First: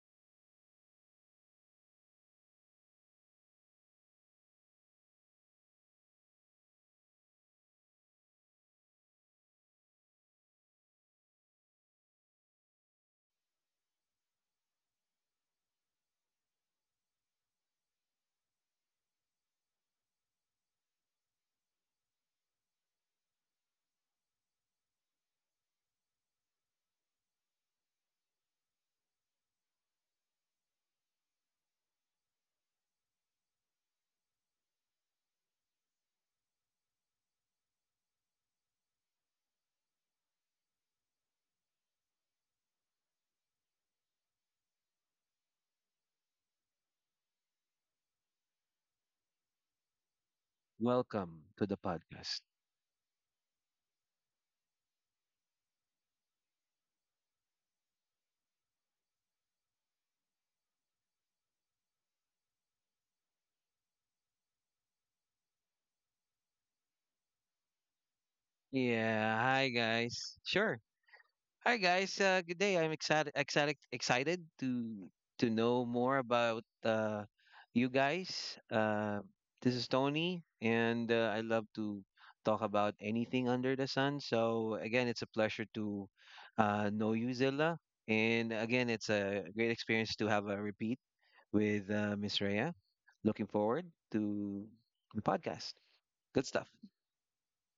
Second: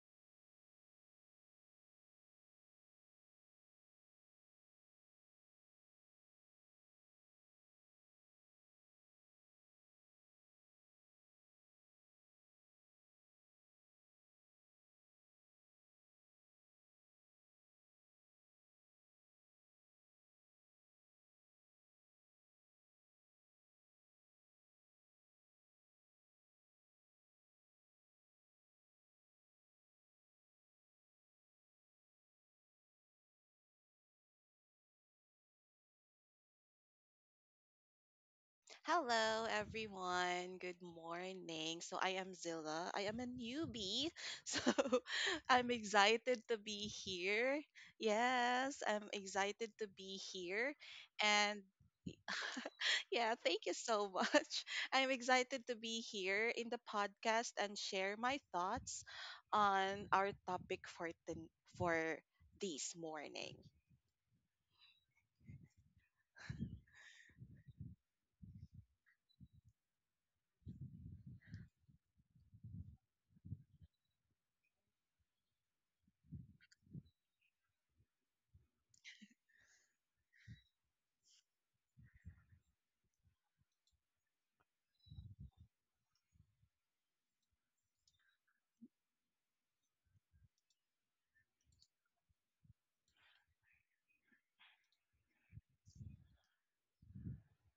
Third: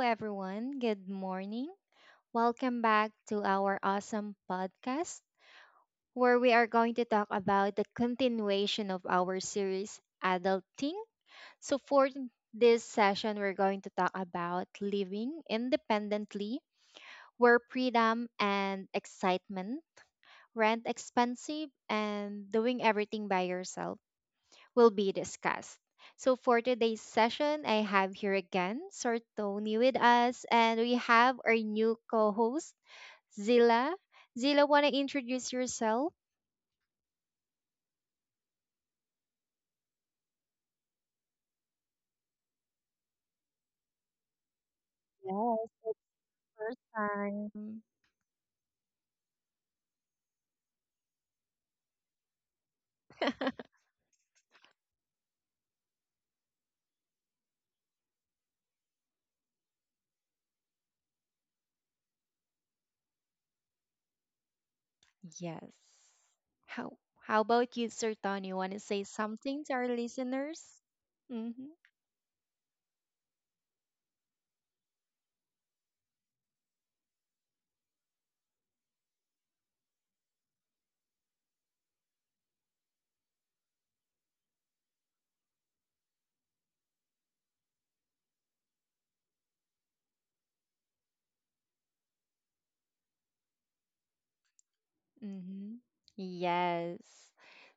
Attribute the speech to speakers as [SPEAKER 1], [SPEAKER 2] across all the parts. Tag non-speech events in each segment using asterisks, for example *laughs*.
[SPEAKER 1] everyone. Good morning. Welcome back to our awesome podcast where we are going to talk about the continuation of our series, Adulting. For this session, we're going to talk about living independently, where freedom and excitement rent expensive, and doing everything by yourself will be discussed. So, for today's session, I have here again Sir Tony with us, and we have our new co host, Zila. Zila, want to introduce yourself?
[SPEAKER 2] Hello, everyone. Good morning. I am Zilla. I am a newbie. *laughs* So,
[SPEAKER 1] Yes,
[SPEAKER 2] I'm excited to
[SPEAKER 1] first
[SPEAKER 2] be here.
[SPEAKER 1] time.
[SPEAKER 2] Yes, I'm excited to be here.
[SPEAKER 3] Welcome
[SPEAKER 2] And
[SPEAKER 3] to the podcast.
[SPEAKER 2] yeah, thank
[SPEAKER 1] *laughs*
[SPEAKER 2] you so much. *laughs* I'm excited to be here in the podcast and share my thoughts on our topic for, for this morning.
[SPEAKER 1] Yes. How, how about you, Sir Tony? Want to say
[SPEAKER 3] Yeah,
[SPEAKER 1] something
[SPEAKER 3] hi
[SPEAKER 1] to our
[SPEAKER 3] guys. Sure.
[SPEAKER 1] listeners? Hmm.
[SPEAKER 3] Hi guys. Good day. I'm excited to know more about you guys. This is Tony, and I love to talk about anything under the sun. So again, it's a pleasure to know you, Zilla. And again, it's a great experience to have a repeat with Miss Rhea. Looking forward to the podcast.
[SPEAKER 1] Mm-hmm.
[SPEAKER 3] Good stuff.
[SPEAKER 1] Yes.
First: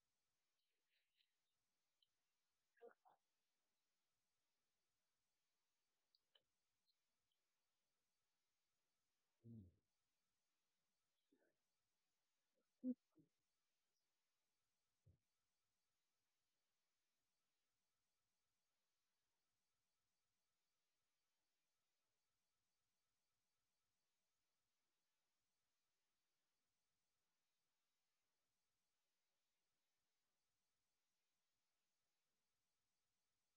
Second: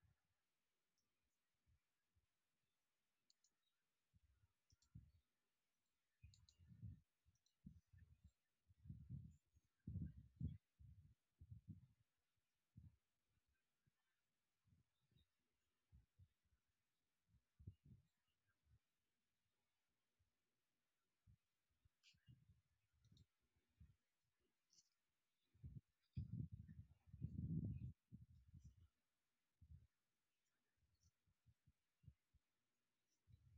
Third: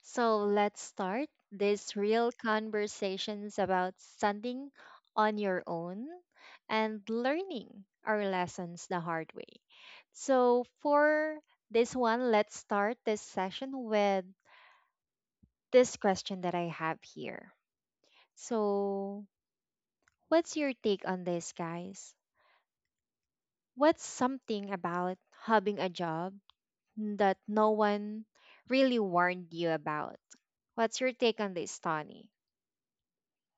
[SPEAKER 1] So let's start this real conversations about standing on your own and learning our lessons the hard way. So for this one, let's start this session with this question that I have here. So what's your take on this, guys? What's something about having a job that no one really warned you about? What's your take on this, Tony?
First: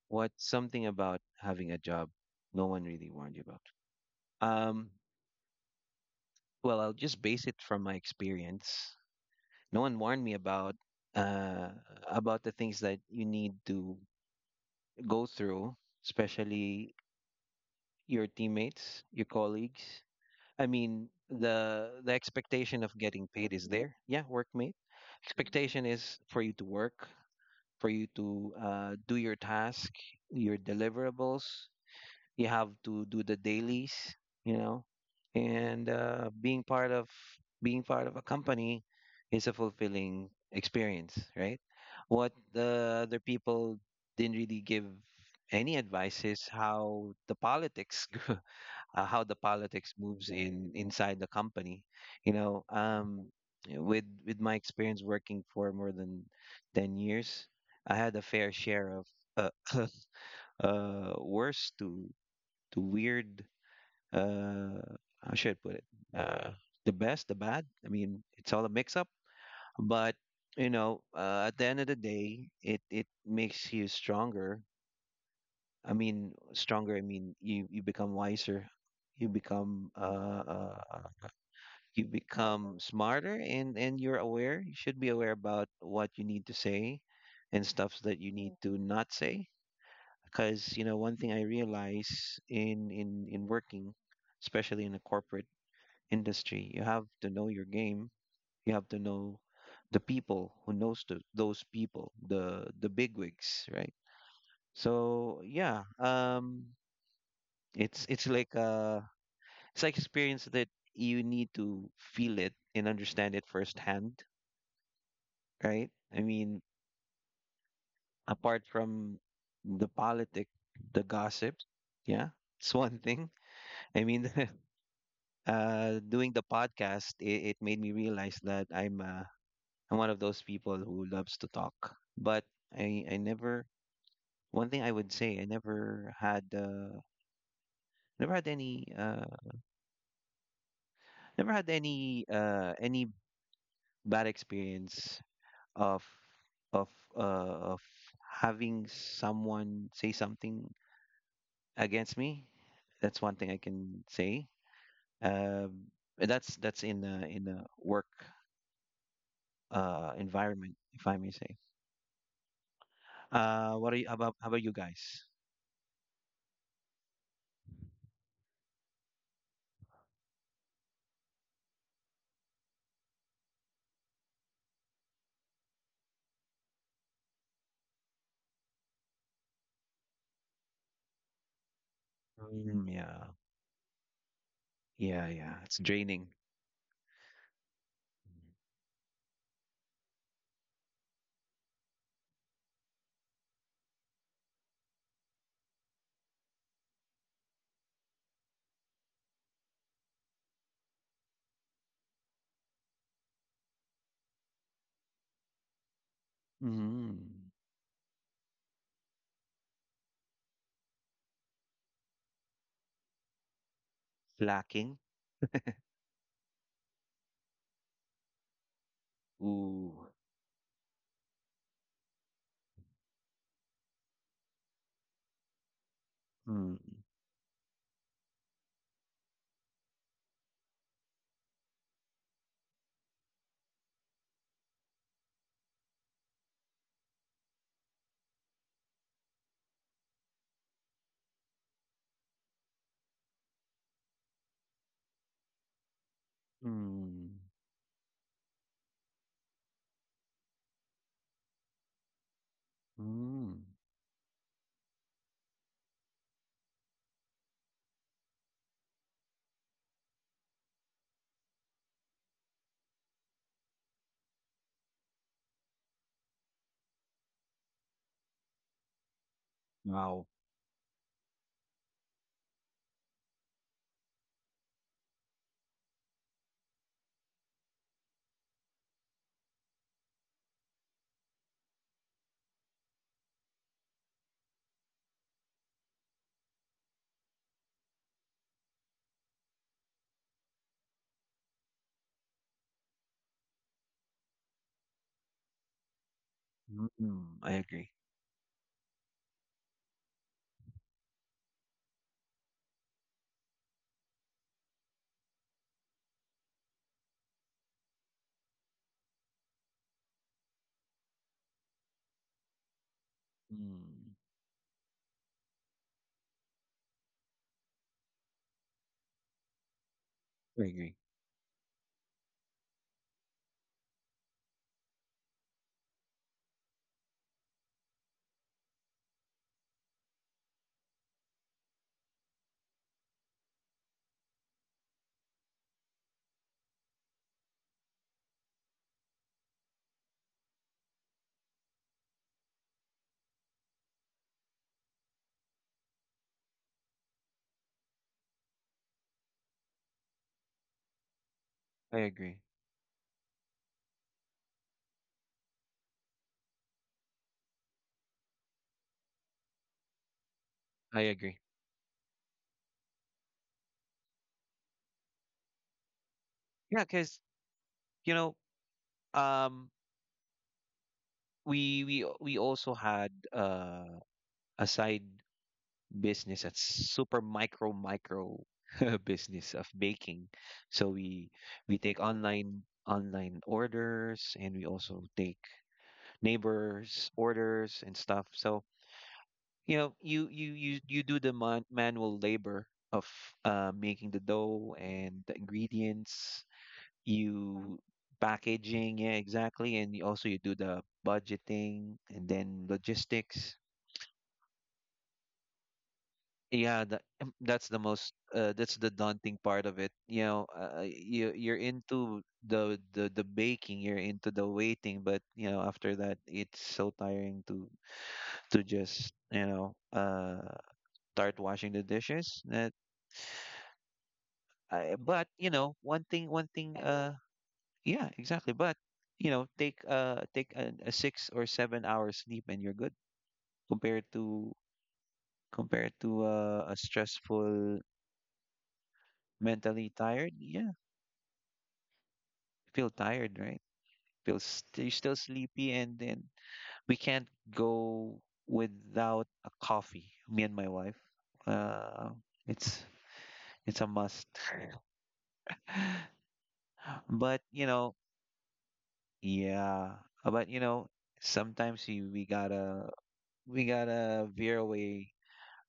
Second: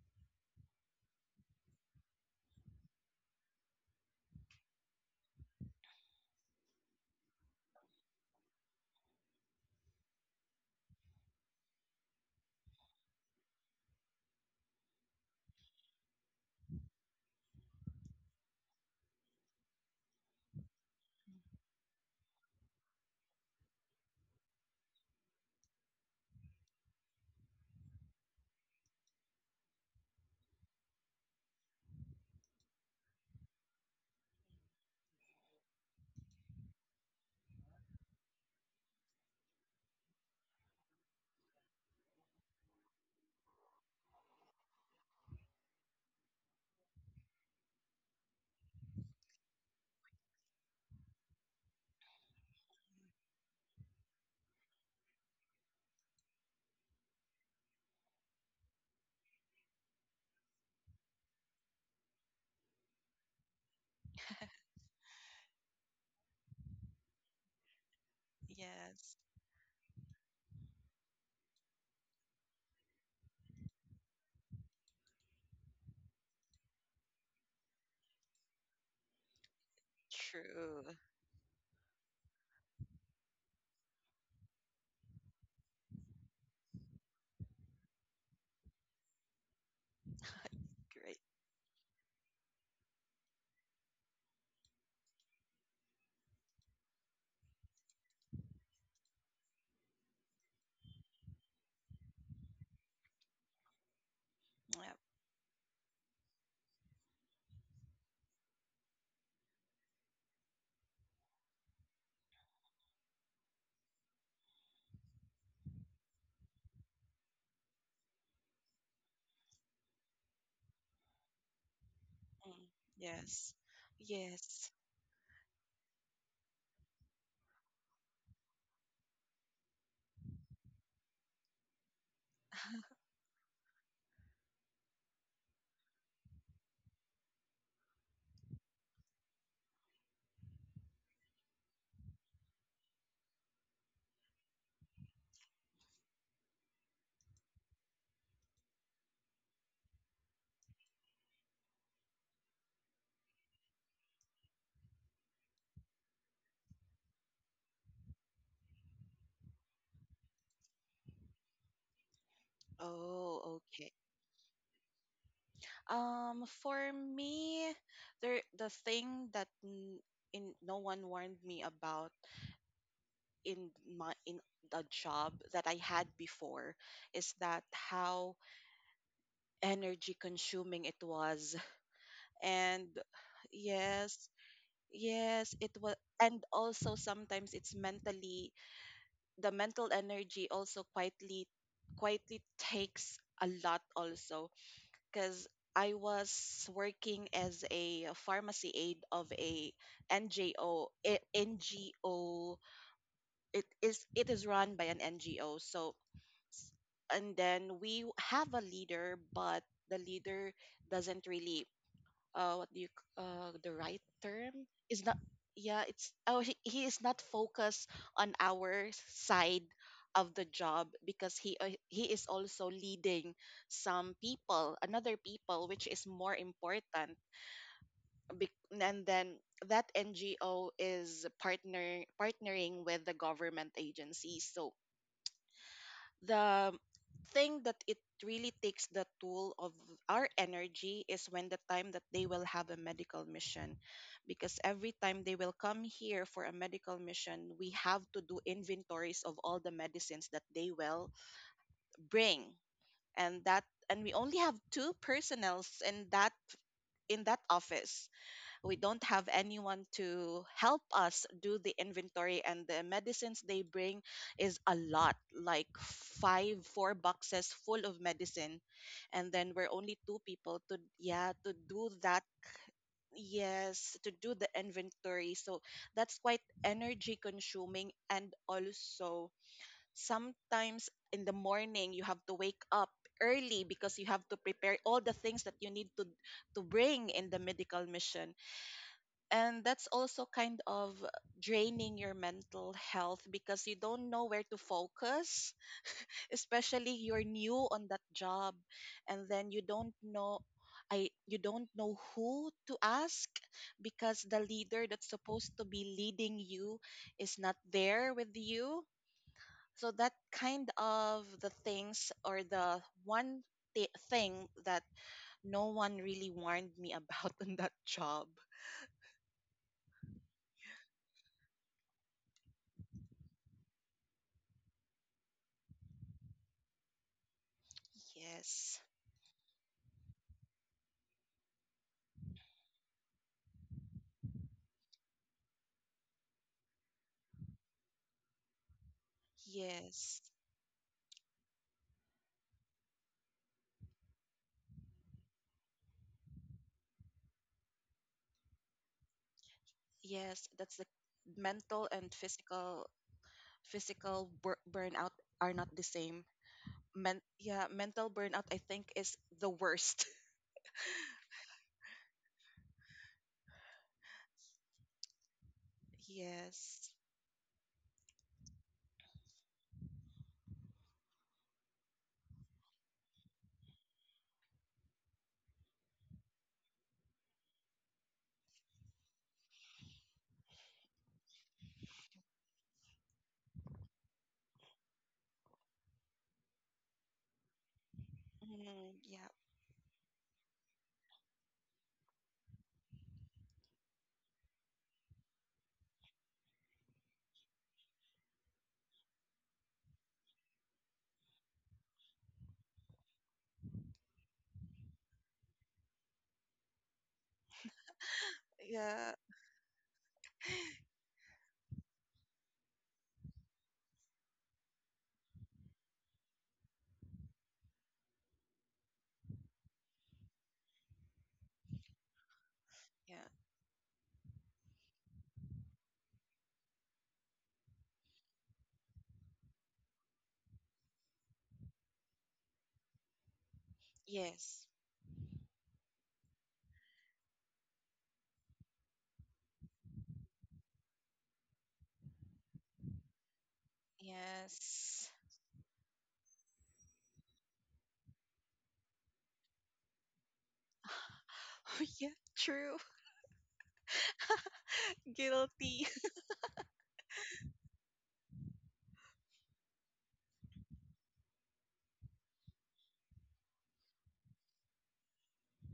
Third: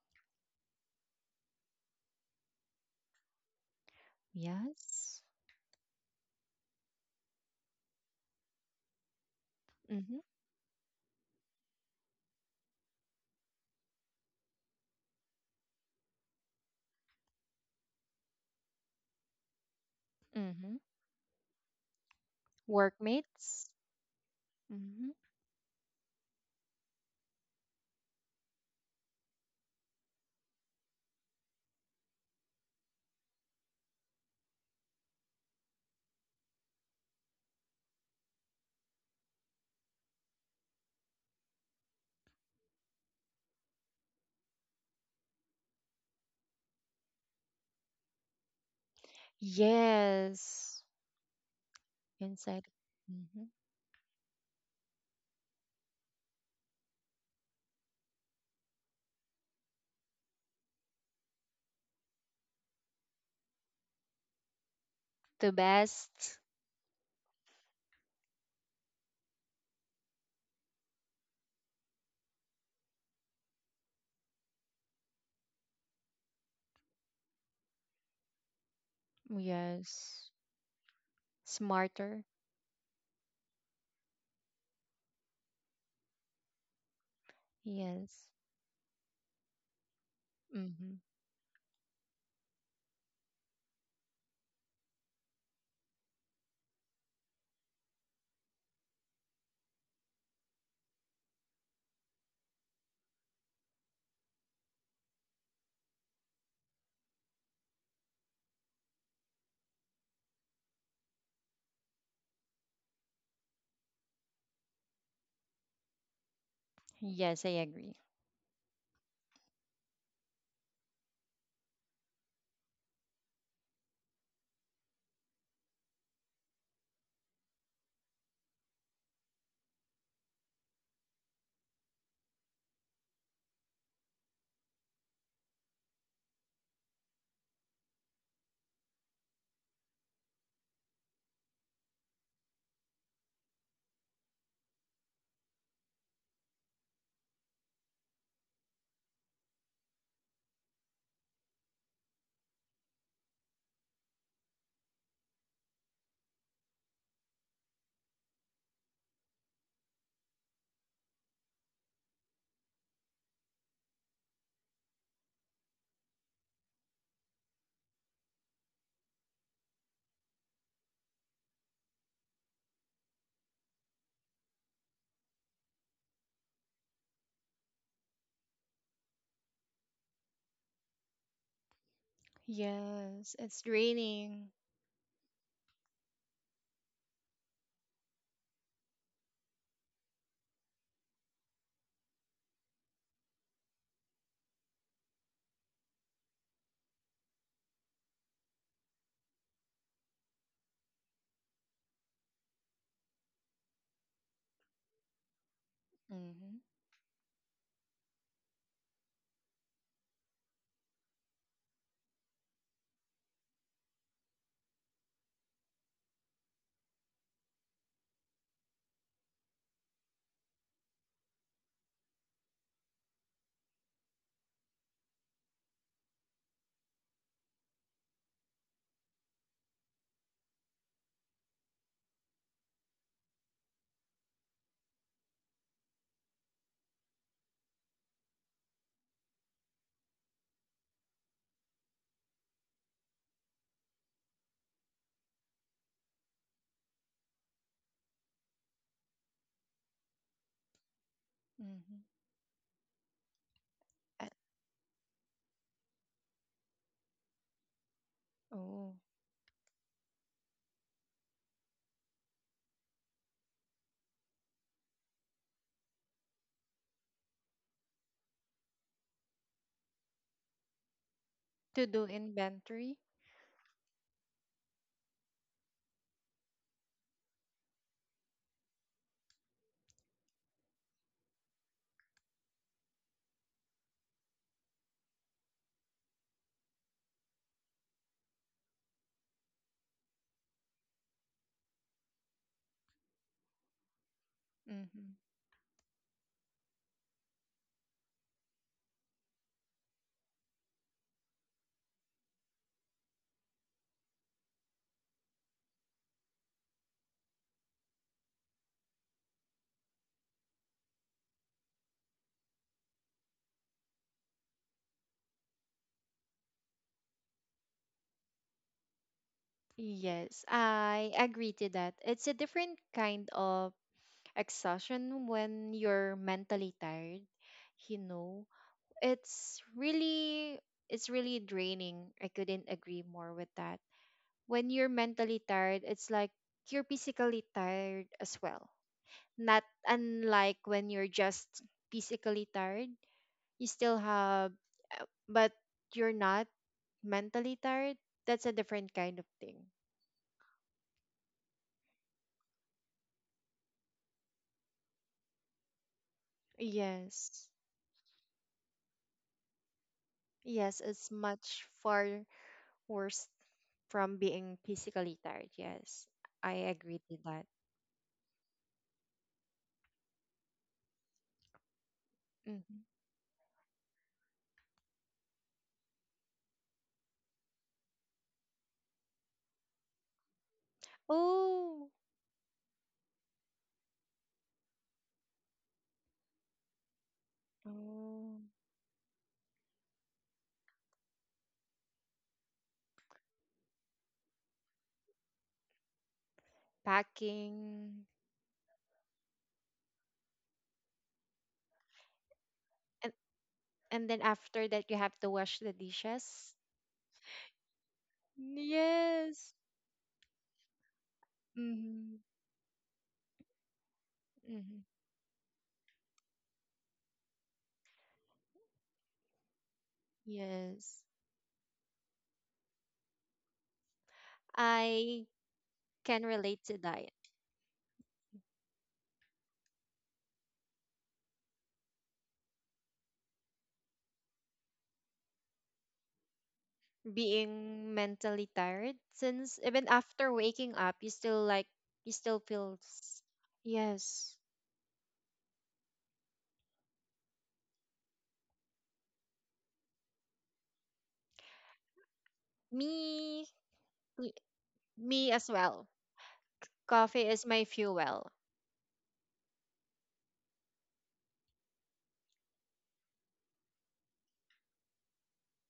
[SPEAKER 3] What something about having a job no one really warned you about? Um,
[SPEAKER 1] Yes.
[SPEAKER 3] well, I'll just base it from my experience. No one
[SPEAKER 1] Mm-hmm.
[SPEAKER 3] warned me uh, about the things that you need to go through, especially your teammates, your colleagues. I
[SPEAKER 1] Mm-hmm.
[SPEAKER 3] mean, the expectation of getting paid is
[SPEAKER 1] Workmates.
[SPEAKER 3] there. Yeah, workmate.
[SPEAKER 1] Mm-hmm.
[SPEAKER 3] Expectation is for you to work, for you to do your task, your deliverables. You have to do the dailies you know and being part of a company is a fulfilling experience, right? What the other people didn't really give any advice is how the politics *laughs* how the politics moves in
[SPEAKER 1] Yes.
[SPEAKER 3] inside the company. you
[SPEAKER 1] Inside.
[SPEAKER 3] know um
[SPEAKER 1] Mm-hmm.
[SPEAKER 3] with my experience working for more than 10 years, I had a fair share of uh, *laughs* worse to weird, uh how
[SPEAKER 1] The
[SPEAKER 3] should I put it?
[SPEAKER 1] best.
[SPEAKER 3] Uh the best, the bad. I mean, it's all a mix up,
[SPEAKER 2] Yes,
[SPEAKER 3] but at the end of the day, it makes you stronger. I mean, stronger, I mean, you become wiser. You become
[SPEAKER 1] Yes.
[SPEAKER 3] uh,
[SPEAKER 2] true.
[SPEAKER 3] uh you
[SPEAKER 1] Smarter.
[SPEAKER 3] become smarter, and you're aware. You should be aware about what you need to say, and stuffs that
[SPEAKER 1] Yes.
[SPEAKER 3] you need to not say. Because,
[SPEAKER 1] Mm-hmm.
[SPEAKER 2] *laughs* Great.
[SPEAKER 3] one thing I realize in working, especially in a corporate industry. You have to know your game. You have to know the people who knows those people, the bigwigs, right?
[SPEAKER 2] Yep.
[SPEAKER 3] So yeah, it's it's like uh, it's like experience that you need to feel it and understand it firsthand, right? I mean,
[SPEAKER 1] Yes, I agree.
[SPEAKER 3] apart from the politic, the gossip, yeah,
[SPEAKER 2] Mm.
[SPEAKER 3] it's *laughs* one thing.
[SPEAKER 2] Yes.
[SPEAKER 3] I mean,
[SPEAKER 2] Yes.
[SPEAKER 3] *laughs* doing the podcast, it made me realize that I'm one of those people who loves to talk, but I never, one thing I would say, I never had any uh, never had any bad experience of of of having someone say something against me. That's one thing I can say. Um, that's in a work environment, if I may say.
[SPEAKER 2] Oh, okay.
[SPEAKER 3] How about you guys?
[SPEAKER 2] For me, the thing that in no one warned me about in the job that I had before is that how energy consuming it was. *laughs* And
[SPEAKER 3] Mm, yeah.
[SPEAKER 1] Yes, it's
[SPEAKER 2] yes,
[SPEAKER 1] draining.
[SPEAKER 3] Yeah,
[SPEAKER 2] yes,
[SPEAKER 3] yeah.
[SPEAKER 2] it
[SPEAKER 3] It's
[SPEAKER 2] was,
[SPEAKER 3] draining.
[SPEAKER 2] and also sometimes it's mentally, the mental energy also quietly takes a lot also because I was working as a pharmacy aide of a NGO. NGO. It is run by an NGO. So
[SPEAKER 1] Mm-hmm.
[SPEAKER 2] s- and
[SPEAKER 3] Mm.
[SPEAKER 2] then we have a leader, but the leader doesn't really, what do you c- the right term
[SPEAKER 3] Lacking.
[SPEAKER 2] is not, yeah, it's oh he is not focused on our side
[SPEAKER 3] Ooh.
[SPEAKER 2] of the job because he is also leading some people, another people, which is more
[SPEAKER 3] Mm.
[SPEAKER 2] important. And then that NGO is partnering with the government agencies, so the thing that it really takes the toll of our energy is when the time that they will have a medical mission, because every time they will come here for a medical
[SPEAKER 3] Mm.
[SPEAKER 2] mission, we have to do inventories of all the medicines that they will
[SPEAKER 1] Mm-hmm.
[SPEAKER 2] bring. and that
[SPEAKER 3] Mm.
[SPEAKER 2] and we
[SPEAKER 1] Uh,
[SPEAKER 2] only have two personnels in that office. We
[SPEAKER 1] oh,
[SPEAKER 2] don't have anyone to help us do the inventory, and the medicines they bring is a lot, like five four boxes full of medicine, and then we're only two
[SPEAKER 3] Wow.
[SPEAKER 2] people to, yeah, to
[SPEAKER 1] to
[SPEAKER 2] do
[SPEAKER 1] do
[SPEAKER 2] that.
[SPEAKER 1] inventory.
[SPEAKER 2] Yes, to do the inventory. So that's quite energy consuming, and also sometimes in the morning you have to wake up early because you have to prepare all the things that you need to bring in the medical mission, and that's also kind of draining your mental health because you don't know where to
[SPEAKER 1] Mm-hmm.
[SPEAKER 2] focus, especially you're
[SPEAKER 3] Mm.
[SPEAKER 2] new
[SPEAKER 3] I
[SPEAKER 2] on
[SPEAKER 3] agree.
[SPEAKER 2] that job, and then you don't know, I you don't know who to ask because the leader that's supposed to be leading you is not there with you. So that kind of the things or the one
[SPEAKER 3] Mm.
[SPEAKER 2] thing that no one really warned me about *laughs* in that job.
[SPEAKER 1] Yes,
[SPEAKER 3] I agree.
[SPEAKER 1] I agree to that. It's a different kind of exhaustion when you're mentally tired, you know,
[SPEAKER 2] Yes.
[SPEAKER 1] it's really it's really draining. I couldn't agree more with that. When you're mentally tired, it's like you're physically tired as well, not
[SPEAKER 2] Yes,
[SPEAKER 1] unlike when you're just physically tired. You still have, but you're not mentally tired. That's a different kind of thing.
[SPEAKER 2] yes, that's the mental
[SPEAKER 3] I
[SPEAKER 2] and
[SPEAKER 3] agree.
[SPEAKER 2] physical burnout are not the same.
[SPEAKER 1] Yes,
[SPEAKER 2] Mental burnout I think is the worst. *laughs*
[SPEAKER 1] yes,
[SPEAKER 3] I
[SPEAKER 1] it's
[SPEAKER 3] agree.
[SPEAKER 1] much far worse from being physically tired. Yes, I
[SPEAKER 2] Yes.
[SPEAKER 3] Yeah,
[SPEAKER 1] agree to
[SPEAKER 3] because
[SPEAKER 1] that.
[SPEAKER 3] you know, um, we we also
[SPEAKER 1] Hmm.
[SPEAKER 3] had a side business that's super micro micro *laughs* business of baking. So we
[SPEAKER 1] Oh.
[SPEAKER 3] take online orders, and we also take neighbors' orders and stuff.
[SPEAKER 1] Oh.
[SPEAKER 3] So,
[SPEAKER 2] Mm, yeah.
[SPEAKER 3] you do the manual labor of making the dough and the ingredients, you
[SPEAKER 1] Packing.
[SPEAKER 3] packaging, yeah, exactly, and you also you do the budgeting and then
[SPEAKER 1] and
[SPEAKER 3] logistics.
[SPEAKER 1] and then after that you have to wash the dishes.
[SPEAKER 3] Yeah, that, that's the most that's the
[SPEAKER 2] Yeah.
[SPEAKER 3] daunting
[SPEAKER 1] Yes.
[SPEAKER 3] part of it. You know, you you're
[SPEAKER 1] Mm-hmm.
[SPEAKER 3] into the baking, you're into the
[SPEAKER 1] Mm-hmm.
[SPEAKER 3] waiting, but after that, it's so tiring to just
[SPEAKER 1] Yes,
[SPEAKER 3] start washing the dishes.
[SPEAKER 2] Yeah.
[SPEAKER 1] I
[SPEAKER 3] But one
[SPEAKER 1] can
[SPEAKER 3] thing one
[SPEAKER 1] relate to
[SPEAKER 3] thing
[SPEAKER 1] that.
[SPEAKER 3] yeah, exactly. But take a 6 or 7 hour sleep and you're good, compared to
[SPEAKER 2] Yes.
[SPEAKER 3] compared to a stressful,
[SPEAKER 1] Being mentally tired, since even
[SPEAKER 3] mentally
[SPEAKER 1] after
[SPEAKER 3] tired, yeah,
[SPEAKER 1] waking up, you still like you still feel.
[SPEAKER 3] feel tired, right?
[SPEAKER 1] Yes,
[SPEAKER 3] You're
[SPEAKER 2] Yes.
[SPEAKER 3] still sleepy, and then we can't go without a coffee, me and my wife.
[SPEAKER 2] *laughs* Oh yeah,
[SPEAKER 3] uh
[SPEAKER 2] true.
[SPEAKER 3] it's
[SPEAKER 1] me,
[SPEAKER 3] it's a must.
[SPEAKER 1] me
[SPEAKER 2] *laughs*
[SPEAKER 1] me as
[SPEAKER 2] Guilty.
[SPEAKER 1] well.
[SPEAKER 3] *laughs*
[SPEAKER 1] Coffee
[SPEAKER 3] But,
[SPEAKER 1] is my
[SPEAKER 3] you know,
[SPEAKER 1] fuel.
[SPEAKER 3] yeah. But, you know, sometimes we gotta veer away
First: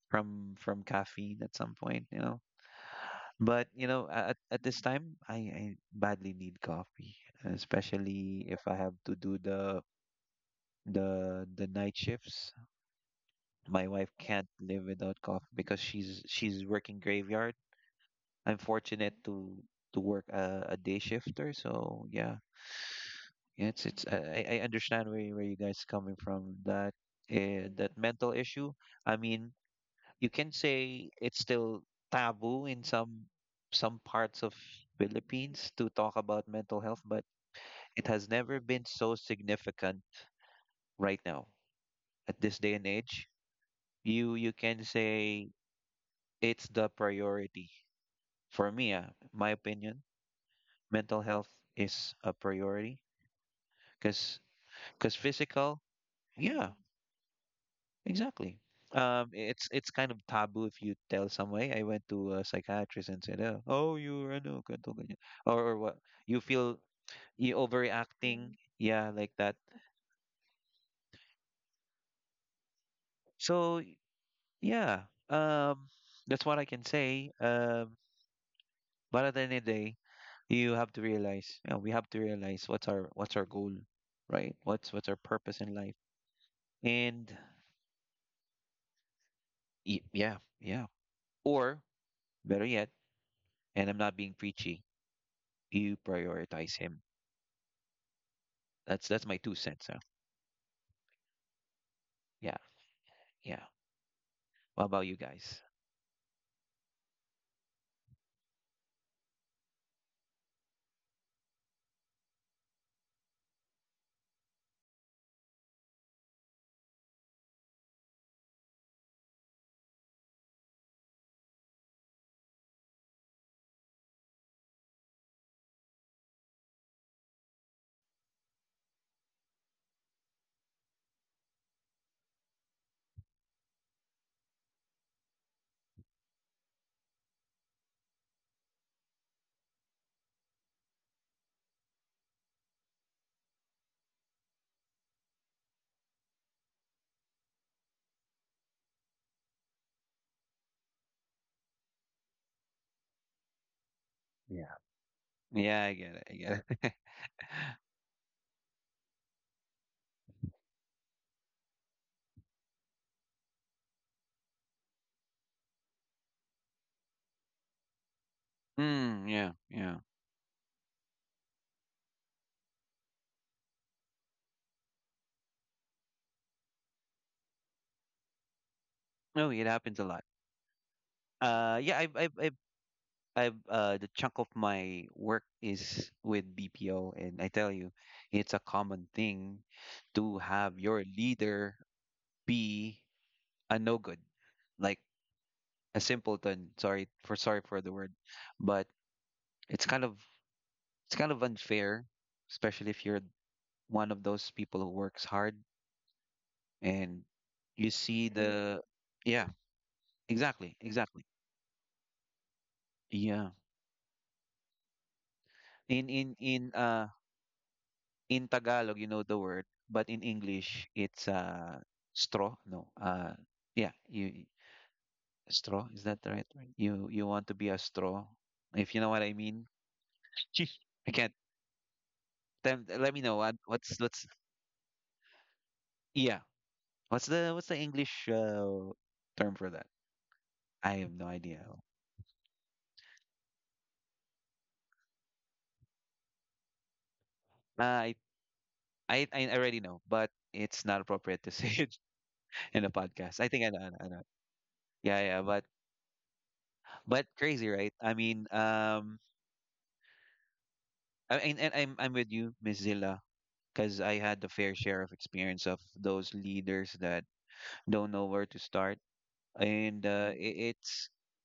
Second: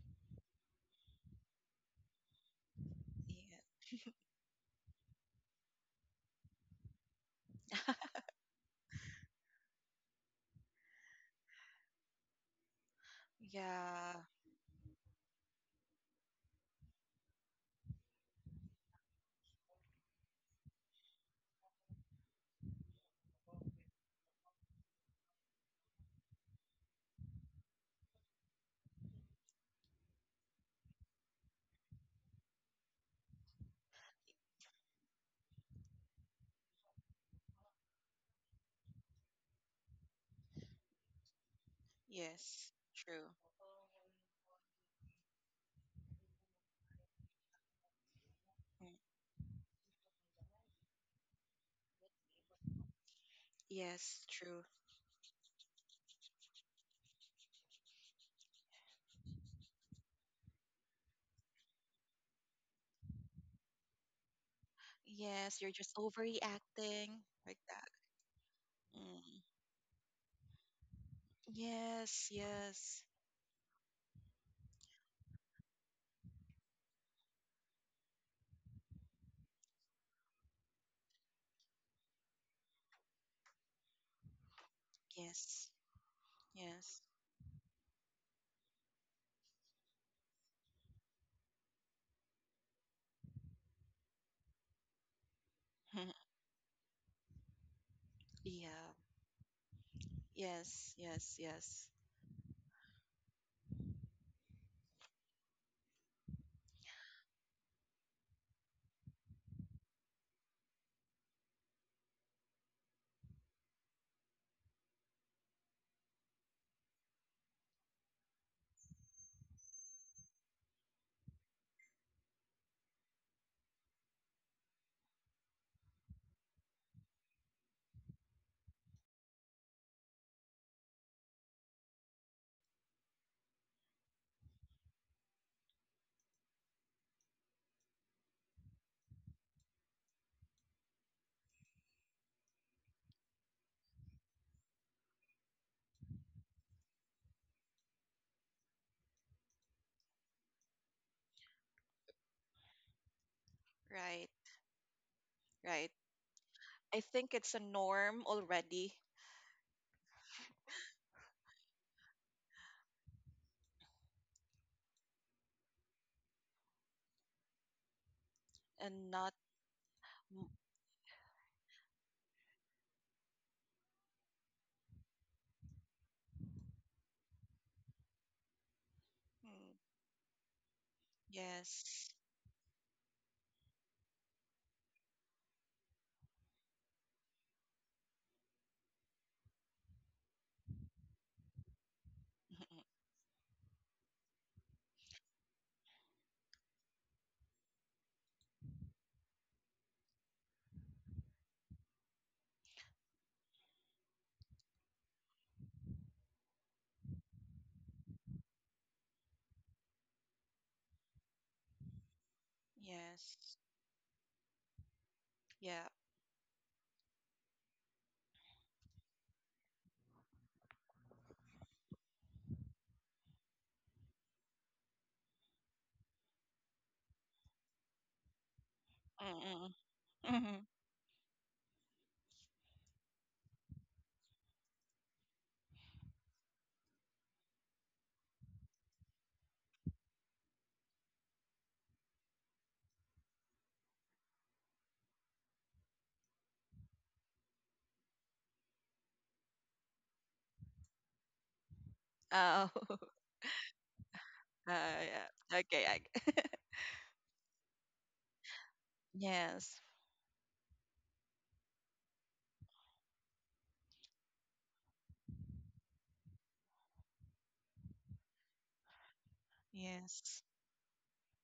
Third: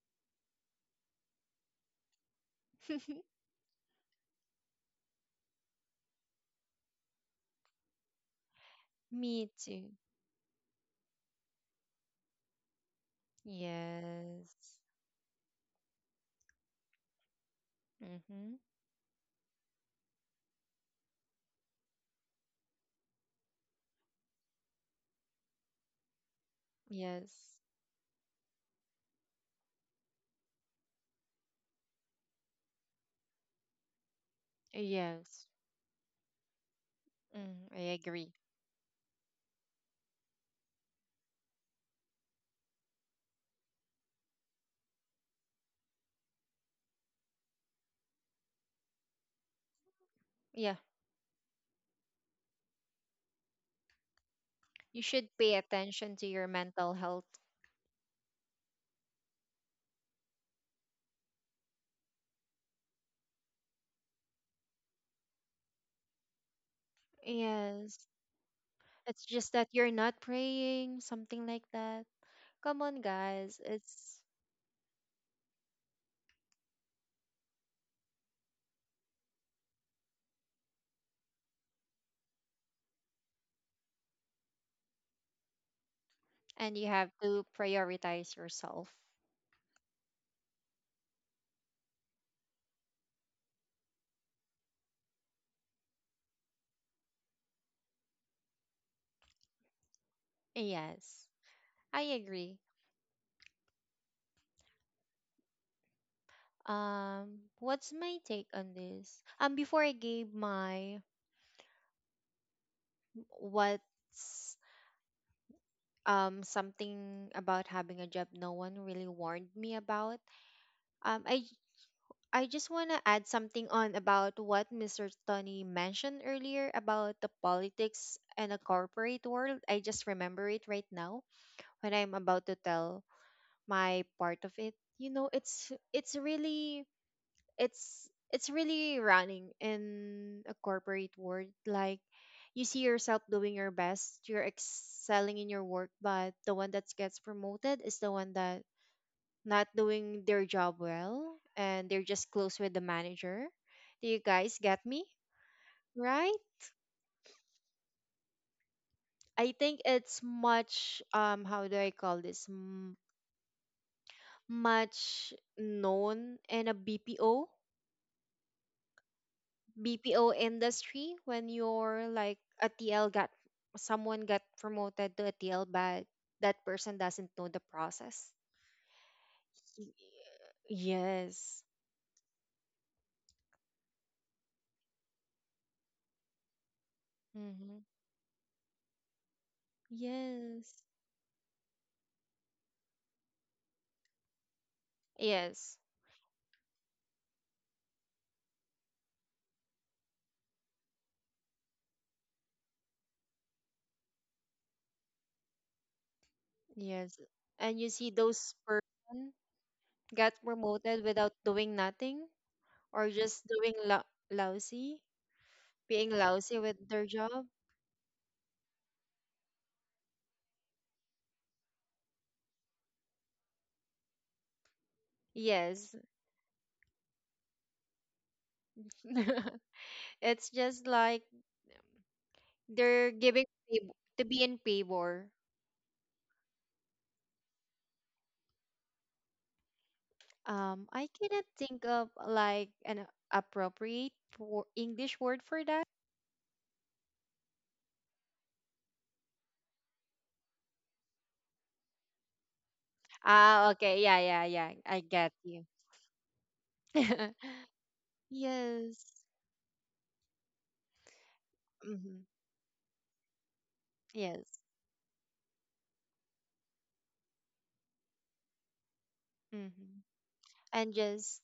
[SPEAKER 3] from caffeine at some point.
[SPEAKER 1] *laughs*
[SPEAKER 3] But you
[SPEAKER 2] *laughs* Yeah.
[SPEAKER 3] know, at this time, I badly need coffee, especially if I have to do
[SPEAKER 1] Me
[SPEAKER 3] the
[SPEAKER 1] too.
[SPEAKER 3] the the night shifts. My wife
[SPEAKER 2] Yeah.
[SPEAKER 3] can't
[SPEAKER 1] Yes.
[SPEAKER 3] live without coffee because she's working graveyard.
[SPEAKER 1] Mm-hmm.
[SPEAKER 3] I'm fortunate to work a day shifter, so yeah. Yeah, it's I understand where you guys coming from, that
[SPEAKER 1] Yes.
[SPEAKER 3] that mental issue. I mean, you can say it's still taboo in some parts of
[SPEAKER 1] Yes.
[SPEAKER 3] Philippines to talk about mental health, but
[SPEAKER 1] Mm, I
[SPEAKER 3] it has
[SPEAKER 1] agree.
[SPEAKER 3] never been so significant right now, at this
[SPEAKER 2] Yes.
[SPEAKER 3] day and age.
[SPEAKER 2] True.
[SPEAKER 3] You can say it's the priority for me.
[SPEAKER 2] Mm.
[SPEAKER 3] My opinion,
[SPEAKER 1] Yeah.
[SPEAKER 3] mental health is a priority,
[SPEAKER 2] Yes,
[SPEAKER 3] because
[SPEAKER 2] true.
[SPEAKER 1] You
[SPEAKER 3] because
[SPEAKER 1] should pay
[SPEAKER 3] physical,
[SPEAKER 1] attention to your
[SPEAKER 3] yeah.
[SPEAKER 1] mental health.
[SPEAKER 3] Exactly. It's kind of taboo if you tell someone, "Hey, I went to a psychiatrist and said, oh, you're ano, ganito, ganyan,"
[SPEAKER 2] Yes, you're
[SPEAKER 3] or
[SPEAKER 2] just
[SPEAKER 3] what you feel.
[SPEAKER 2] overreacting
[SPEAKER 3] You
[SPEAKER 2] like that.
[SPEAKER 1] Yes.
[SPEAKER 3] overreacting, Mm, yeah,
[SPEAKER 1] It's
[SPEAKER 3] like
[SPEAKER 2] Mm.
[SPEAKER 1] just
[SPEAKER 3] that.
[SPEAKER 1] that you're not praying, something like that.
[SPEAKER 2] Yes,
[SPEAKER 1] Come on,
[SPEAKER 2] yes.
[SPEAKER 1] guys.
[SPEAKER 3] So
[SPEAKER 1] It's,
[SPEAKER 3] yeah, um, that's what I can say. But at the end of the day, you have to realize, you know, we have to realize what's our goal, right? What's our purpose
[SPEAKER 2] Yes.
[SPEAKER 3] in life,
[SPEAKER 1] and you
[SPEAKER 2] Yes.
[SPEAKER 1] have
[SPEAKER 3] and
[SPEAKER 1] to prioritize yourself.
[SPEAKER 3] yeah, yeah. Or better yet, and I'm not being preachy, you
[SPEAKER 2] *laughs*
[SPEAKER 3] prioritize him.
[SPEAKER 2] Yeah.
[SPEAKER 3] That's my two cents. Huh?
[SPEAKER 2] Yes.
[SPEAKER 1] Yes.
[SPEAKER 2] Yes. Yes.
[SPEAKER 1] I
[SPEAKER 3] Yeah,
[SPEAKER 1] agree.
[SPEAKER 3] yeah. What about you guys?
[SPEAKER 1] What's my take on this? Before I gave my what's Something about having a job no one really warned me about. Um I I just want to add something on about what Mr. Tony mentioned earlier about the politics and the corporate world. I just remember it right now when I'm about to tell my part of it. You know, it's really it's really running in a corporate world, like you see yourself doing your best, you're excelling in your work, but the one that gets promoted is the one that not doing their job well, and they're just close with the manager. Do you
[SPEAKER 2] Right.
[SPEAKER 1] guys
[SPEAKER 3] Yeah.
[SPEAKER 1] get me,
[SPEAKER 3] Yeah,
[SPEAKER 2] Right.
[SPEAKER 3] I get it. I
[SPEAKER 1] right?
[SPEAKER 3] get it. *laughs*
[SPEAKER 2] I think it's a norm already
[SPEAKER 1] I think it's much, how do I call this? Much known in a bpo
[SPEAKER 2] and
[SPEAKER 3] Mm,
[SPEAKER 2] not.
[SPEAKER 3] yeah, yeah.
[SPEAKER 1] BPO
[SPEAKER 2] m-
[SPEAKER 1] industry when you're like a TL got, someone got promoted to a TL but that person doesn't know the process.
[SPEAKER 3] No, it
[SPEAKER 2] mm,
[SPEAKER 1] Y-
[SPEAKER 3] happens a lot.
[SPEAKER 1] Yes.
[SPEAKER 3] Yeah,
[SPEAKER 2] Yes.
[SPEAKER 3] the chunk of my work is with BPO, and I tell
[SPEAKER 1] Mm-hmm.
[SPEAKER 3] you, it's a common thing to
[SPEAKER 1] Yes.
[SPEAKER 3] have your leader be
[SPEAKER 2] *laughs*
[SPEAKER 3] a no good, like
[SPEAKER 1] Yes.
[SPEAKER 3] a simpleton. Sorry for the word, but it's kind of it's kind of unfair, especially if you're one of those people who works hard,
[SPEAKER 1] Yes.
[SPEAKER 3] and
[SPEAKER 1] And you
[SPEAKER 3] you
[SPEAKER 1] see
[SPEAKER 3] see
[SPEAKER 1] those
[SPEAKER 3] the,
[SPEAKER 1] person
[SPEAKER 3] yeah,
[SPEAKER 1] got
[SPEAKER 3] exactly,
[SPEAKER 1] promoted
[SPEAKER 3] exactly,
[SPEAKER 1] without doing nothing, or just
[SPEAKER 3] yeah.
[SPEAKER 2] Yes.
[SPEAKER 1] doing lousy,
[SPEAKER 2] Yeah.
[SPEAKER 1] being
[SPEAKER 3] in in
[SPEAKER 1] lousy
[SPEAKER 3] in
[SPEAKER 1] with their
[SPEAKER 3] uh
[SPEAKER 1] job.
[SPEAKER 3] in tagalog you know the word, but in English it's straw, no, yeah. Straw,
[SPEAKER 1] Yes.
[SPEAKER 3] is that the right word? You want to be a straw, if you know what I mean.
[SPEAKER 1] *laughs*
[SPEAKER 2] Mm-mm.
[SPEAKER 1] It's
[SPEAKER 2] Mm-hmm.
[SPEAKER 3] Jeez.
[SPEAKER 1] just
[SPEAKER 3] I
[SPEAKER 1] like
[SPEAKER 3] can't, then
[SPEAKER 1] they're
[SPEAKER 3] let me know what what's
[SPEAKER 1] to
[SPEAKER 3] what's
[SPEAKER 1] be in favor.
[SPEAKER 3] yeah, what's the English term for that? I
[SPEAKER 1] I
[SPEAKER 3] have no
[SPEAKER 1] cannot
[SPEAKER 3] idea.
[SPEAKER 1] think of like an appropriate English word for that.
[SPEAKER 3] Uh, i I already know, but it's not appropriate to *laughs* say it
[SPEAKER 2] Oh.
[SPEAKER 3] in a
[SPEAKER 2] *laughs*
[SPEAKER 3] podcast. I think
[SPEAKER 1] Ah,
[SPEAKER 3] I know, I know,
[SPEAKER 1] okay.
[SPEAKER 3] I
[SPEAKER 1] Yeah,
[SPEAKER 3] know.
[SPEAKER 1] yeah, yeah. I
[SPEAKER 2] Uh,
[SPEAKER 3] Yeah,
[SPEAKER 1] get
[SPEAKER 3] yeah,
[SPEAKER 2] yeah.
[SPEAKER 3] but
[SPEAKER 1] you.
[SPEAKER 3] but crazy,
[SPEAKER 1] *laughs*
[SPEAKER 3] right? I mean,
[SPEAKER 2] *laughs*
[SPEAKER 1] Yes.
[SPEAKER 2] Yes.
[SPEAKER 3] and I'm
[SPEAKER 1] Mm-hmm.
[SPEAKER 3] with you, Miss Zilla, because I had the
[SPEAKER 1] Yes.
[SPEAKER 3] fair share of experience of those leaders that don't know where to start,
[SPEAKER 1] Mm-hmm.
[SPEAKER 3] and
[SPEAKER 2] Yes.
[SPEAKER 1] And
[SPEAKER 3] it's,
[SPEAKER 1] just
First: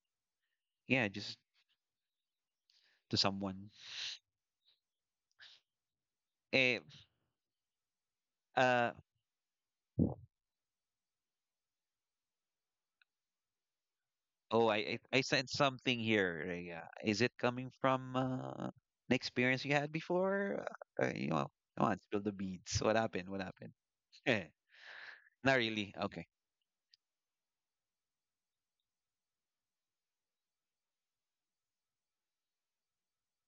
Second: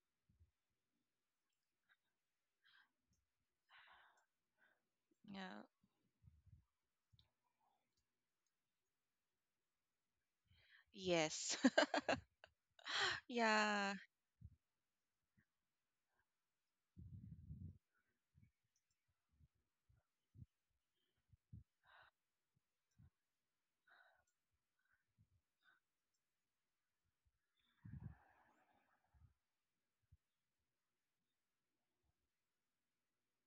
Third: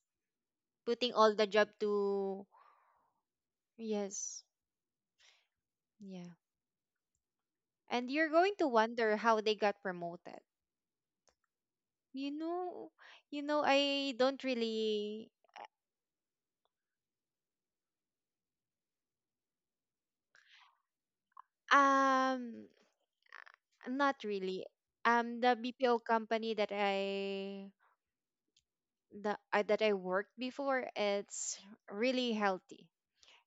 [SPEAKER 3] yeah,
[SPEAKER 1] putting all
[SPEAKER 3] just
[SPEAKER 1] the job to,
[SPEAKER 3] to someone.
[SPEAKER 1] yes.
[SPEAKER 2] Yeah.
[SPEAKER 1] Yeah.
[SPEAKER 3] Eh,
[SPEAKER 1] And you're going to
[SPEAKER 3] uh,
[SPEAKER 1] wonder how they got promoted.
[SPEAKER 2] Yes.
[SPEAKER 1] You know,
[SPEAKER 2] *laughs*
[SPEAKER 1] you know,
[SPEAKER 2] Yeah.
[SPEAKER 1] I don't
[SPEAKER 3] oh, I
[SPEAKER 1] really,
[SPEAKER 3] sent something here, Rhea. Is it coming from an experience you had before? Uh, you know, Come on, spill the
[SPEAKER 1] um,
[SPEAKER 3] beads. What happened? What happened?
[SPEAKER 1] not
[SPEAKER 3] Eh,
[SPEAKER 1] really. Um,
[SPEAKER 3] Not
[SPEAKER 1] the BPO
[SPEAKER 3] really. Okay.
[SPEAKER 1] company that I The that I worked before, it's really healthy.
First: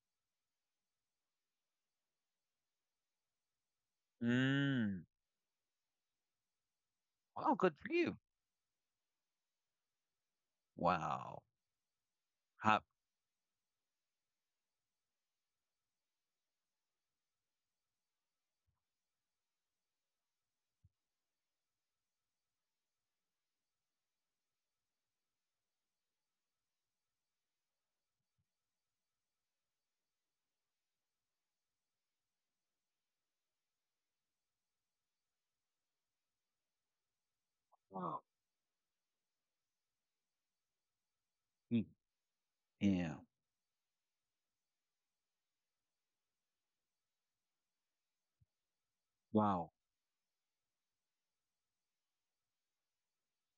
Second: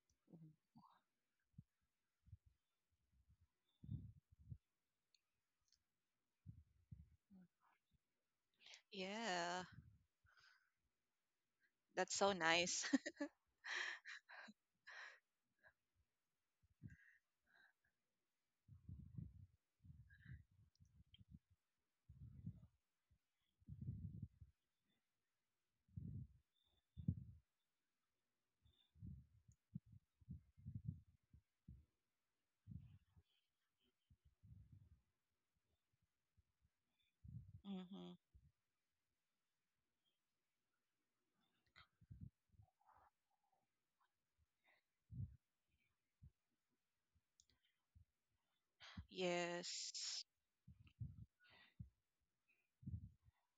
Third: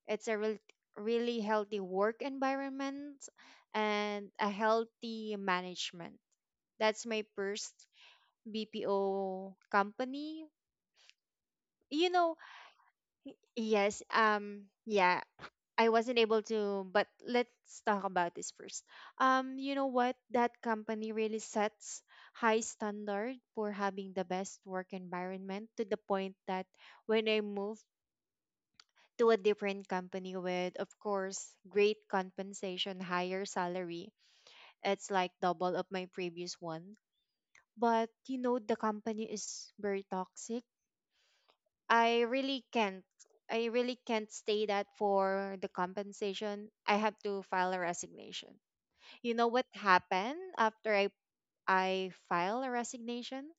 [SPEAKER 1] It's a really healthy work environment and a
[SPEAKER 3] Mm.
[SPEAKER 1] healthy management. That's my
[SPEAKER 3] Oh,
[SPEAKER 1] first
[SPEAKER 3] good for you.
[SPEAKER 1] BPO
[SPEAKER 2] Yeah.
[SPEAKER 1] company.
[SPEAKER 3] Wow.
[SPEAKER 1] You
[SPEAKER 2] That's so
[SPEAKER 1] know,
[SPEAKER 3] How,
[SPEAKER 2] nice.
[SPEAKER 1] yes, yeah, I wasn't able to, but let's talk about this first. You know what? That company really sets high standard for having the best work environment to the point that when I moved to a different company with, of course, great compensation, higher salary. It's like double of my previous one.
[SPEAKER 2] *laughs*
[SPEAKER 1] But
[SPEAKER 2] Mm-hmm.
[SPEAKER 3] wow.
[SPEAKER 1] you know, the company is very toxic.
[SPEAKER 3] Mm,
[SPEAKER 1] I really can't.
[SPEAKER 3] yeah.
[SPEAKER 1] I really can't stay that for the compensation. I have to file a resignation. You know what
[SPEAKER 3] Wow.
[SPEAKER 2] Yes.
[SPEAKER 1] happened after I file a resignation?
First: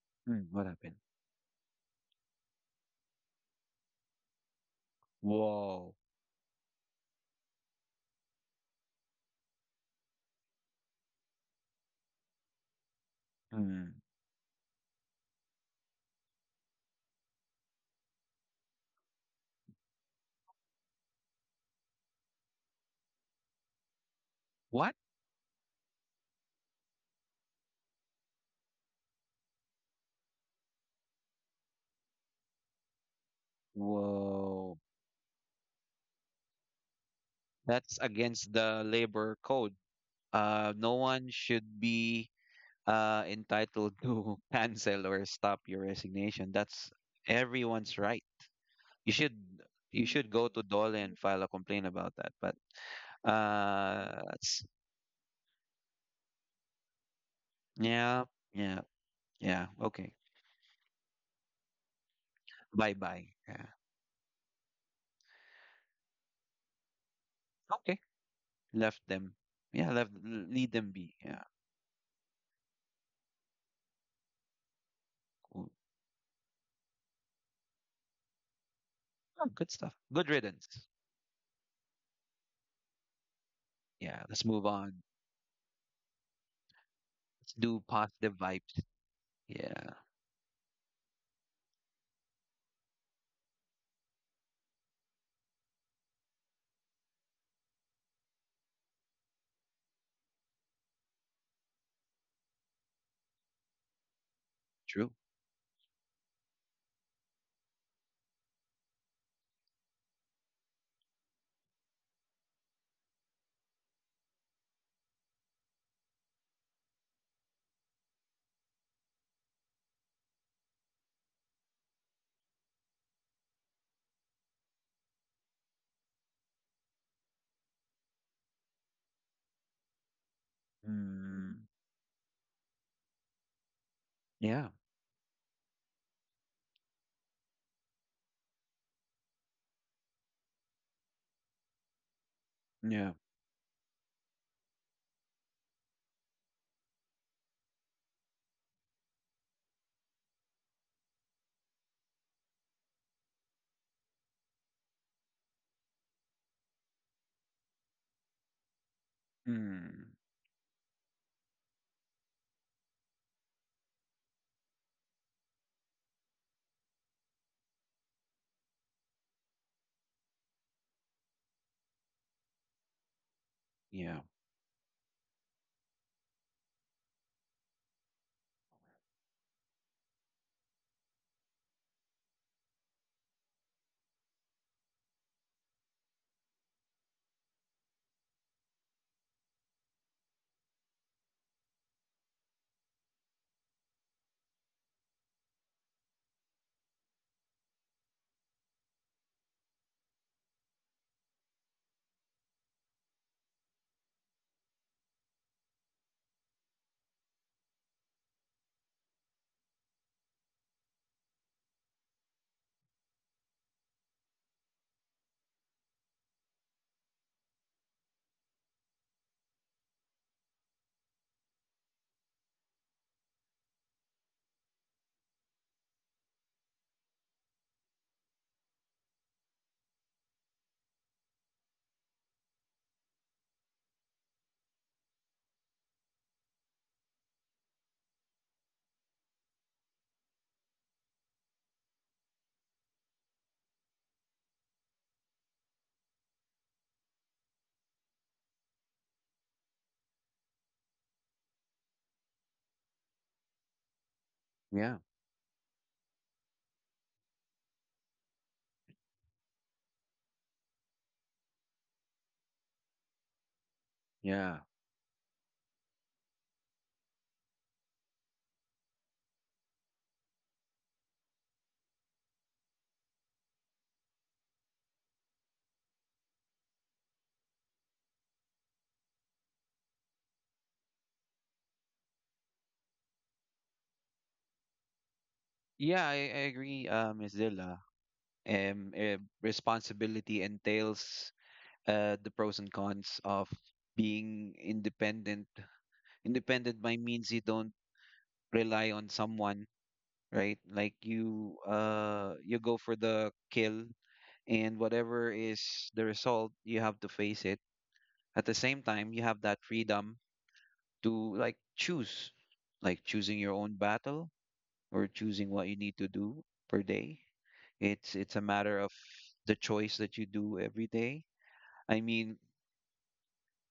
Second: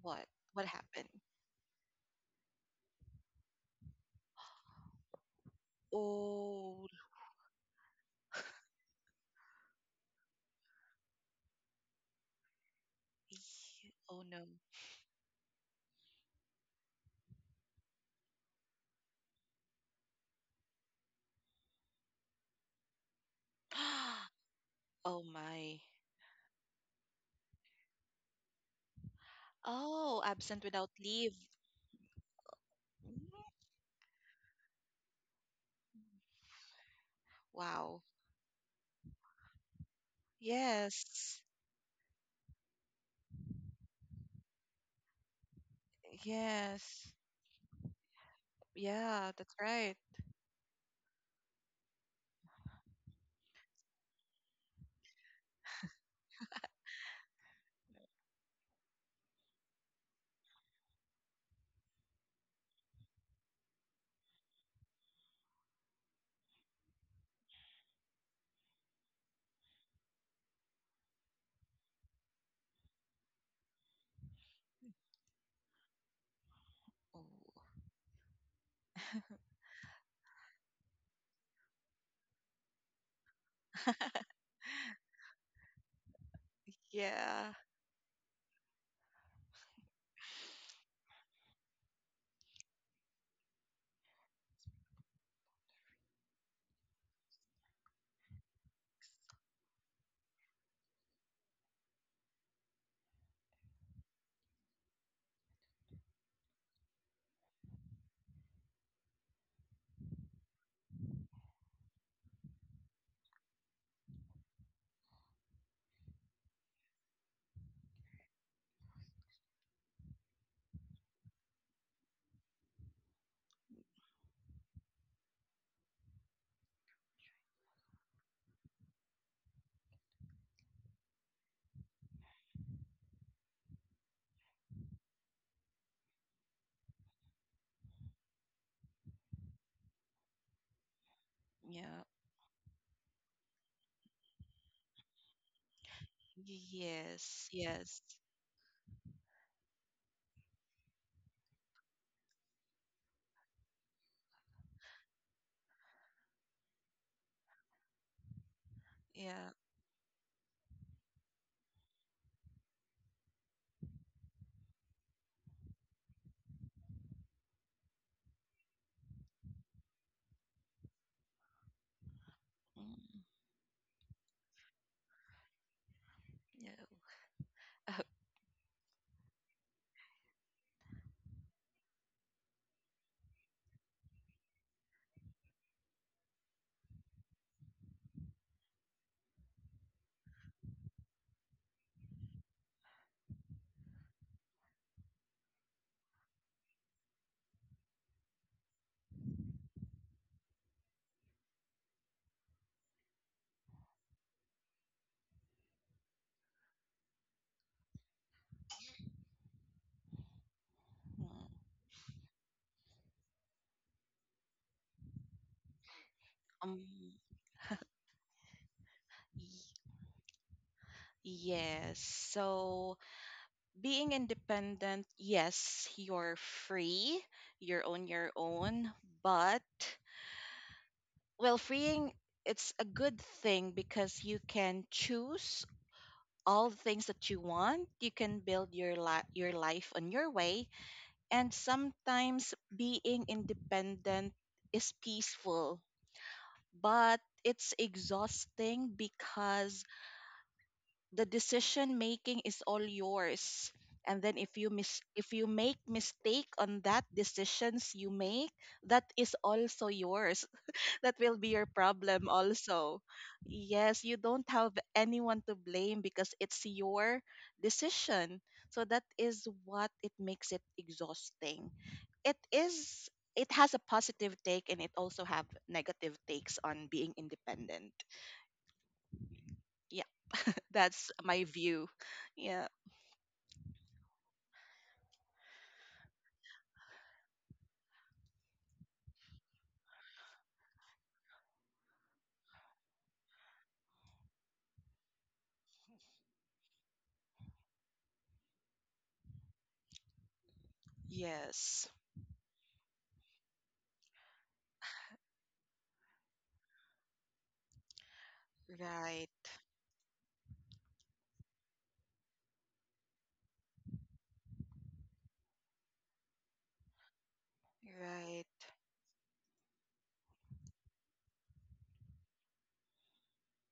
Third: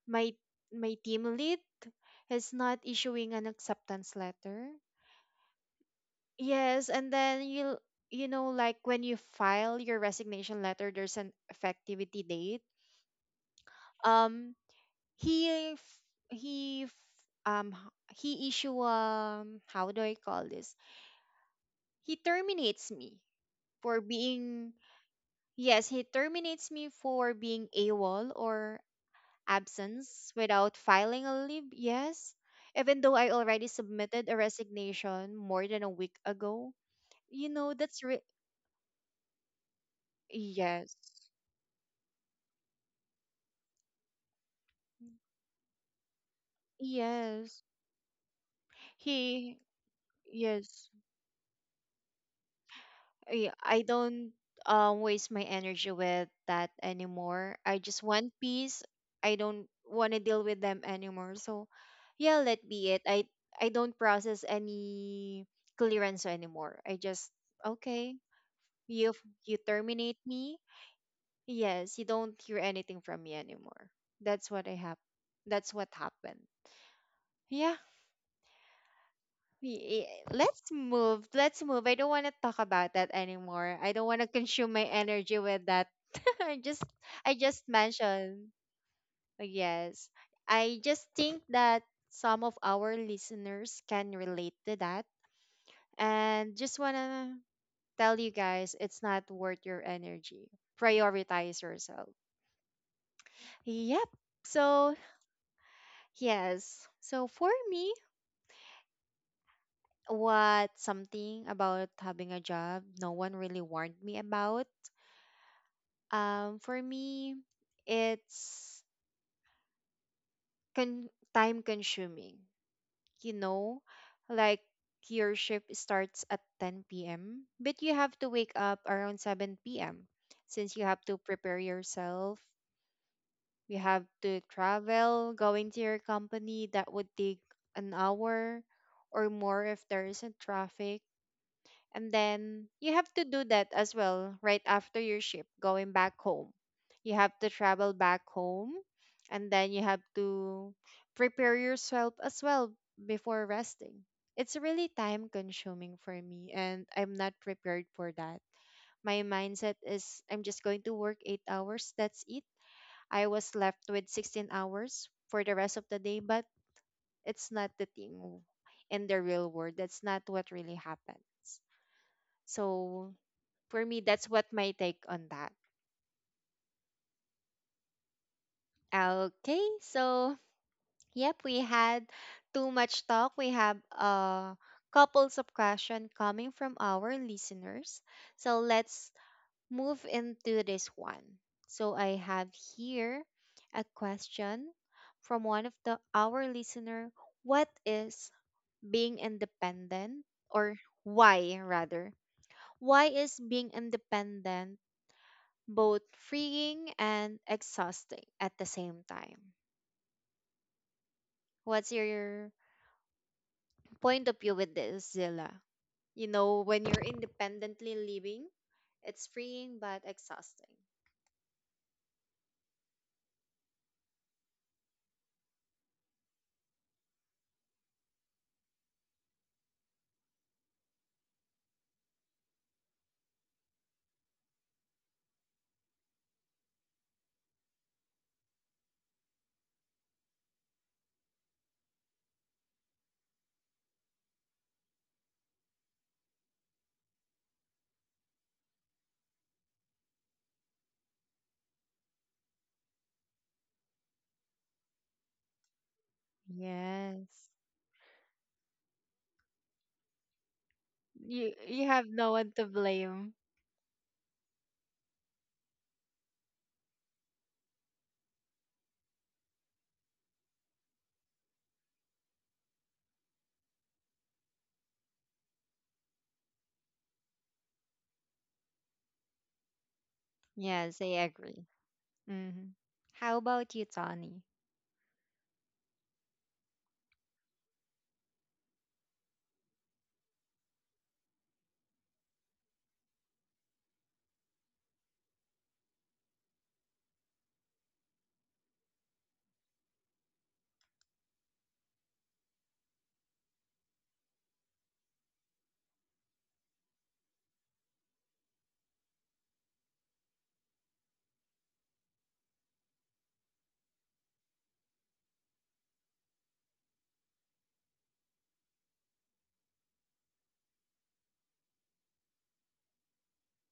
[SPEAKER 2] What?
[SPEAKER 1] My
[SPEAKER 3] Mm,
[SPEAKER 2] What
[SPEAKER 3] what happened?
[SPEAKER 1] my
[SPEAKER 2] happened?
[SPEAKER 1] team lead is not issuing an acceptance letter.
[SPEAKER 3] Whoa.
[SPEAKER 2] Oh,
[SPEAKER 1] Yes, and then you know, like when you file your resignation letter there's an effectivity date.
[SPEAKER 2] Ye-
[SPEAKER 3] Mm,
[SPEAKER 2] oh no.
[SPEAKER 1] Um he f- he f- um he issue, how do I call this? He terminates me for
[SPEAKER 2] *gasps*
[SPEAKER 1] being,
[SPEAKER 3] what?
[SPEAKER 2] Oh my.
[SPEAKER 1] yes, he terminates me for being AWOL, or
[SPEAKER 2] Oh,
[SPEAKER 1] absence
[SPEAKER 2] absent
[SPEAKER 1] without
[SPEAKER 2] without
[SPEAKER 1] filing
[SPEAKER 2] leave.
[SPEAKER 1] a leave. Yes. Even though I
[SPEAKER 2] Mm.
[SPEAKER 1] already submitted a
[SPEAKER 3] Whoa.
[SPEAKER 1] resignation more than a week ago. You know,
[SPEAKER 3] That's
[SPEAKER 2] Wow.
[SPEAKER 3] against the labor code. No
[SPEAKER 1] yes.
[SPEAKER 3] one
[SPEAKER 2] Yes.
[SPEAKER 3] should be entitled to *laughs* cancel or stop your resignation. That's
[SPEAKER 2] Yes.
[SPEAKER 1] Yes,
[SPEAKER 3] everyone's right. You
[SPEAKER 2] Yeah,
[SPEAKER 3] should
[SPEAKER 2] that's
[SPEAKER 1] he,
[SPEAKER 2] right.
[SPEAKER 3] you should go to
[SPEAKER 1] yes,
[SPEAKER 3] DOLE and file a complaint about that. But
[SPEAKER 1] I
[SPEAKER 3] uh,
[SPEAKER 1] don't
[SPEAKER 3] it's-
[SPEAKER 1] waste my energy with that anymore. I just
[SPEAKER 3] yeah,
[SPEAKER 1] want
[SPEAKER 3] yeah,
[SPEAKER 1] peace. I
[SPEAKER 3] yeah.
[SPEAKER 1] don't
[SPEAKER 3] Okay.
[SPEAKER 1] want to deal with them anymore. So, yeah, let
[SPEAKER 3] Bye
[SPEAKER 1] be it.
[SPEAKER 3] bye.
[SPEAKER 1] I
[SPEAKER 3] Yeah.
[SPEAKER 1] I don't process any clearance anymore. I just
[SPEAKER 3] Okay.
[SPEAKER 1] okay,
[SPEAKER 3] Left
[SPEAKER 1] you
[SPEAKER 3] them.
[SPEAKER 1] you
[SPEAKER 3] Yeah, left,
[SPEAKER 1] terminate me.
[SPEAKER 3] lead them be. Yeah,
[SPEAKER 1] Yes, you don't hear anything from me anymore. That's what I have.
[SPEAKER 3] cool.
[SPEAKER 1] That's what happened.
[SPEAKER 2] Oh.
[SPEAKER 1] Yeah.
[SPEAKER 3] Oh, good stuff. Good
[SPEAKER 1] Let's
[SPEAKER 3] riddance.
[SPEAKER 1] move. Let's move. I don't want to talk about that anymore. I don't
[SPEAKER 3] Yeah,
[SPEAKER 1] want
[SPEAKER 2] *laughs*
[SPEAKER 1] to
[SPEAKER 3] let's move
[SPEAKER 1] consume my
[SPEAKER 3] on.
[SPEAKER 1] energy with that. *laughs* I just, I
[SPEAKER 2] Yeah.
[SPEAKER 3] Let's
[SPEAKER 1] just
[SPEAKER 3] do positive
[SPEAKER 1] mentioned.
[SPEAKER 3] vibes. Yeah,
[SPEAKER 1] Yes. I just think that some of our listeners can relate to that and just want to tell you guys it's not worth your energy. Prioritize yourself. Yep. So,
[SPEAKER 3] true.
[SPEAKER 1] yes. So for me, what something about having a job no one really warned me about. For me, it's time consuming, you know, like your shift starts at 10 p.m., but you have to wake up around 7 p.m. since you have to prepare
[SPEAKER 3] Mm,
[SPEAKER 1] yourself. You have to
[SPEAKER 3] yeah,
[SPEAKER 1] travel, going to your company, that would take an hour or more if there isn't traffic.
[SPEAKER 2] Yeah.
[SPEAKER 1] And then you have
[SPEAKER 3] yeah.
[SPEAKER 1] to do that as well right after your ship going back home. You have
[SPEAKER 2] Yes.
[SPEAKER 1] to travel
[SPEAKER 2] Yes.
[SPEAKER 1] back home, and then you have to prepare yourself as well before resting. It's really time consuming for me, and I'm not prepared for that. My
[SPEAKER 2] Yeah.
[SPEAKER 1] mindset
[SPEAKER 3] Mm,
[SPEAKER 1] is I'm just going to work 8 hours, that's it. I was left with 16 hours for the rest of the day, but it's not the thing in the real world. That's not what really happens. So
[SPEAKER 2] Mm.
[SPEAKER 1] for me,
[SPEAKER 3] yeah,
[SPEAKER 1] that's what my take on that.
[SPEAKER 2] Yeah. *laughs*
[SPEAKER 1] Okay, so yep, we had too much talk. We have couples of question coming from our listeners. So let's move into this one. So I have here a question from one of the our listener. What is being independent, or why rather? Why is being independent both freeing and exhausting at the same time.
[SPEAKER 2] Mm.
[SPEAKER 1] What's your point of view with this, Zilla? You know,
[SPEAKER 2] Um,
[SPEAKER 1] when you're independently living, it's
[SPEAKER 2] y-
[SPEAKER 1] freeing but exhausting.
[SPEAKER 2] yes. So being independent, yes, you're free, you're on your own, but, well, freeing, it's a good thing because you can choose all the things that you want. You can build your your life on your way, and sometimes being independent is peaceful, but it's exhausting because the decision making is all yours. And then if you
[SPEAKER 3] yeah,
[SPEAKER 2] if you make mistake on that
[SPEAKER 1] Yes.
[SPEAKER 2] decisions you make, that is also yours. That will be
[SPEAKER 1] You
[SPEAKER 2] your
[SPEAKER 1] you have
[SPEAKER 2] problem
[SPEAKER 1] no one to
[SPEAKER 2] also.
[SPEAKER 1] blame.
[SPEAKER 2] Yes, you don't
[SPEAKER 3] yeah.
[SPEAKER 2] have anyone to blame because it's your decision. So that is what it makes it exhausting. It is it has a positive take and it also have negative takes on being independent. Yeah, *laughs*
[SPEAKER 1] Yes,
[SPEAKER 2] that's
[SPEAKER 1] I
[SPEAKER 2] my
[SPEAKER 1] agree.
[SPEAKER 2] view. Yeah.
[SPEAKER 1] Mm-hmm. How about you, Tony?
[SPEAKER 3] Yeah, I agree, Ms. Zilla. Responsibility entails the pros and cons of being independent. Independent by means you don't rely on someone, right? Like you
[SPEAKER 2] Yes.
[SPEAKER 3] you go for the kill, and whatever is the result, you have to face it. At the same time, you have
[SPEAKER 2] Right.
[SPEAKER 3] that freedom to, like, choose, like choosing your own battle or choosing what you need to do per day. It's a
[SPEAKER 2] Right.
[SPEAKER 3] matter of the choice that you do every day. I mean,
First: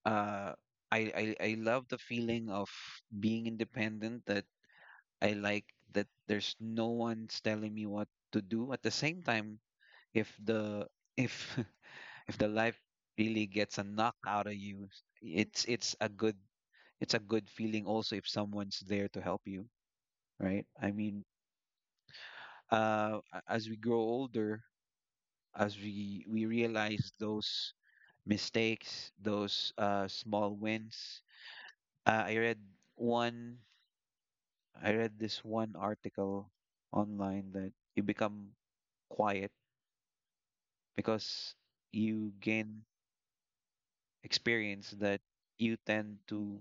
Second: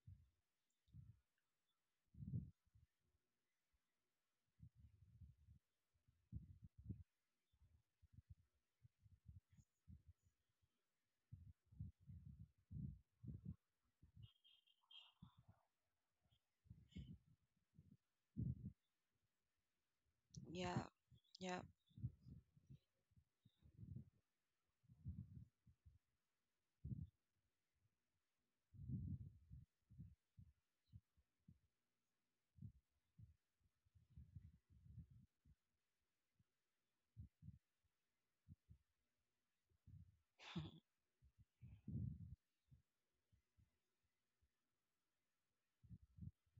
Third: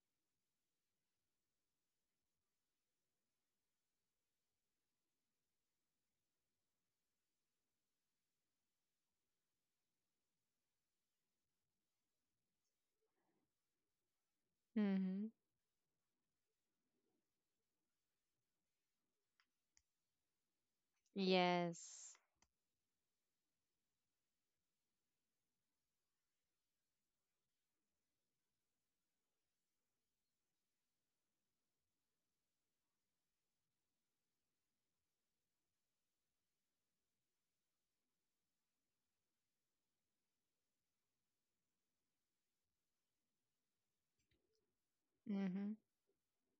[SPEAKER 3] uh I love the feeling of being independent, that I like that there's no one's telling me what to do. At the same time, if the if *laughs* if the life really gets a knock out of you,
[SPEAKER 1] Mm-hmm.
[SPEAKER 3] it's it's a good it's a good feeling also if someone's there to help you, right?
[SPEAKER 2] Yeah.
[SPEAKER 3] I mean,
[SPEAKER 2] Yeah.
[SPEAKER 1] Yes.
[SPEAKER 3] as we grow older, as we realize those mistakes, those small wins, uh, i read one I read this one article online, that you become quiet
[SPEAKER 2] *laughs*
[SPEAKER 3] because you gain experience, that
[SPEAKER 1] Mm-hmm.
[SPEAKER 3] you tend to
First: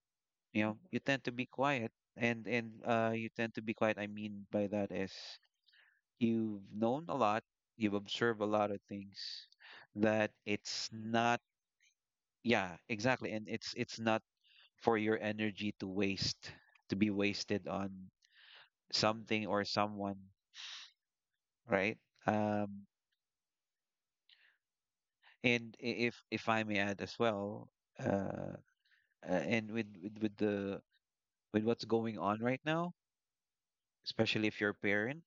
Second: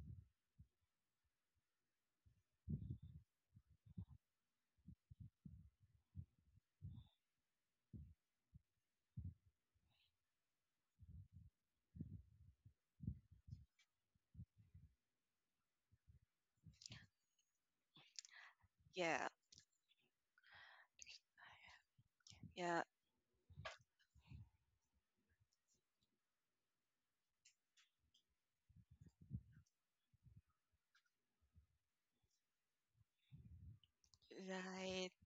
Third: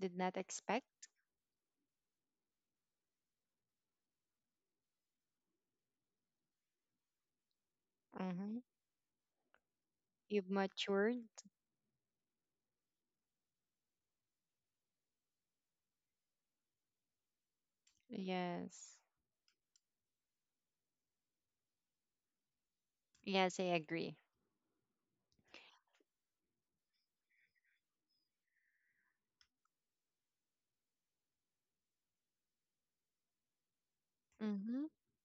[SPEAKER 1] Did not
[SPEAKER 3] you
[SPEAKER 1] expect.
[SPEAKER 3] tend to be quiet, and you tend to be quiet, I mean by that is you've known a lot, you've observed a
[SPEAKER 1] Mm-hmm.
[SPEAKER 3] lot of things, that
[SPEAKER 1] You've
[SPEAKER 3] it's
[SPEAKER 1] matured.
[SPEAKER 3] not, yeah, exactly, and it's not for your energy to be wasted on
[SPEAKER 1] Yes.
[SPEAKER 2] Yeah.
[SPEAKER 3] something or someone, right.
[SPEAKER 2] Yeah.
[SPEAKER 3] um
[SPEAKER 1] Yes, I agree.
[SPEAKER 3] and if I may add as well, uh and with what's going on right now, especially if you're a
[SPEAKER 1] Hmm.
[SPEAKER 2] Right.
[SPEAKER 3] parent.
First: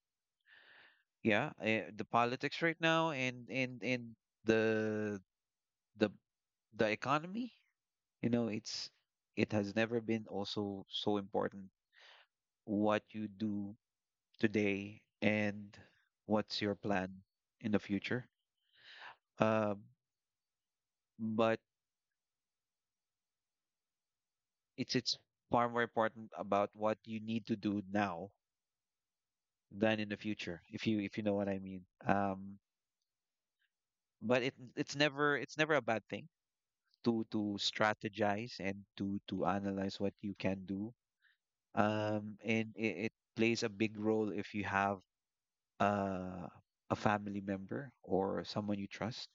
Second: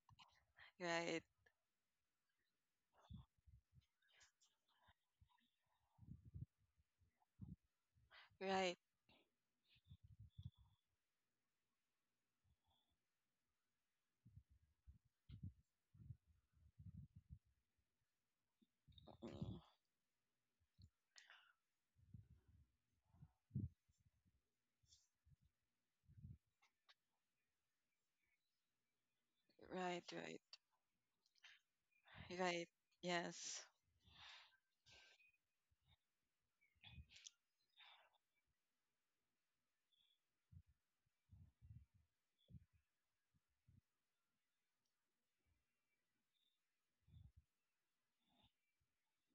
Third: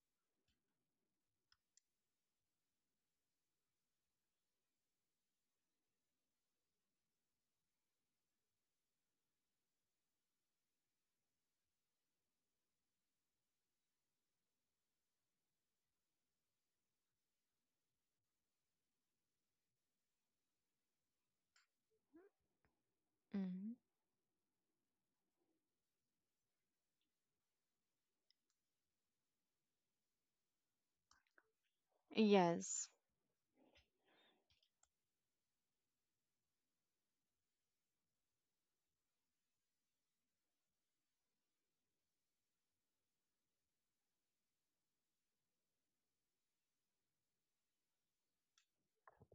[SPEAKER 2] Right.
[SPEAKER 3] Yeah, the politics right now and the the the economy, you know,
[SPEAKER 2] Right.
[SPEAKER 3] it has never been also so important what you do today and what's your plan in the future.
[SPEAKER 2] Mm.
[SPEAKER 3] Uh, but
[SPEAKER 1] Mm-hmm.
[SPEAKER 3] it's far more important about what you need to do now than
[SPEAKER 2] Right,
[SPEAKER 3] in the
[SPEAKER 2] right,
[SPEAKER 3] future, if you know what I mean.
[SPEAKER 2] right.
[SPEAKER 1] Yes,
[SPEAKER 2] Yes,
[SPEAKER 3] But it's never it's never a bad thing to strategize and to analyze what you can do, and it plays a big role if you have uh, a family member or someone you trust,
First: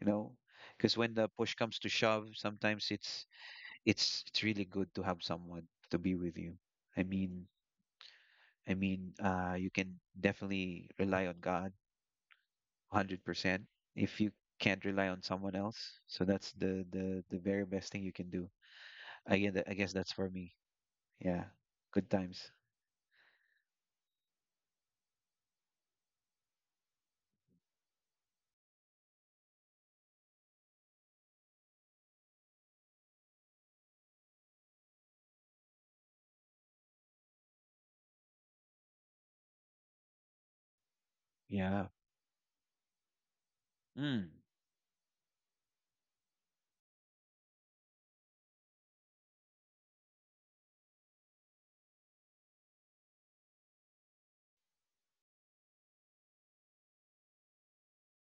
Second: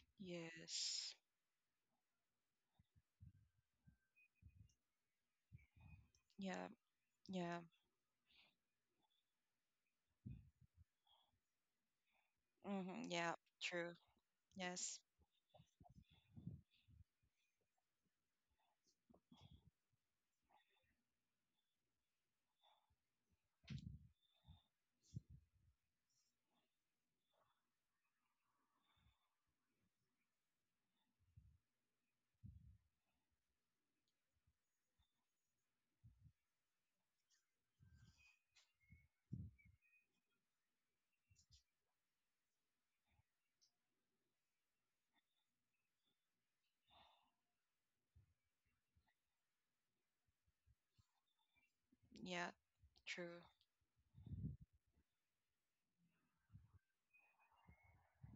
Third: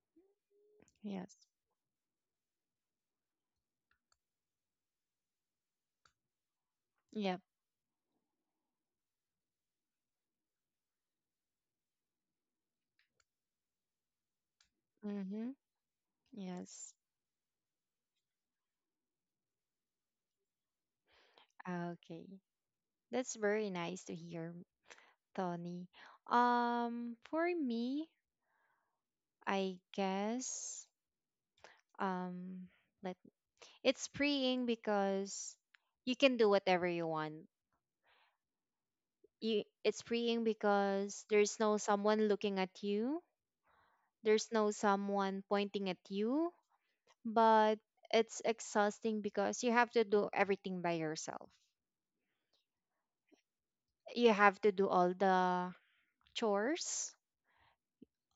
[SPEAKER 3] you know, because when
[SPEAKER 2] yes.
[SPEAKER 3] the
[SPEAKER 1] yes,
[SPEAKER 3] push comes to shove sometimes it's really good to have someone to be with you.
[SPEAKER 2] Yeah,
[SPEAKER 3] i
[SPEAKER 1] yep.
[SPEAKER 3] mean
[SPEAKER 2] yeah.
[SPEAKER 3] i mean uh you can definitely rely on God
[SPEAKER 2] Mm-hmm, yeah,
[SPEAKER 3] 100%,
[SPEAKER 2] true.
[SPEAKER 3] if you can't
[SPEAKER 2] Yes,
[SPEAKER 3] rely on
[SPEAKER 1] Mm-hmm.
[SPEAKER 3] someone else. So that's the
[SPEAKER 1] Yes.
[SPEAKER 3] the the very best thing you can do, I guess. That's for me. Yeah.
[SPEAKER 1] Ah,
[SPEAKER 3] Good
[SPEAKER 1] okay.
[SPEAKER 3] times.
[SPEAKER 1] That's very nice to hear, Tony. For me, I guess, um, let it's freeing because you can do whatever you want. It's freeing because there's no
[SPEAKER 3] Yeah.
[SPEAKER 1] someone looking at you,
[SPEAKER 3] Mm.
[SPEAKER 1] there's no someone pointing at you, but it's exhausting because you have to do everything by yourself.
[SPEAKER 2] yeah, true.
[SPEAKER 1] You have to do all the chores,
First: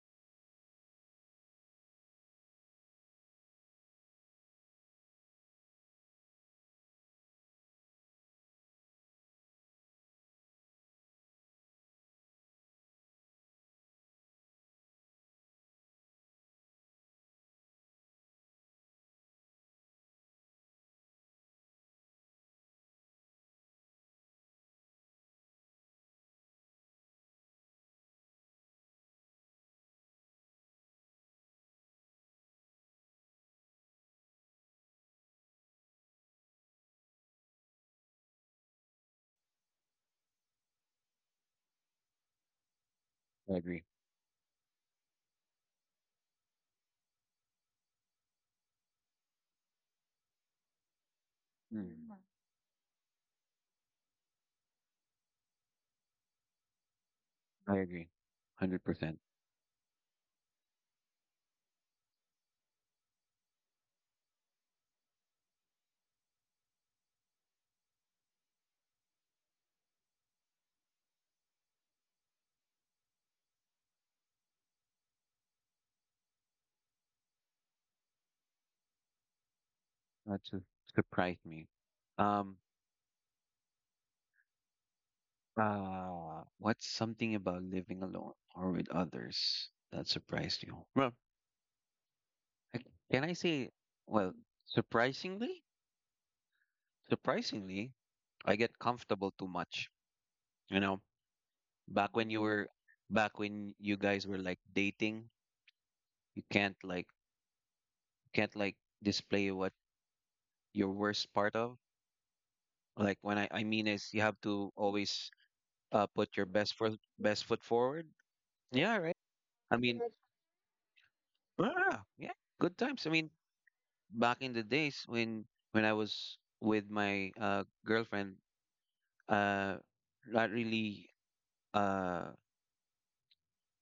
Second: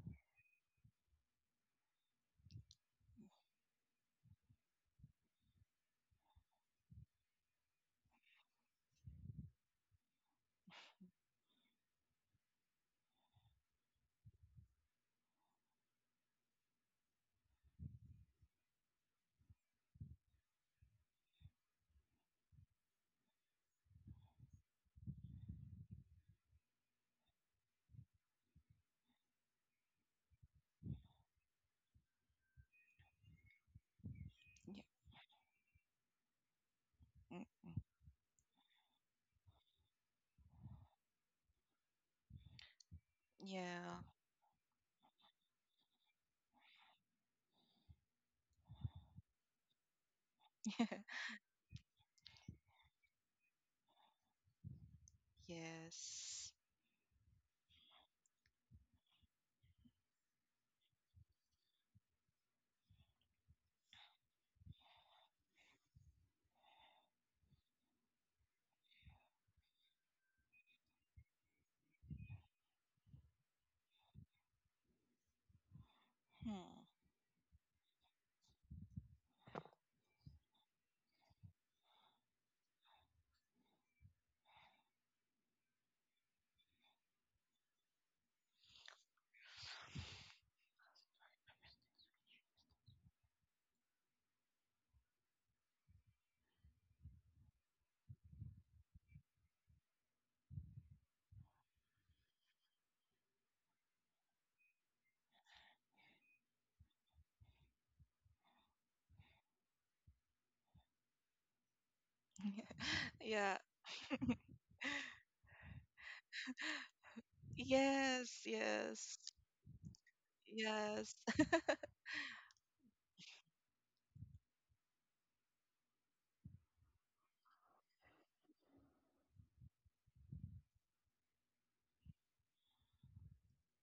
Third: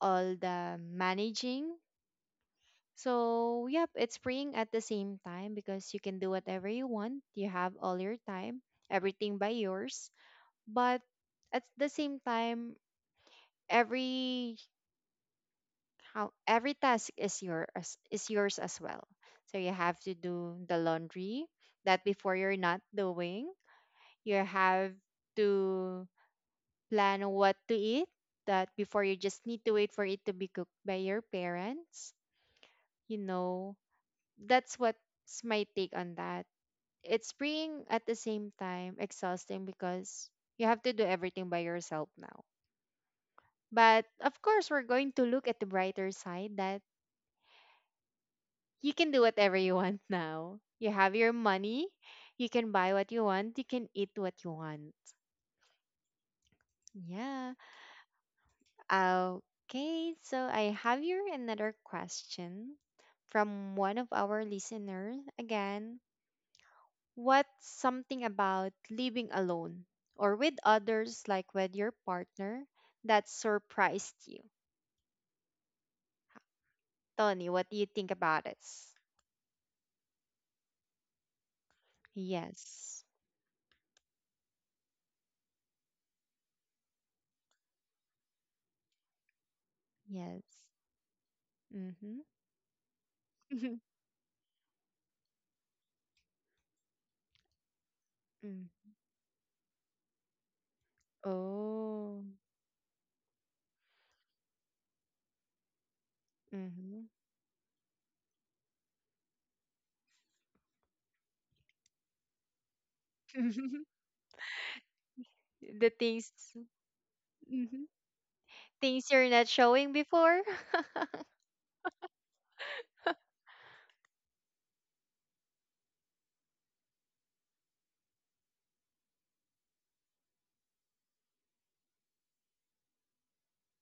[SPEAKER 1] all the managing. So, yep, it's freeing at the same time because you can do whatever you want. You have all your time, everything by yours. But at the same time, every, how every task is is yours as well. So you have to do the laundry that before you're not doing. You have to plan what to eat, that before you just need to wait for it to be cooked by your parents, you know. That's
[SPEAKER 2] Yeah,
[SPEAKER 1] what's my take on that. It's
[SPEAKER 2] mm, mm,
[SPEAKER 1] freeing at the same time exhausting because you have to do everything by yourself now,
[SPEAKER 3] I agree.
[SPEAKER 2] yeah.
[SPEAKER 1] but of course we're going to look at the brighter side that you can do whatever you *laughs* want now, you have
[SPEAKER 2] *laughs*
[SPEAKER 1] your money,
[SPEAKER 3] Mm.
[SPEAKER 1] you can buy what you want, you can eat what you want,
[SPEAKER 2] Yes.
[SPEAKER 1] yeah.
[SPEAKER 3] I agree. 100%.
[SPEAKER 1] Okay, so I have here another question from one of our listeners again. What's something about living alone or with others, like with your partner, that surprised you?
[SPEAKER 2] Hmm.
[SPEAKER 1] Tony, what do you think about it?
[SPEAKER 3] That su- Surprised me. Um,
[SPEAKER 1] Yes.
[SPEAKER 3] what's something about living alone or with others that
[SPEAKER 1] Yes.
[SPEAKER 3] surprised you? Well,
[SPEAKER 1] Mm-hmm.
[SPEAKER 3] I- can I say,
[SPEAKER 1] *laughs*
[SPEAKER 3] well, surprisingly, surprisingly, I
[SPEAKER 1] Mm.
[SPEAKER 3] get comfortable too much. You know, back
[SPEAKER 1] Oh.
[SPEAKER 3] when you were, back when you guys were like dating, you
[SPEAKER 1] Mm-hmm.
[SPEAKER 3] can't like display what your worst part of. Like when
[SPEAKER 2] Yeah.
[SPEAKER 3] I mean
[SPEAKER 1] *laughs*
[SPEAKER 3] is you have to always
[SPEAKER 1] The things,
[SPEAKER 3] put your best foot
[SPEAKER 1] Mhm.
[SPEAKER 3] forward.
[SPEAKER 2] Yes,
[SPEAKER 3] Yeah,
[SPEAKER 1] things
[SPEAKER 2] yes.
[SPEAKER 3] right.
[SPEAKER 1] you're not
[SPEAKER 3] I
[SPEAKER 1] showing
[SPEAKER 3] mean,
[SPEAKER 1] before. *laughs*
[SPEAKER 2] Yes. *laughs*
[SPEAKER 3] ah, yeah, yeah, good times. I mean, back in the days when I was with my girlfriend, uh, not really. Uh,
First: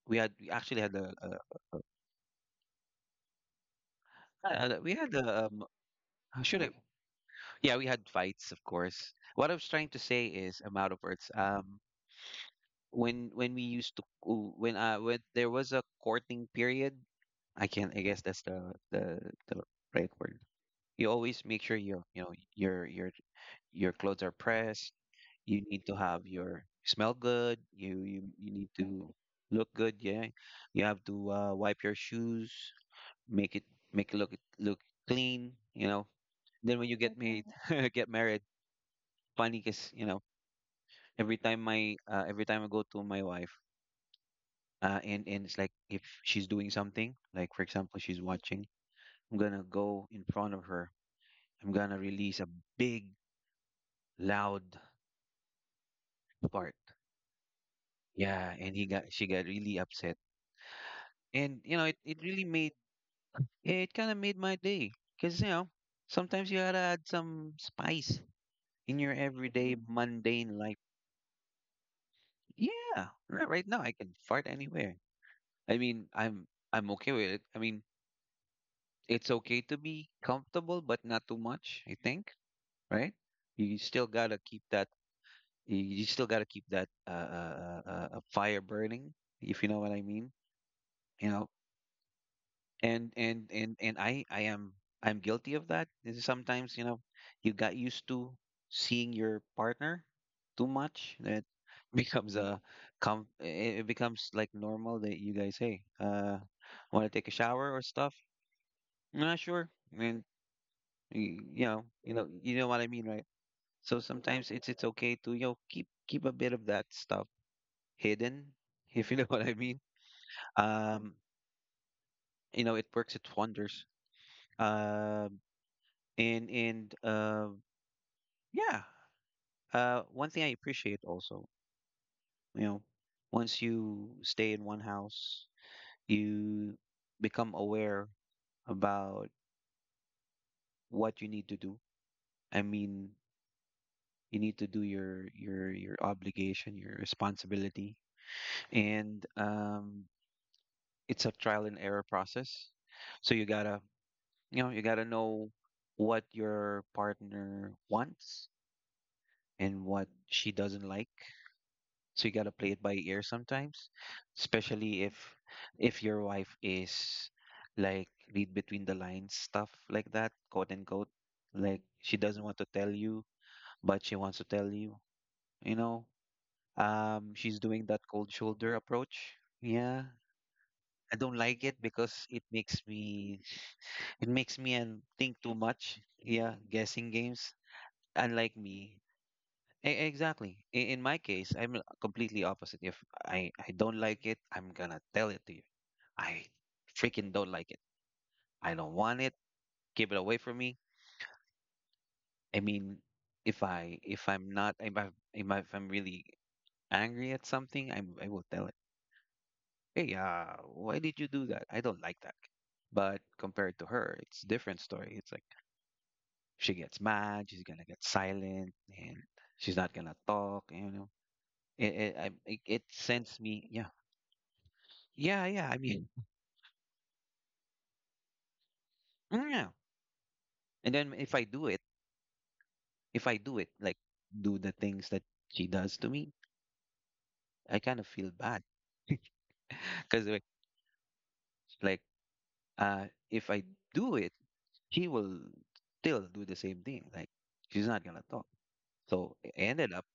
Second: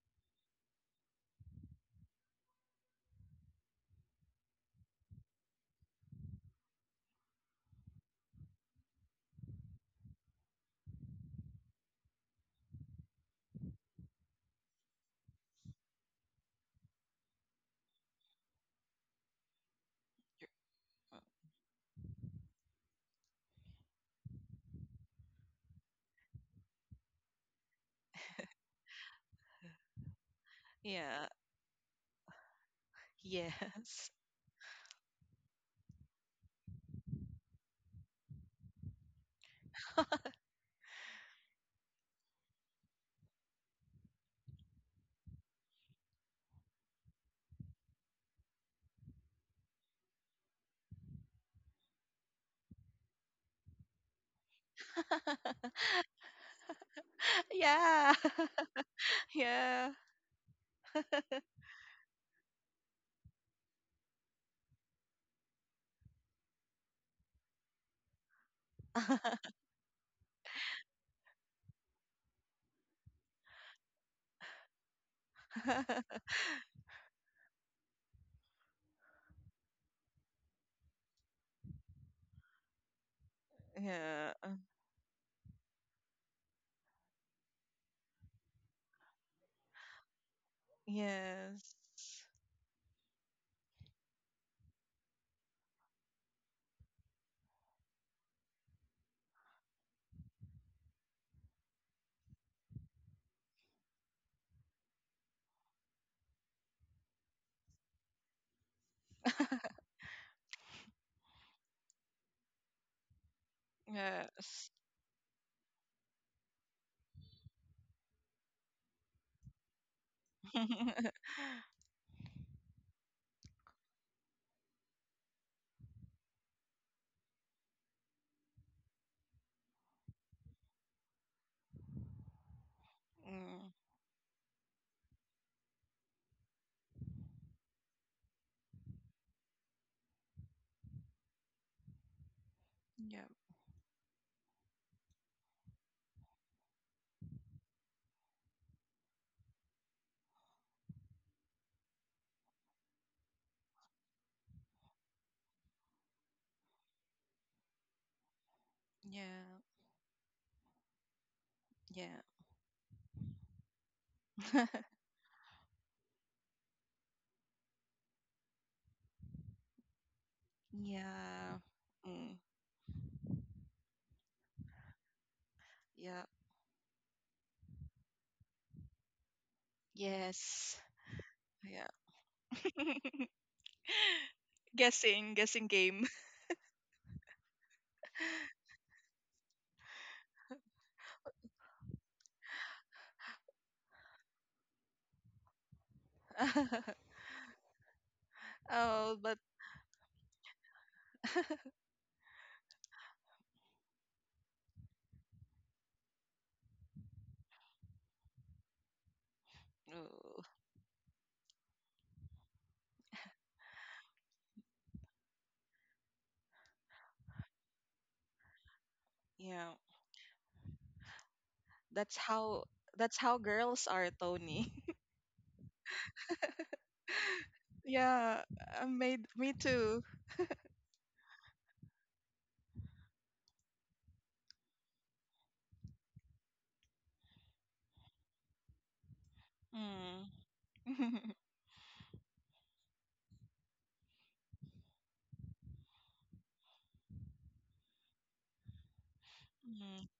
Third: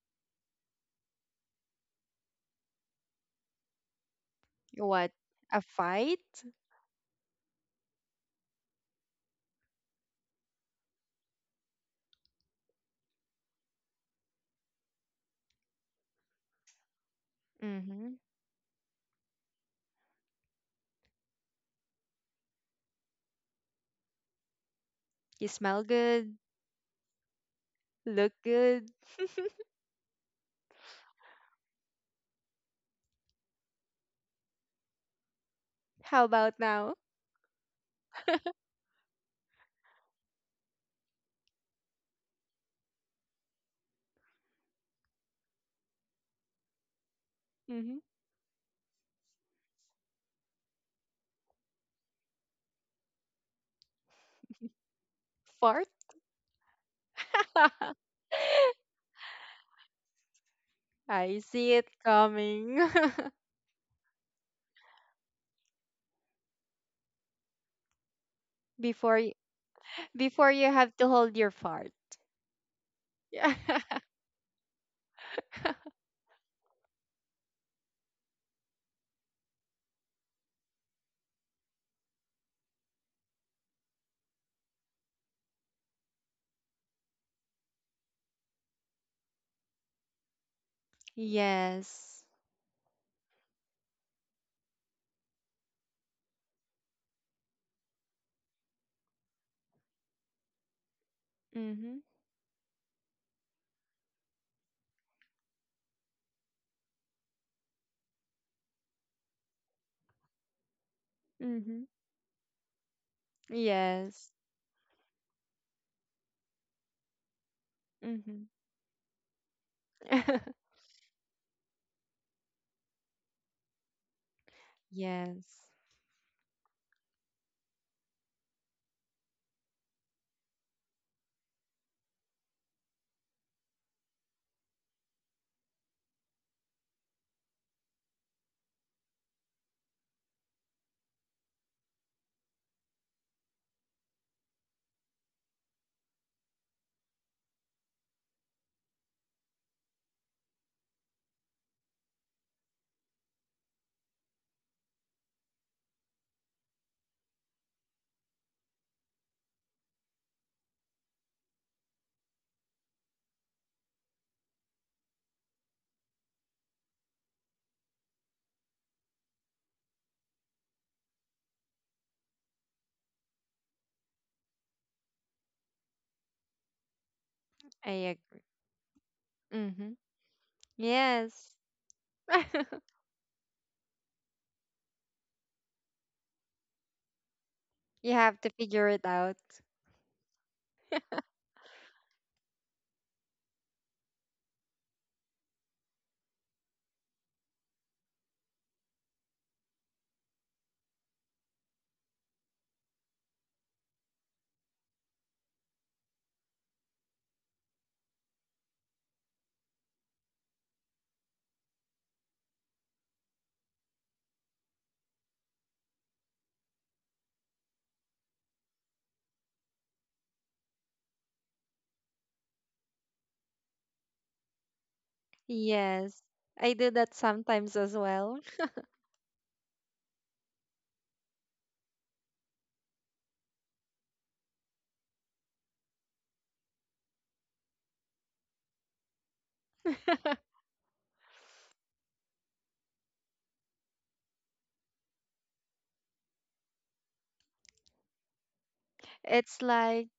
[SPEAKER 3] we had we actually had a had a- we
[SPEAKER 1] What?
[SPEAKER 3] had a
[SPEAKER 1] A fight?
[SPEAKER 3] how should I? Yeah, we had fights, of course. What I was trying to say is, I'm out of words. When we used to, when there was a courting period, I
[SPEAKER 1] Mm-hmm.
[SPEAKER 3] guess that's the right word. You always make sure you know your your clothes are pressed.
[SPEAKER 1] You
[SPEAKER 3] You
[SPEAKER 1] smell
[SPEAKER 3] need to have
[SPEAKER 1] good,
[SPEAKER 3] your smell good. You you
[SPEAKER 1] look
[SPEAKER 3] you need
[SPEAKER 1] good.
[SPEAKER 3] to look good. Yeah, you have to
[SPEAKER 2] Yeah.
[SPEAKER 3] wipe your shoes, make it
[SPEAKER 2] Yes.
[SPEAKER 3] make it look clean. You know.
[SPEAKER 1] How about
[SPEAKER 3] Then when you
[SPEAKER 1] now?
[SPEAKER 3] get married, *laughs* get married, funny because you know every time my every time I go to my wife, and it's like if she's doing something, like for
[SPEAKER 1] Mm-hmm.
[SPEAKER 3] example she's watching, I'm gonna go in front of her, I'm gonna release a big, loud
[SPEAKER 1] Fart?
[SPEAKER 2] *laughs*
[SPEAKER 3] fart.
[SPEAKER 2] Yeah.
[SPEAKER 1] *laughs*
[SPEAKER 2] *laughs*
[SPEAKER 3] Yeah, and he got she got really
[SPEAKER 2] Yeah.
[SPEAKER 3] upset,
[SPEAKER 1] I
[SPEAKER 3] and
[SPEAKER 1] see
[SPEAKER 3] you know
[SPEAKER 1] it
[SPEAKER 3] it really made
[SPEAKER 1] coming. *laughs*
[SPEAKER 3] it kind of made my day because you know sometimes you gotta add some spice in your
[SPEAKER 1] before y-
[SPEAKER 2] *laughs*
[SPEAKER 3] everyday
[SPEAKER 1] Before
[SPEAKER 3] mundane
[SPEAKER 1] you
[SPEAKER 3] life.
[SPEAKER 1] have to hold your fart.
[SPEAKER 3] Yeah, right,
[SPEAKER 1] Yeah.
[SPEAKER 3] right now I
[SPEAKER 1] *laughs*
[SPEAKER 3] can fart anywhere. I mean, I'm okay with it. I mean, it's okay to be comfortable, but not too much. I think, right? You still gotta
[SPEAKER 2] Yeah.
[SPEAKER 3] keep that you still got to keep that fire burning, if you know what I mean. You know,
[SPEAKER 2] Yes.
[SPEAKER 1] Yes.
[SPEAKER 3] and I'm guilty of that. Is sometimes you know you got used to seeing your partner too much that *laughs*
[SPEAKER 1] Mhm.
[SPEAKER 3] becomes a com it it becomes like normal that you guys, hey want to take a shower or stuff, not sure.
[SPEAKER 2] *laughs*
[SPEAKER 3] I mean, you
[SPEAKER 1] Mhm.
[SPEAKER 3] know you know you know what I mean, right? So
[SPEAKER 1] Yes.
[SPEAKER 3] sometimes
[SPEAKER 2] Yes.
[SPEAKER 3] it's okay to, you know, keep a bit of that stuff hidden,
[SPEAKER 1] Mhm.
[SPEAKER 3] if you know *laughs* what I mean.
[SPEAKER 1] *laughs*
[SPEAKER 3] Um,
[SPEAKER 2] *laughs*
[SPEAKER 3] you know, it works its wonders. Um,
[SPEAKER 1] Yes.
[SPEAKER 3] and Yeah, one thing I appreciate also, you know, once
[SPEAKER 2] Mm.
[SPEAKER 3] you stay in one house, you become aware about what you need to do. I mean,
[SPEAKER 2] Yeah,
[SPEAKER 3] you need to do your obligation, your responsibility, and it's a trial and error process. So you gotta, you know, you gotta know what your partner wants
[SPEAKER 2] yeah,
[SPEAKER 3] and what she doesn't like.
[SPEAKER 2] yeah,
[SPEAKER 3] So you gotta play it by ear sometimes,
[SPEAKER 2] *laughs*
[SPEAKER 3] especially if your wife is like read between the lines stuff like that, quote unquote.
[SPEAKER 2] yeah,
[SPEAKER 3] Like she
[SPEAKER 2] mm,
[SPEAKER 3] doesn't want to tell you, but she wants to tell you. You know,
[SPEAKER 2] yeah,
[SPEAKER 3] she's doing that
[SPEAKER 1] I
[SPEAKER 3] cold
[SPEAKER 1] agree.
[SPEAKER 3] shoulder approach.
[SPEAKER 1] Mhm.
[SPEAKER 3] Yeah,
[SPEAKER 2] yes,
[SPEAKER 3] I don't
[SPEAKER 1] Yes.
[SPEAKER 3] like it
[SPEAKER 2] yeah.
[SPEAKER 3] because
[SPEAKER 1] *laughs*
[SPEAKER 2] *laughs*
[SPEAKER 3] it makes me and
[SPEAKER 2] Guessing,
[SPEAKER 3] think too
[SPEAKER 2] guessing
[SPEAKER 3] much.
[SPEAKER 2] game.
[SPEAKER 3] Yeah, guessing games.
[SPEAKER 1] You have to
[SPEAKER 3] Unlike
[SPEAKER 1] figure
[SPEAKER 3] me.
[SPEAKER 1] it out.
[SPEAKER 3] Exactly. In my
[SPEAKER 1] *laughs*
[SPEAKER 3] case, I'm completely opposite. If I don't like it, I'm gonna tell it to you. I
[SPEAKER 2] *laughs*
[SPEAKER 3] freaking don't like it. I don't
[SPEAKER 2] Oh,
[SPEAKER 3] want it.
[SPEAKER 2] but
[SPEAKER 3] Give it away from me.
[SPEAKER 2] *laughs*
[SPEAKER 3] I mean, if I if I'm not if I if, I, if I'm really angry at something, I will tell it. Hey,
[SPEAKER 2] oh,
[SPEAKER 3] why did you do that? I don't like that. But compared to her, it's different story. It's like she gets mad, she's gonna get silent, and
[SPEAKER 2] yeah,
[SPEAKER 3] she's not gonna talk. You know,
[SPEAKER 2] that's
[SPEAKER 3] it
[SPEAKER 2] how
[SPEAKER 3] it
[SPEAKER 2] that's how
[SPEAKER 3] sends me.
[SPEAKER 2] girls
[SPEAKER 3] Yeah,
[SPEAKER 2] are, Tony. *laughs*
[SPEAKER 3] yeah, yeah, I mean,
[SPEAKER 1] Yes. I do that sometimes as well.
[SPEAKER 2] Yeah, I made me
[SPEAKER 3] yeah.
[SPEAKER 2] too.
[SPEAKER 3] And then if I do it like do the things that she does to me, I kind of feel bad *laughs*
[SPEAKER 2] Mm.
[SPEAKER 3] because like,
[SPEAKER 1] *laughs*
[SPEAKER 2] *laughs*
[SPEAKER 3] like if I do it, she will still do the same thing, like she's not gonna talk, so I
[SPEAKER 1] It's
[SPEAKER 3] ended
[SPEAKER 2] Mm,
[SPEAKER 1] like
[SPEAKER 3] up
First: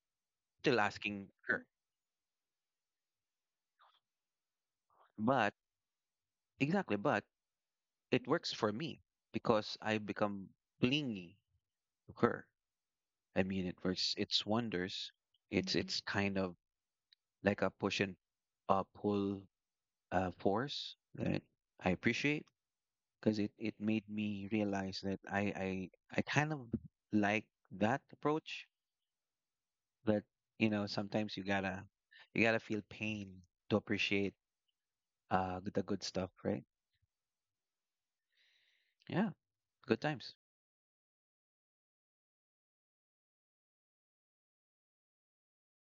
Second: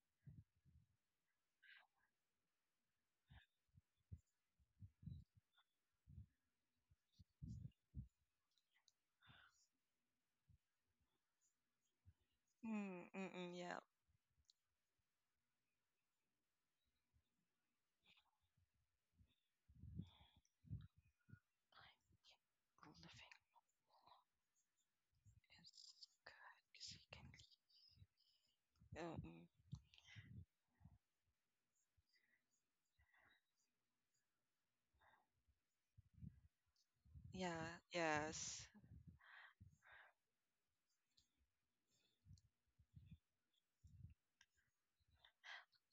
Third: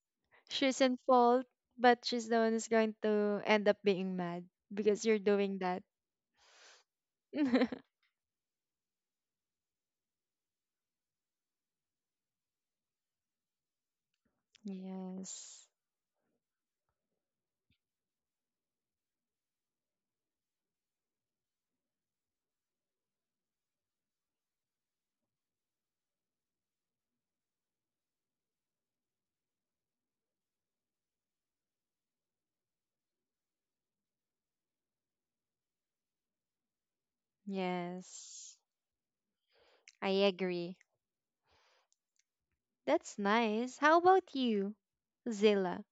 [SPEAKER 3] still
[SPEAKER 1] she's in
[SPEAKER 3] asking
[SPEAKER 1] fault,
[SPEAKER 3] her.
[SPEAKER 1] but she's the one who's going to end up being mad because you're
[SPEAKER 3] But
[SPEAKER 1] doing that.
[SPEAKER 3] exactly, but
[SPEAKER 1] *laughs*
[SPEAKER 3] it works for me because I become clingy to her.
[SPEAKER 2] mm, mm,
[SPEAKER 3] I
[SPEAKER 2] mm,
[SPEAKER 3] mean, it
[SPEAKER 2] yeah.
[SPEAKER 3] works it's wonders.
[SPEAKER 1] Yes.
[SPEAKER 3] It's Mhm. It's kind of like a push and pull force that I appreciate
[SPEAKER 2] Living
[SPEAKER 3] because it made me realize that
[SPEAKER 2] is
[SPEAKER 3] I
[SPEAKER 2] good
[SPEAKER 3] kind of
[SPEAKER 2] 'cause you can
[SPEAKER 3] like that approach,
[SPEAKER 2] leave. Oh, mm.
[SPEAKER 3] that you know sometimes you gotta, you gotta feel pain to appreciate the good stuff, right?
[SPEAKER 2] Yeah,
[SPEAKER 1] Yes.
[SPEAKER 2] yes.
[SPEAKER 3] Yeah, good
[SPEAKER 1] I
[SPEAKER 3] times.
[SPEAKER 1] agree. That's nice. How about you, Zilla?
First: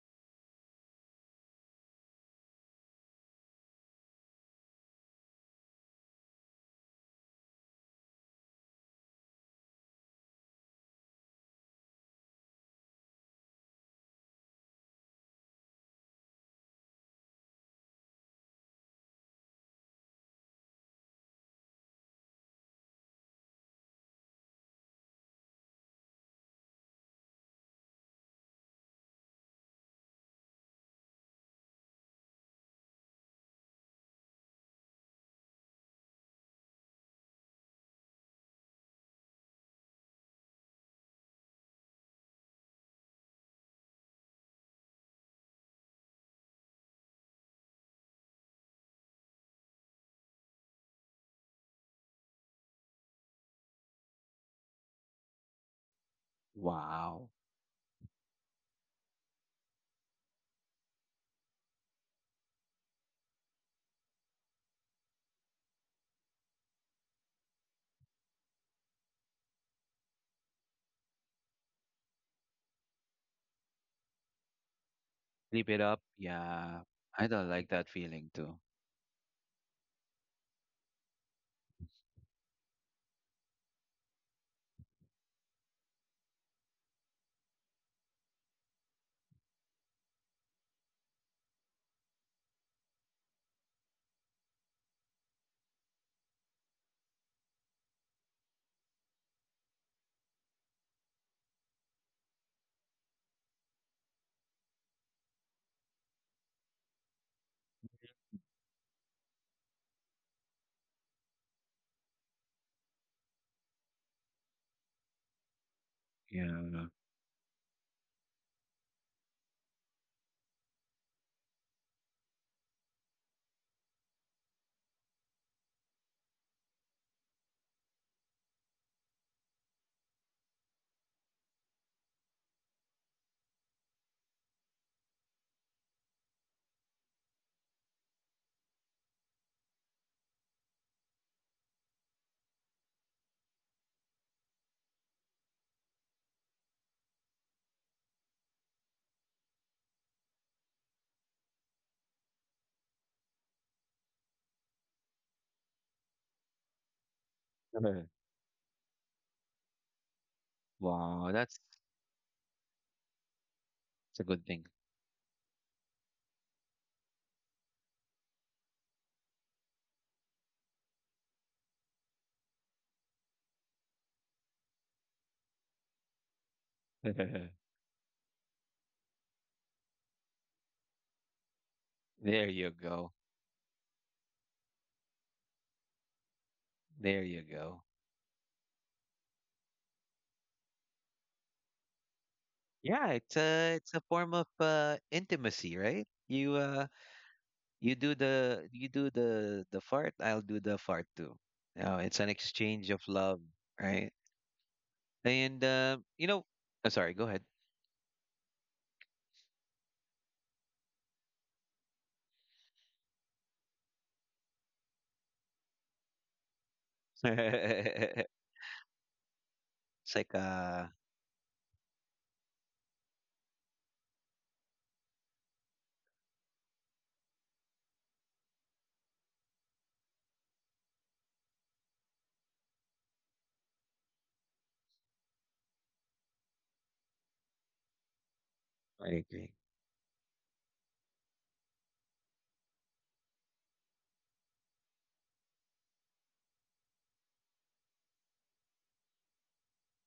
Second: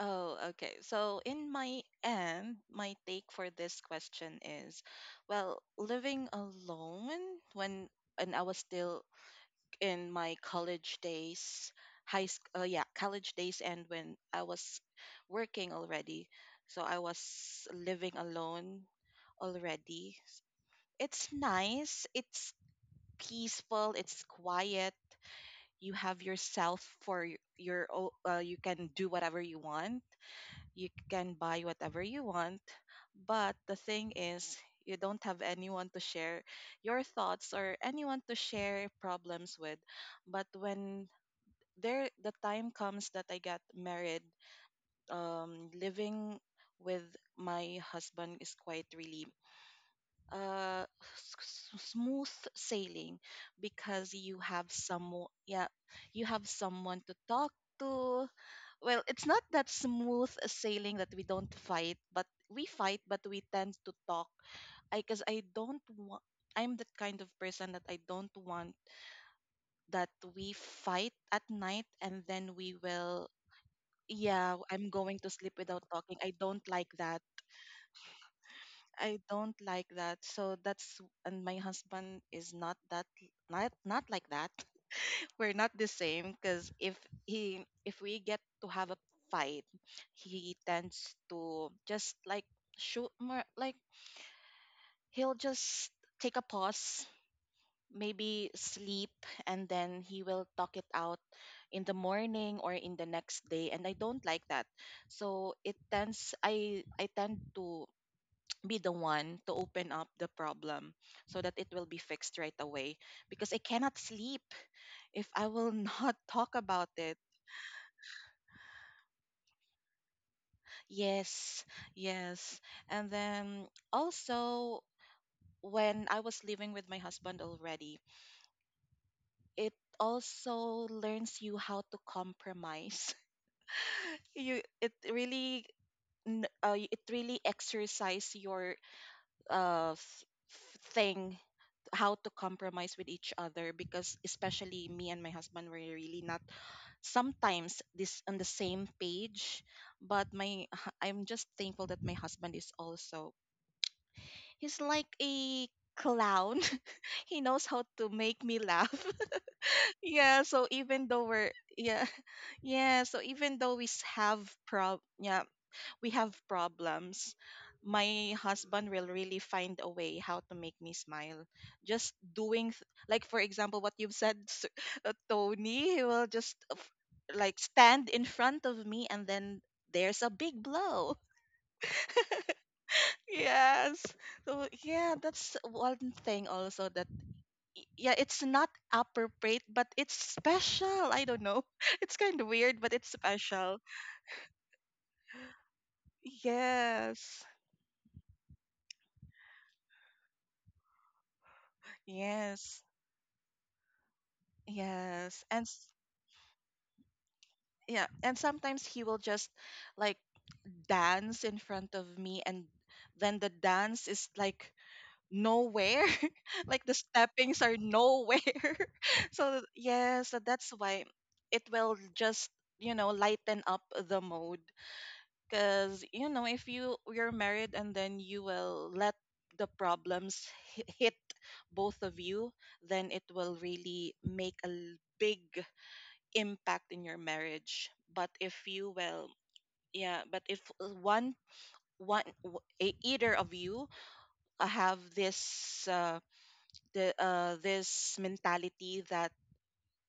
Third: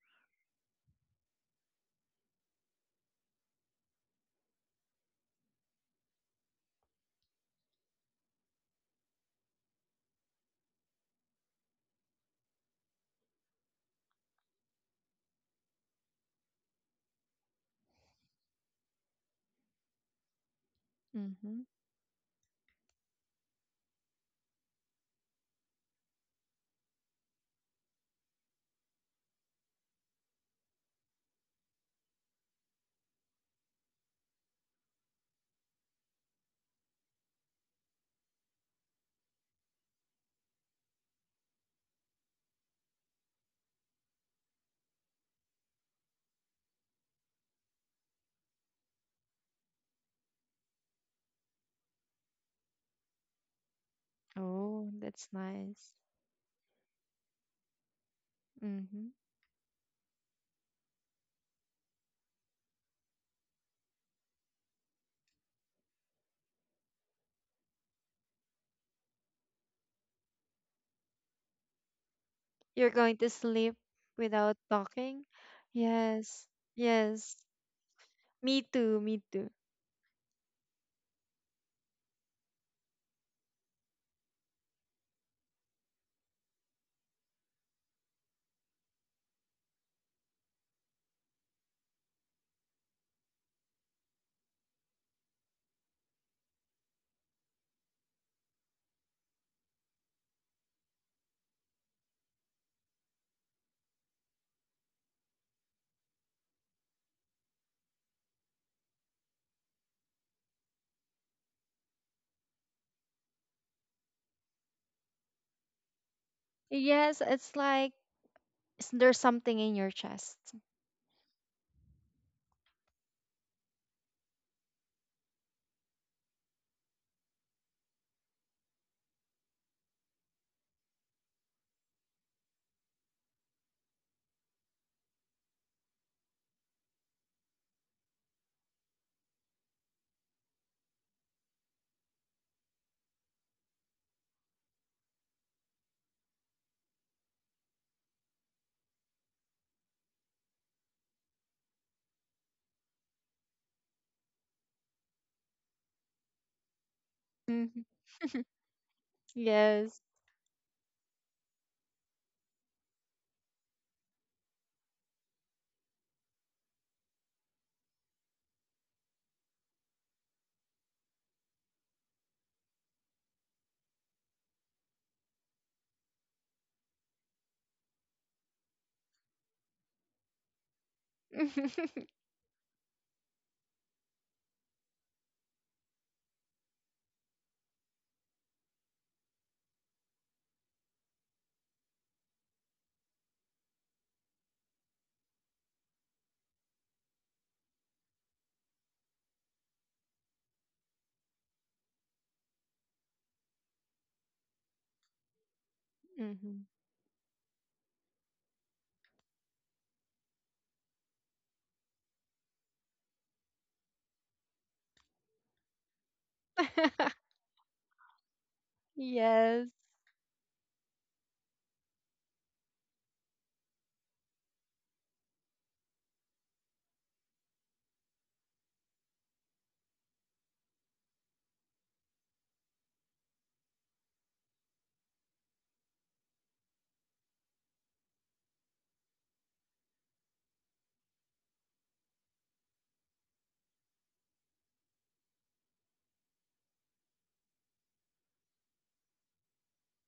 [SPEAKER 2] Oh, okay. So, in my end, my take for this question is, well, living alone when, and I was still in my college days, high school, yeah, college days, and when I was working already. So, I was living alone already. It's
[SPEAKER 1] Mm-hmm.
[SPEAKER 2] nice, it's peaceful, it's quiet. You have yourself for your, you can do whatever you want, you can buy whatever you want. But the thing is, you don't have anyone to share your thoughts or anyone to share problems with. But when the time comes that I got married, living with my husband is quite really, uh smooth sailing because you have
[SPEAKER 1] Oh,
[SPEAKER 2] some,
[SPEAKER 1] that's
[SPEAKER 2] yeah,
[SPEAKER 1] nice.
[SPEAKER 2] you have someone to
[SPEAKER 3] Wow.
[SPEAKER 2] talk to. Well,
[SPEAKER 1] Mm-hmm.
[SPEAKER 2] it's not that smooth sailing that we don't fight, but we tend to talk. I because I don't want. I'm the kind of person that I don't want that we fight at night and then we
[SPEAKER 1] You're going
[SPEAKER 2] will.
[SPEAKER 1] to sleep without
[SPEAKER 2] Yeah, I'm going
[SPEAKER 1] talking?
[SPEAKER 2] to sleep
[SPEAKER 3] Flip it
[SPEAKER 2] without
[SPEAKER 3] up,
[SPEAKER 2] talking. I
[SPEAKER 1] Yes.
[SPEAKER 2] don't
[SPEAKER 3] yeah.
[SPEAKER 2] like that.
[SPEAKER 3] I
[SPEAKER 1] Yes.
[SPEAKER 3] don't like that feeling too.
[SPEAKER 1] Me too.
[SPEAKER 2] I
[SPEAKER 1] Me too.
[SPEAKER 2] don't like that. So that's, and my husband is not that, not not like that. We're not the same because if he if we get to have a fight, he tends to just, like, shoot more, like he'll just take a pause, maybe sleep, and then he will talk it out in the morning or in the next day, and I don't like that. So it tends, I tend to *tsk* be the one to open up the problem so that it will be fixed right away, because I cannot sleep if I will not *laughs* talk
[SPEAKER 3] Yeah.
[SPEAKER 2] about it.
[SPEAKER 1] Yes, it's like there's something in your chest.
[SPEAKER 2] Yes, yes. And then also, when I was living with my husband already, it also learns you how to compromise. *laughs* You, it really, it really exercise your uh f- thing how to compromise with each other, because especially me and my husband were really not sometimes this on the same page. But my *laughs* I'm just thankful that my husband is also, he's like a clown. *laughs* He knows
[SPEAKER 1] Mm-hmm.
[SPEAKER 2] how to
[SPEAKER 1] *laughs*
[SPEAKER 3] *laughs*
[SPEAKER 2] make me laugh.
[SPEAKER 1] Yes.
[SPEAKER 2] *laughs* Yeah, so even though
[SPEAKER 3] Wow,
[SPEAKER 2] we're, yeah, *laughs* yeah, so even though we s-
[SPEAKER 3] that's a
[SPEAKER 2] have
[SPEAKER 3] good thing.
[SPEAKER 2] prob yeah, we have problems, my husband will really find a way how to make me smile. Just doing like for example what you've said, *laughs* Tony, he will just,
[SPEAKER 3] *laughs* There
[SPEAKER 2] like stand in front of me, and then there's a big blow. *laughs*
[SPEAKER 1] *laughs* Mm-hmm.
[SPEAKER 3] you go.
[SPEAKER 2] Yes. So yeah, that's one thing also that,
[SPEAKER 3] There you go.
[SPEAKER 2] yeah, it's not appropriate, but it's special. I don't know. *laughs* It's kind of weird, but it's
[SPEAKER 3] Yeah,
[SPEAKER 2] special.
[SPEAKER 3] it's a form of intimacy, right?
[SPEAKER 2] Yes.
[SPEAKER 3] You do the, you do the fart, I'll do the fart too. Oh, it's an
[SPEAKER 2] Yes.
[SPEAKER 3] exchange of love, right?
[SPEAKER 2] Yes. And
[SPEAKER 3] And you know, oh, sorry, go ahead.
[SPEAKER 2] yeah, and sometimes he will just, like, dance in front of me, and then the dance is, like, nowhere. *laughs* Like the
[SPEAKER 1] *laughs*
[SPEAKER 2] steppings are nowhere.
[SPEAKER 3] *laughs*
[SPEAKER 2] *laughs* So
[SPEAKER 1] Yes.
[SPEAKER 3] It's
[SPEAKER 2] yeah,
[SPEAKER 3] like
[SPEAKER 2] so that's why it will just, you know, lighten up the mood, because you know if you're married and then you will let the problems hit both of you, then it will really make a big impact in your marriage. But if you
[SPEAKER 3] I
[SPEAKER 2] will,
[SPEAKER 3] agree.
[SPEAKER 2] yeah, but if one, one either of you have this, the this mentality that,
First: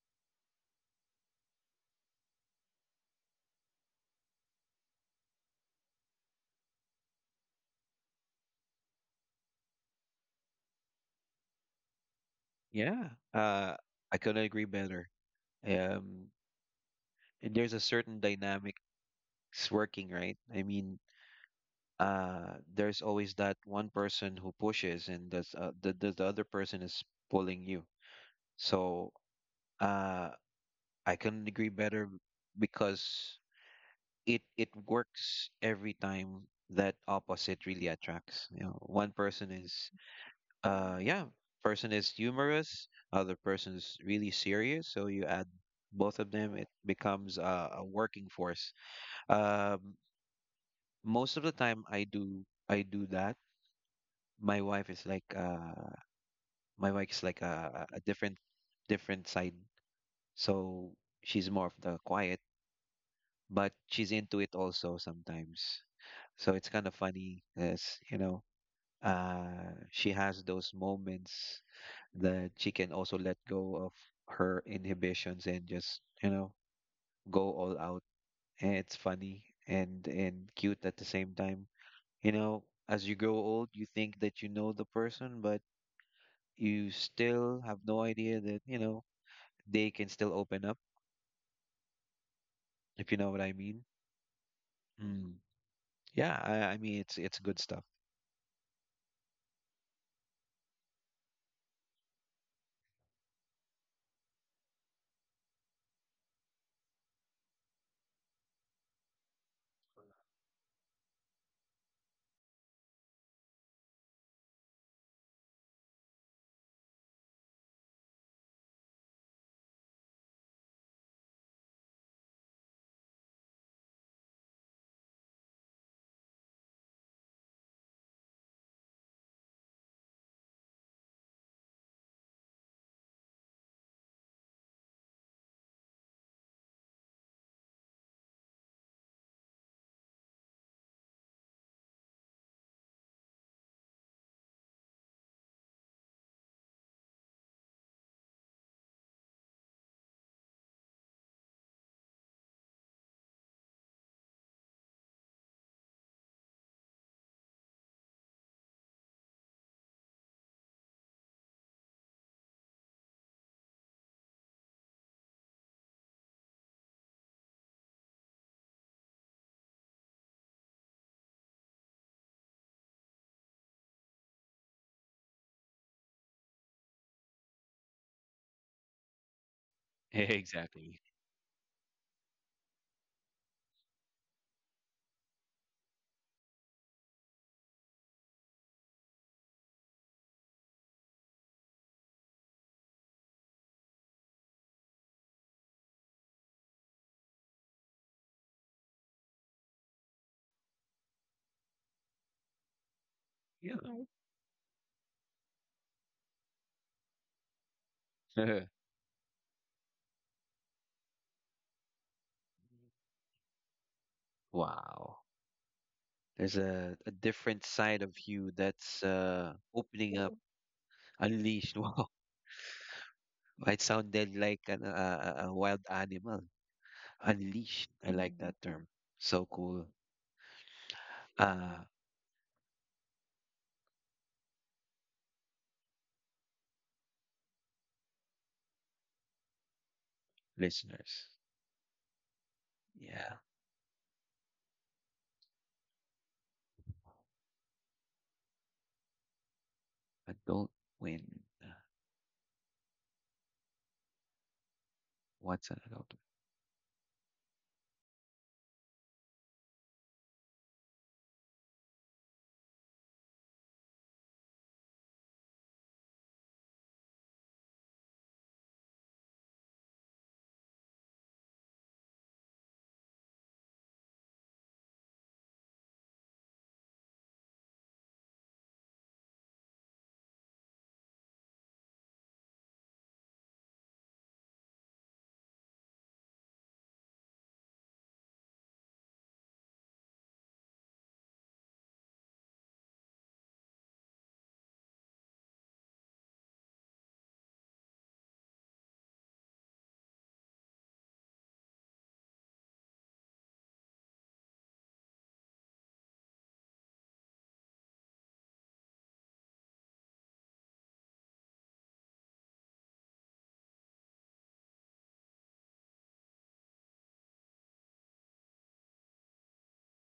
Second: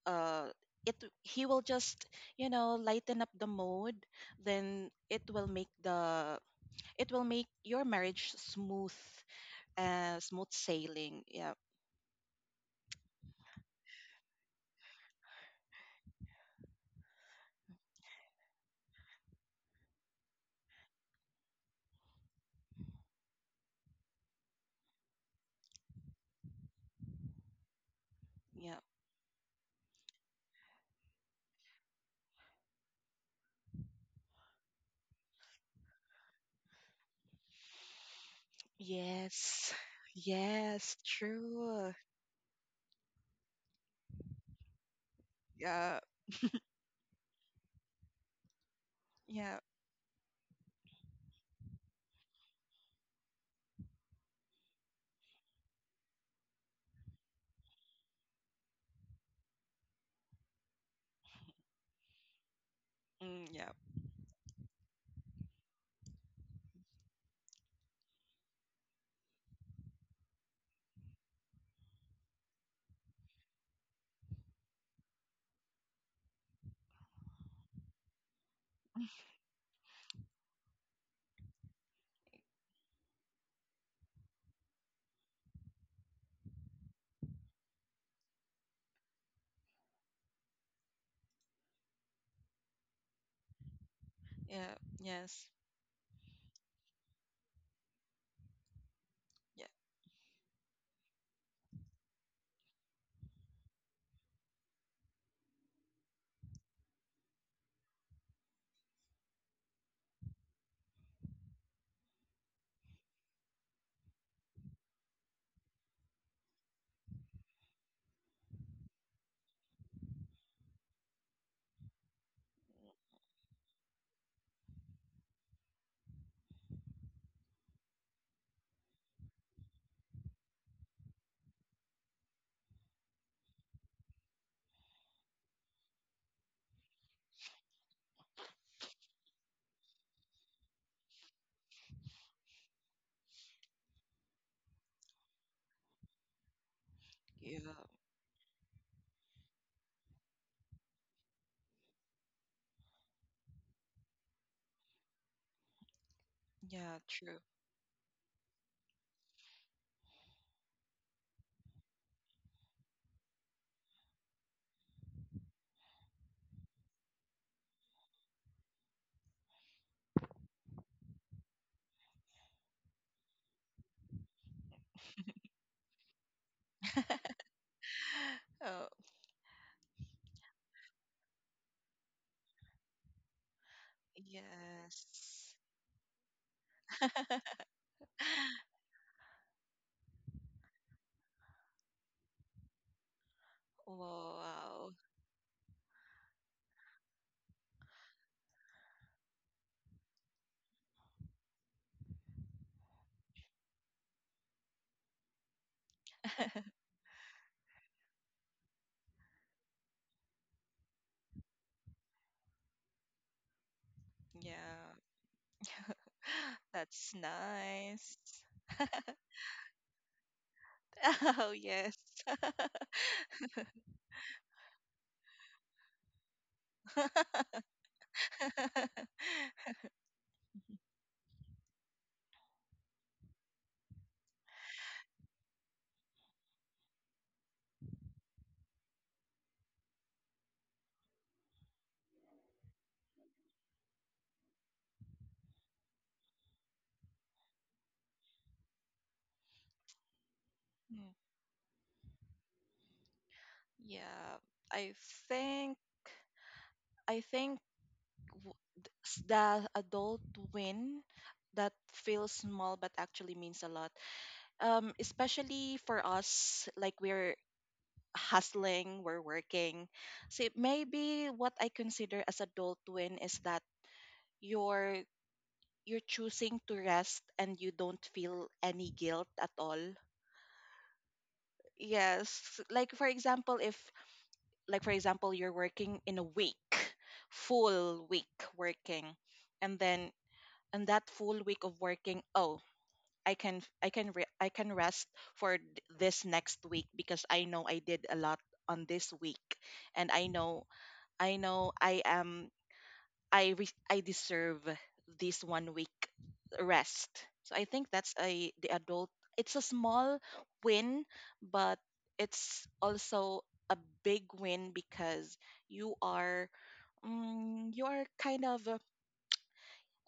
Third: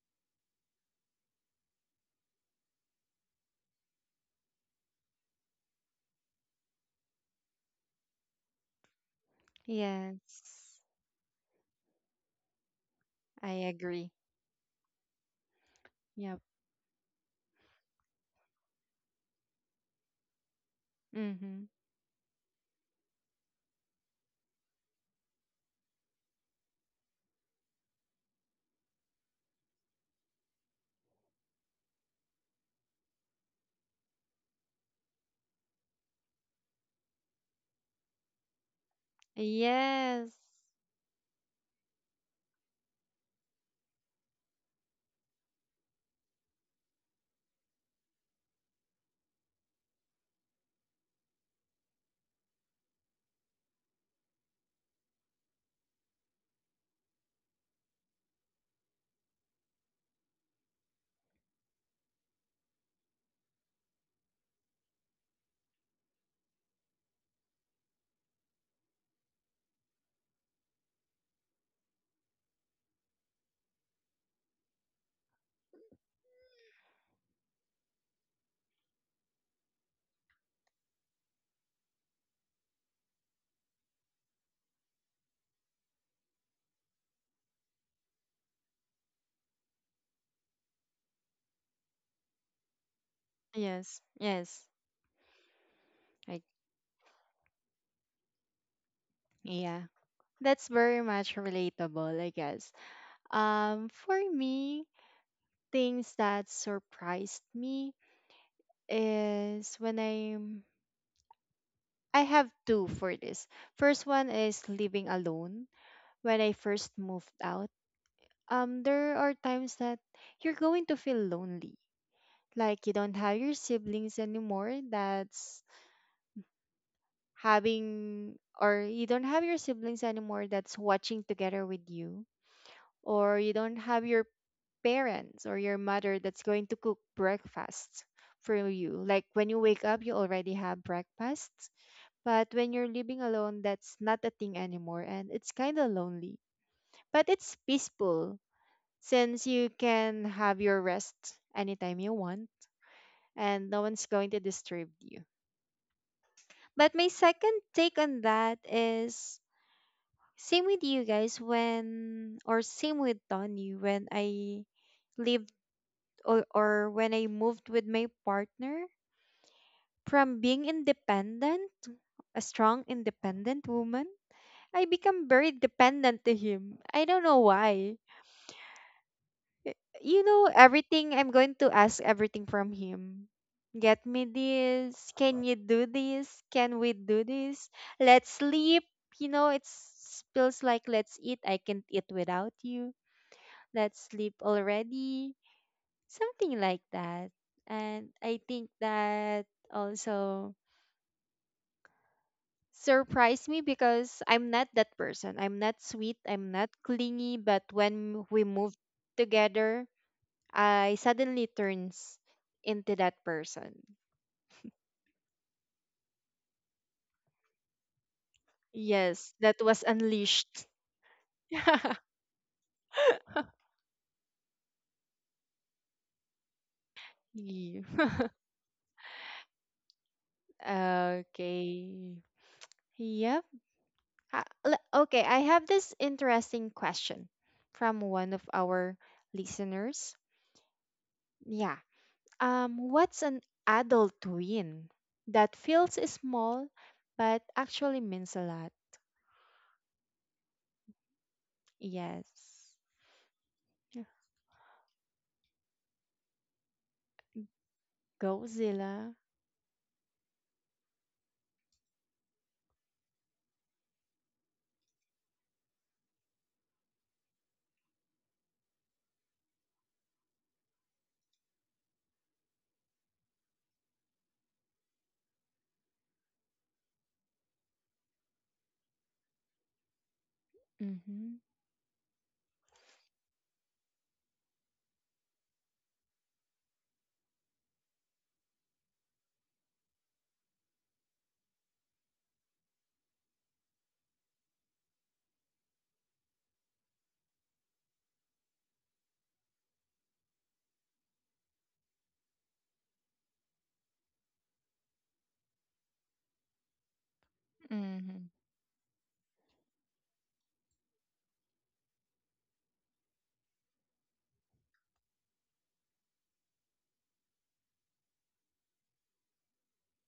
[SPEAKER 2] uh, it he will just, you know, lighten up the mood, then it will make the, it will make your marriage smooth, smooth
[SPEAKER 1] Yes.
[SPEAKER 2] sailing. Yeah,
[SPEAKER 3] Yeah,
[SPEAKER 1] I agree.
[SPEAKER 3] I couldn't agree better. Um,
[SPEAKER 1] Yep.
[SPEAKER 3] and there's a certain dynamics working, right? I mean,
[SPEAKER 1] Mm-hmm.
[SPEAKER 3] there's always that one person who pushes, and that's the other person is pulling you.
[SPEAKER 2] yeah.
[SPEAKER 3] So uh, I couldn't agree better because it works every time, that opposite really attracts. You know, one person
[SPEAKER 2] Yes,
[SPEAKER 3] is
[SPEAKER 1] Yes.
[SPEAKER 2] yes,
[SPEAKER 3] yeah, person
[SPEAKER 2] true.
[SPEAKER 3] is humorous, other person is really serious. So you add
[SPEAKER 2] Yeah,
[SPEAKER 3] both of them, it becomes a working force.
[SPEAKER 2] yeah,
[SPEAKER 3] Um, Most of the time, I do that. My wife is like a different different side. So she's more of the quiet,
[SPEAKER 2] mm, yeah,
[SPEAKER 3] but she's into it also sometimes. So it's kind of funny, as you know, she has those moments that she can also let go of her inhibitions and just, you know, go all out. And it's funny and cute at the same time. You know, as you grow old, you think that you know the person, but you still have no idea that you know they can still open up, if you know what I mean.
[SPEAKER 1] Yes. Yes.
[SPEAKER 2] yeah,
[SPEAKER 3] Mm.
[SPEAKER 2] yes,
[SPEAKER 3] Yeah,
[SPEAKER 1] Like,
[SPEAKER 3] I mean it's good stuff.
[SPEAKER 2] yeah,
[SPEAKER 1] yeah. That's very much relatable, I guess. For me, things that surprised me is when I have two for this. First one is living alone when I first moved out. There are times that you're going to feel lonely. Like you don't have your siblings anymore. That's having or You don't have your siblings anymore that's watching together with you, or you don't have your parents or your mother that's going to cook breakfast for you, like when you wake up you already have breakfast, but when you're living alone that's not a thing anymore, and it's kind of lonely but it's
[SPEAKER 2] yeah,
[SPEAKER 1] peaceful, since you can have your rest anytime you want and no one's going to disturb you. But
[SPEAKER 2] yeah,
[SPEAKER 1] my
[SPEAKER 2] true.
[SPEAKER 1] second take on that is same with you guys, when, or same with Tony, when I lived, or when I moved with my partner, from being independent, a strong independent woman, I become very dependent to him. I don't know why.
[SPEAKER 2] *gasps* *laughs* Oh,
[SPEAKER 1] Y-
[SPEAKER 3] *laughs*
[SPEAKER 1] You know,
[SPEAKER 3] Exactly.
[SPEAKER 1] everything, I'm going to ask everything from him. Get me this. Can you
[SPEAKER 2] yes.
[SPEAKER 1] do this? Can we do
[SPEAKER 2] *laughs*
[SPEAKER 1] this? Let's sleep. You know, it's feels like let's eat. I can't eat without you, let's sleep
[SPEAKER 2] Wow,
[SPEAKER 1] already, something like that. And I think that also surprised me
[SPEAKER 3] Yeah.
[SPEAKER 1] because I'm not that person. I'm not sweet, I'm not clingy, but when we
[SPEAKER 3] *laughs*
[SPEAKER 1] moved together, I suddenly turns into that person.
[SPEAKER 2] yeah,
[SPEAKER 3] Wow. There's
[SPEAKER 2] *laughs*
[SPEAKER 3] a
[SPEAKER 2] that's
[SPEAKER 3] different side of
[SPEAKER 2] nice.
[SPEAKER 3] you that's
[SPEAKER 1] Yes, that was
[SPEAKER 3] opening up,
[SPEAKER 1] unleashed.
[SPEAKER 2] *laughs* Oh,
[SPEAKER 3] unleashed. *laughs*
[SPEAKER 2] yes.
[SPEAKER 1] *laughs*
[SPEAKER 3] Wow. It sounded like a wild animal.
[SPEAKER 1] Yeah.
[SPEAKER 3] Unleashed. I like that term.
[SPEAKER 2] *laughs*
[SPEAKER 3] So cool.
[SPEAKER 1] *laughs*
[SPEAKER 3] Uh,
[SPEAKER 1] Okay. Yep. Okay, I have this interesting question from one of our listeners.
[SPEAKER 3] Listeners.
[SPEAKER 1] Yeah. What's
[SPEAKER 3] Yeah.
[SPEAKER 1] an adult win that feels small but actually means a lot?
[SPEAKER 3] Adult
[SPEAKER 2] Mm.
[SPEAKER 3] win. Uh,
[SPEAKER 1] Yes. Yeah.
[SPEAKER 2] Yeah, I
[SPEAKER 3] What's
[SPEAKER 2] think.
[SPEAKER 3] an adult win?
[SPEAKER 2] I think
[SPEAKER 1] Go, Zilla.
[SPEAKER 2] the adult win that feels small but actually means a lot. Especially for us, like we're hustling, we're working. See, maybe what I consider as adult win is that you're you're choosing to rest and you don't feel any guilt at all.
[SPEAKER 1] Mm-hmm.
[SPEAKER 2] Yes, like for example, if, like for example you're working in a week, full week working, and then and that full week of working, oh, I can rest for this next week because I know I did a lot on this week, and I know, I know I am, I deserve this one week rest. So I think that's
[SPEAKER 1] Mm-hmm.
[SPEAKER 2] a, the adult, it's a small win, but it's also a big win because you are, mm, you are kind of,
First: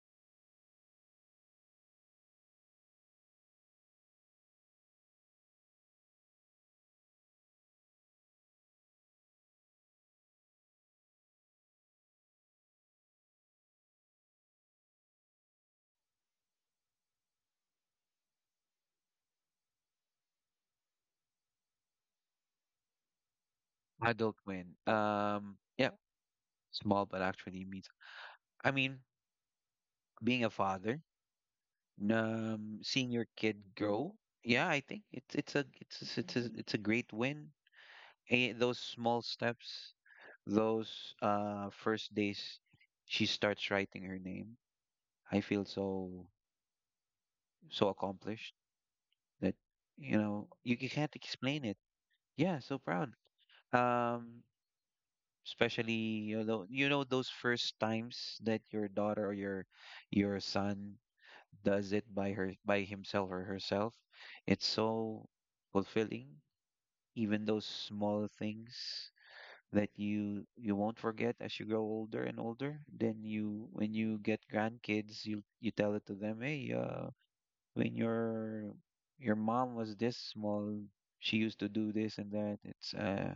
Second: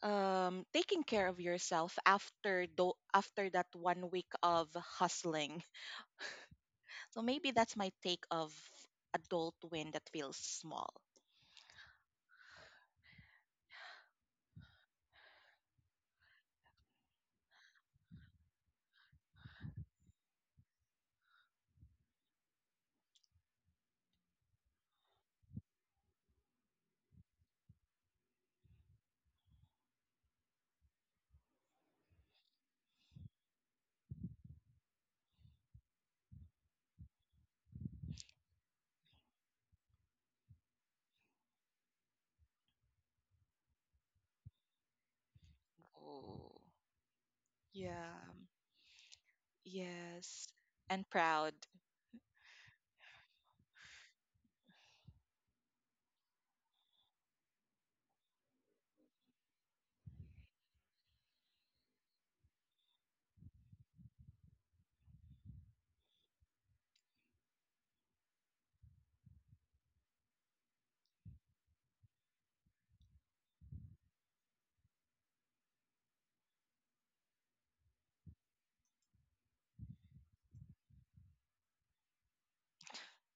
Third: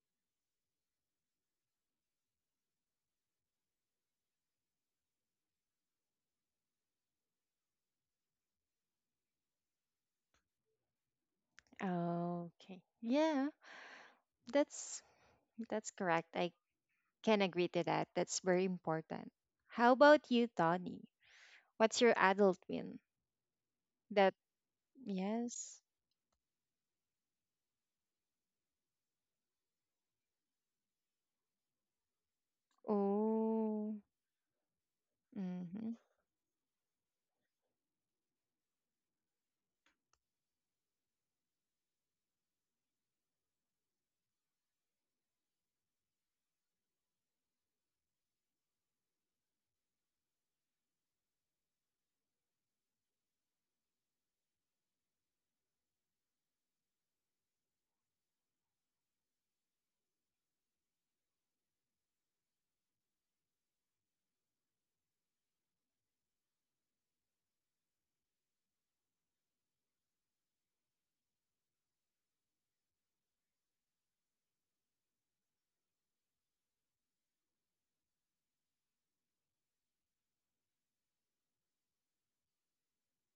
[SPEAKER 2] taking care of yourself after after that one week of hustling. So maybe that's my take of adult win that feels small.
[SPEAKER 1] Okay. Yeah, that's correct. I can agree to that. That's very important. How about you, Tony? What's your adult win? That,
[SPEAKER 3] Adult win.
[SPEAKER 1] yes.
[SPEAKER 3] Yeah. Small, but actually means, I mean, being a father. Um, seeing your kid
[SPEAKER 1] Oh.
[SPEAKER 3] grow. Yeah, I think
[SPEAKER 1] Mm-hmm.
[SPEAKER 3] it's a great win. Those small steps, those first days she starts writing her name, I feel
[SPEAKER 2] Oh,
[SPEAKER 3] so
[SPEAKER 2] yeah,
[SPEAKER 3] accomplished that you
[SPEAKER 2] yes,
[SPEAKER 3] know you
[SPEAKER 2] and
[SPEAKER 3] can't
[SPEAKER 2] proud.
[SPEAKER 3] explain it. Yeah, so proud. um especially, you know, you know those first times that your daughter or your son does it by her by himself or herself, it's so fulfilling. Even those small things that you won't forget as you grow older and older, then you when you get grandkids you, you tell it to them, hey, when your mom was this small, she used to do this and that. It's uh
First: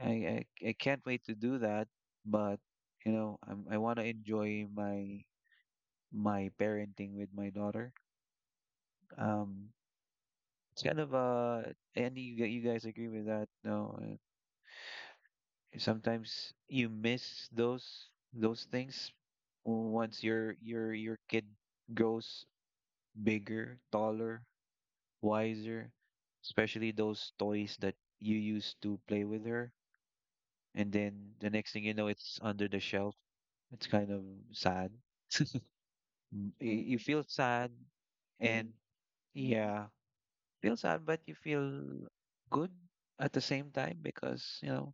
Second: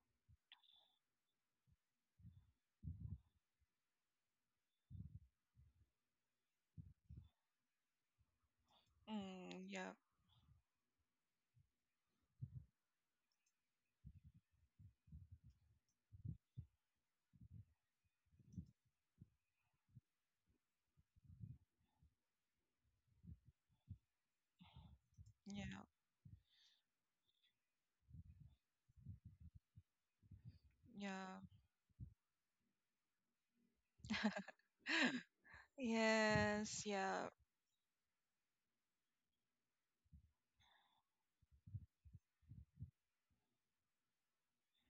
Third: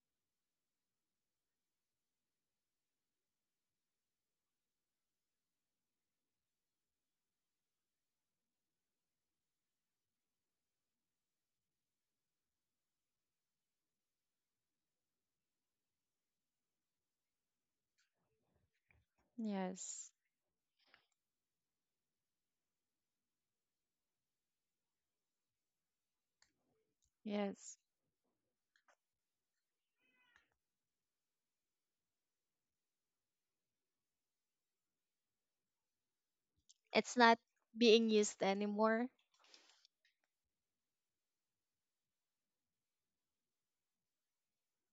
[SPEAKER 3] i i, I can't wait to do that, but you know I want to enjoy my my parenting with my daughter.
[SPEAKER 2] Mm,
[SPEAKER 3] um
[SPEAKER 2] yeah,
[SPEAKER 3] it's kind of and you you guys agree with that, no? Sometimes you miss those things
[SPEAKER 1] Yes.
[SPEAKER 3] once your kid grows bigger, taller,
[SPEAKER 2] yeah,
[SPEAKER 3] wiser, especially those toys
[SPEAKER 1] Yes.
[SPEAKER 3] that you used to play with her, and then
[SPEAKER 2] yeah.
[SPEAKER 3] the next thing you know, it's under the shelf. It's kind of sad.
[SPEAKER 2] *laughs*
[SPEAKER 3] Mm,
[SPEAKER 2] Yes,
[SPEAKER 3] you
[SPEAKER 1] It's
[SPEAKER 3] feel
[SPEAKER 2] yeah,
[SPEAKER 1] not
[SPEAKER 3] sad.
[SPEAKER 1] being used
[SPEAKER 3] Mm. And
[SPEAKER 1] anymore.
[SPEAKER 3] yeah, feel sad, but you feel good at the same time because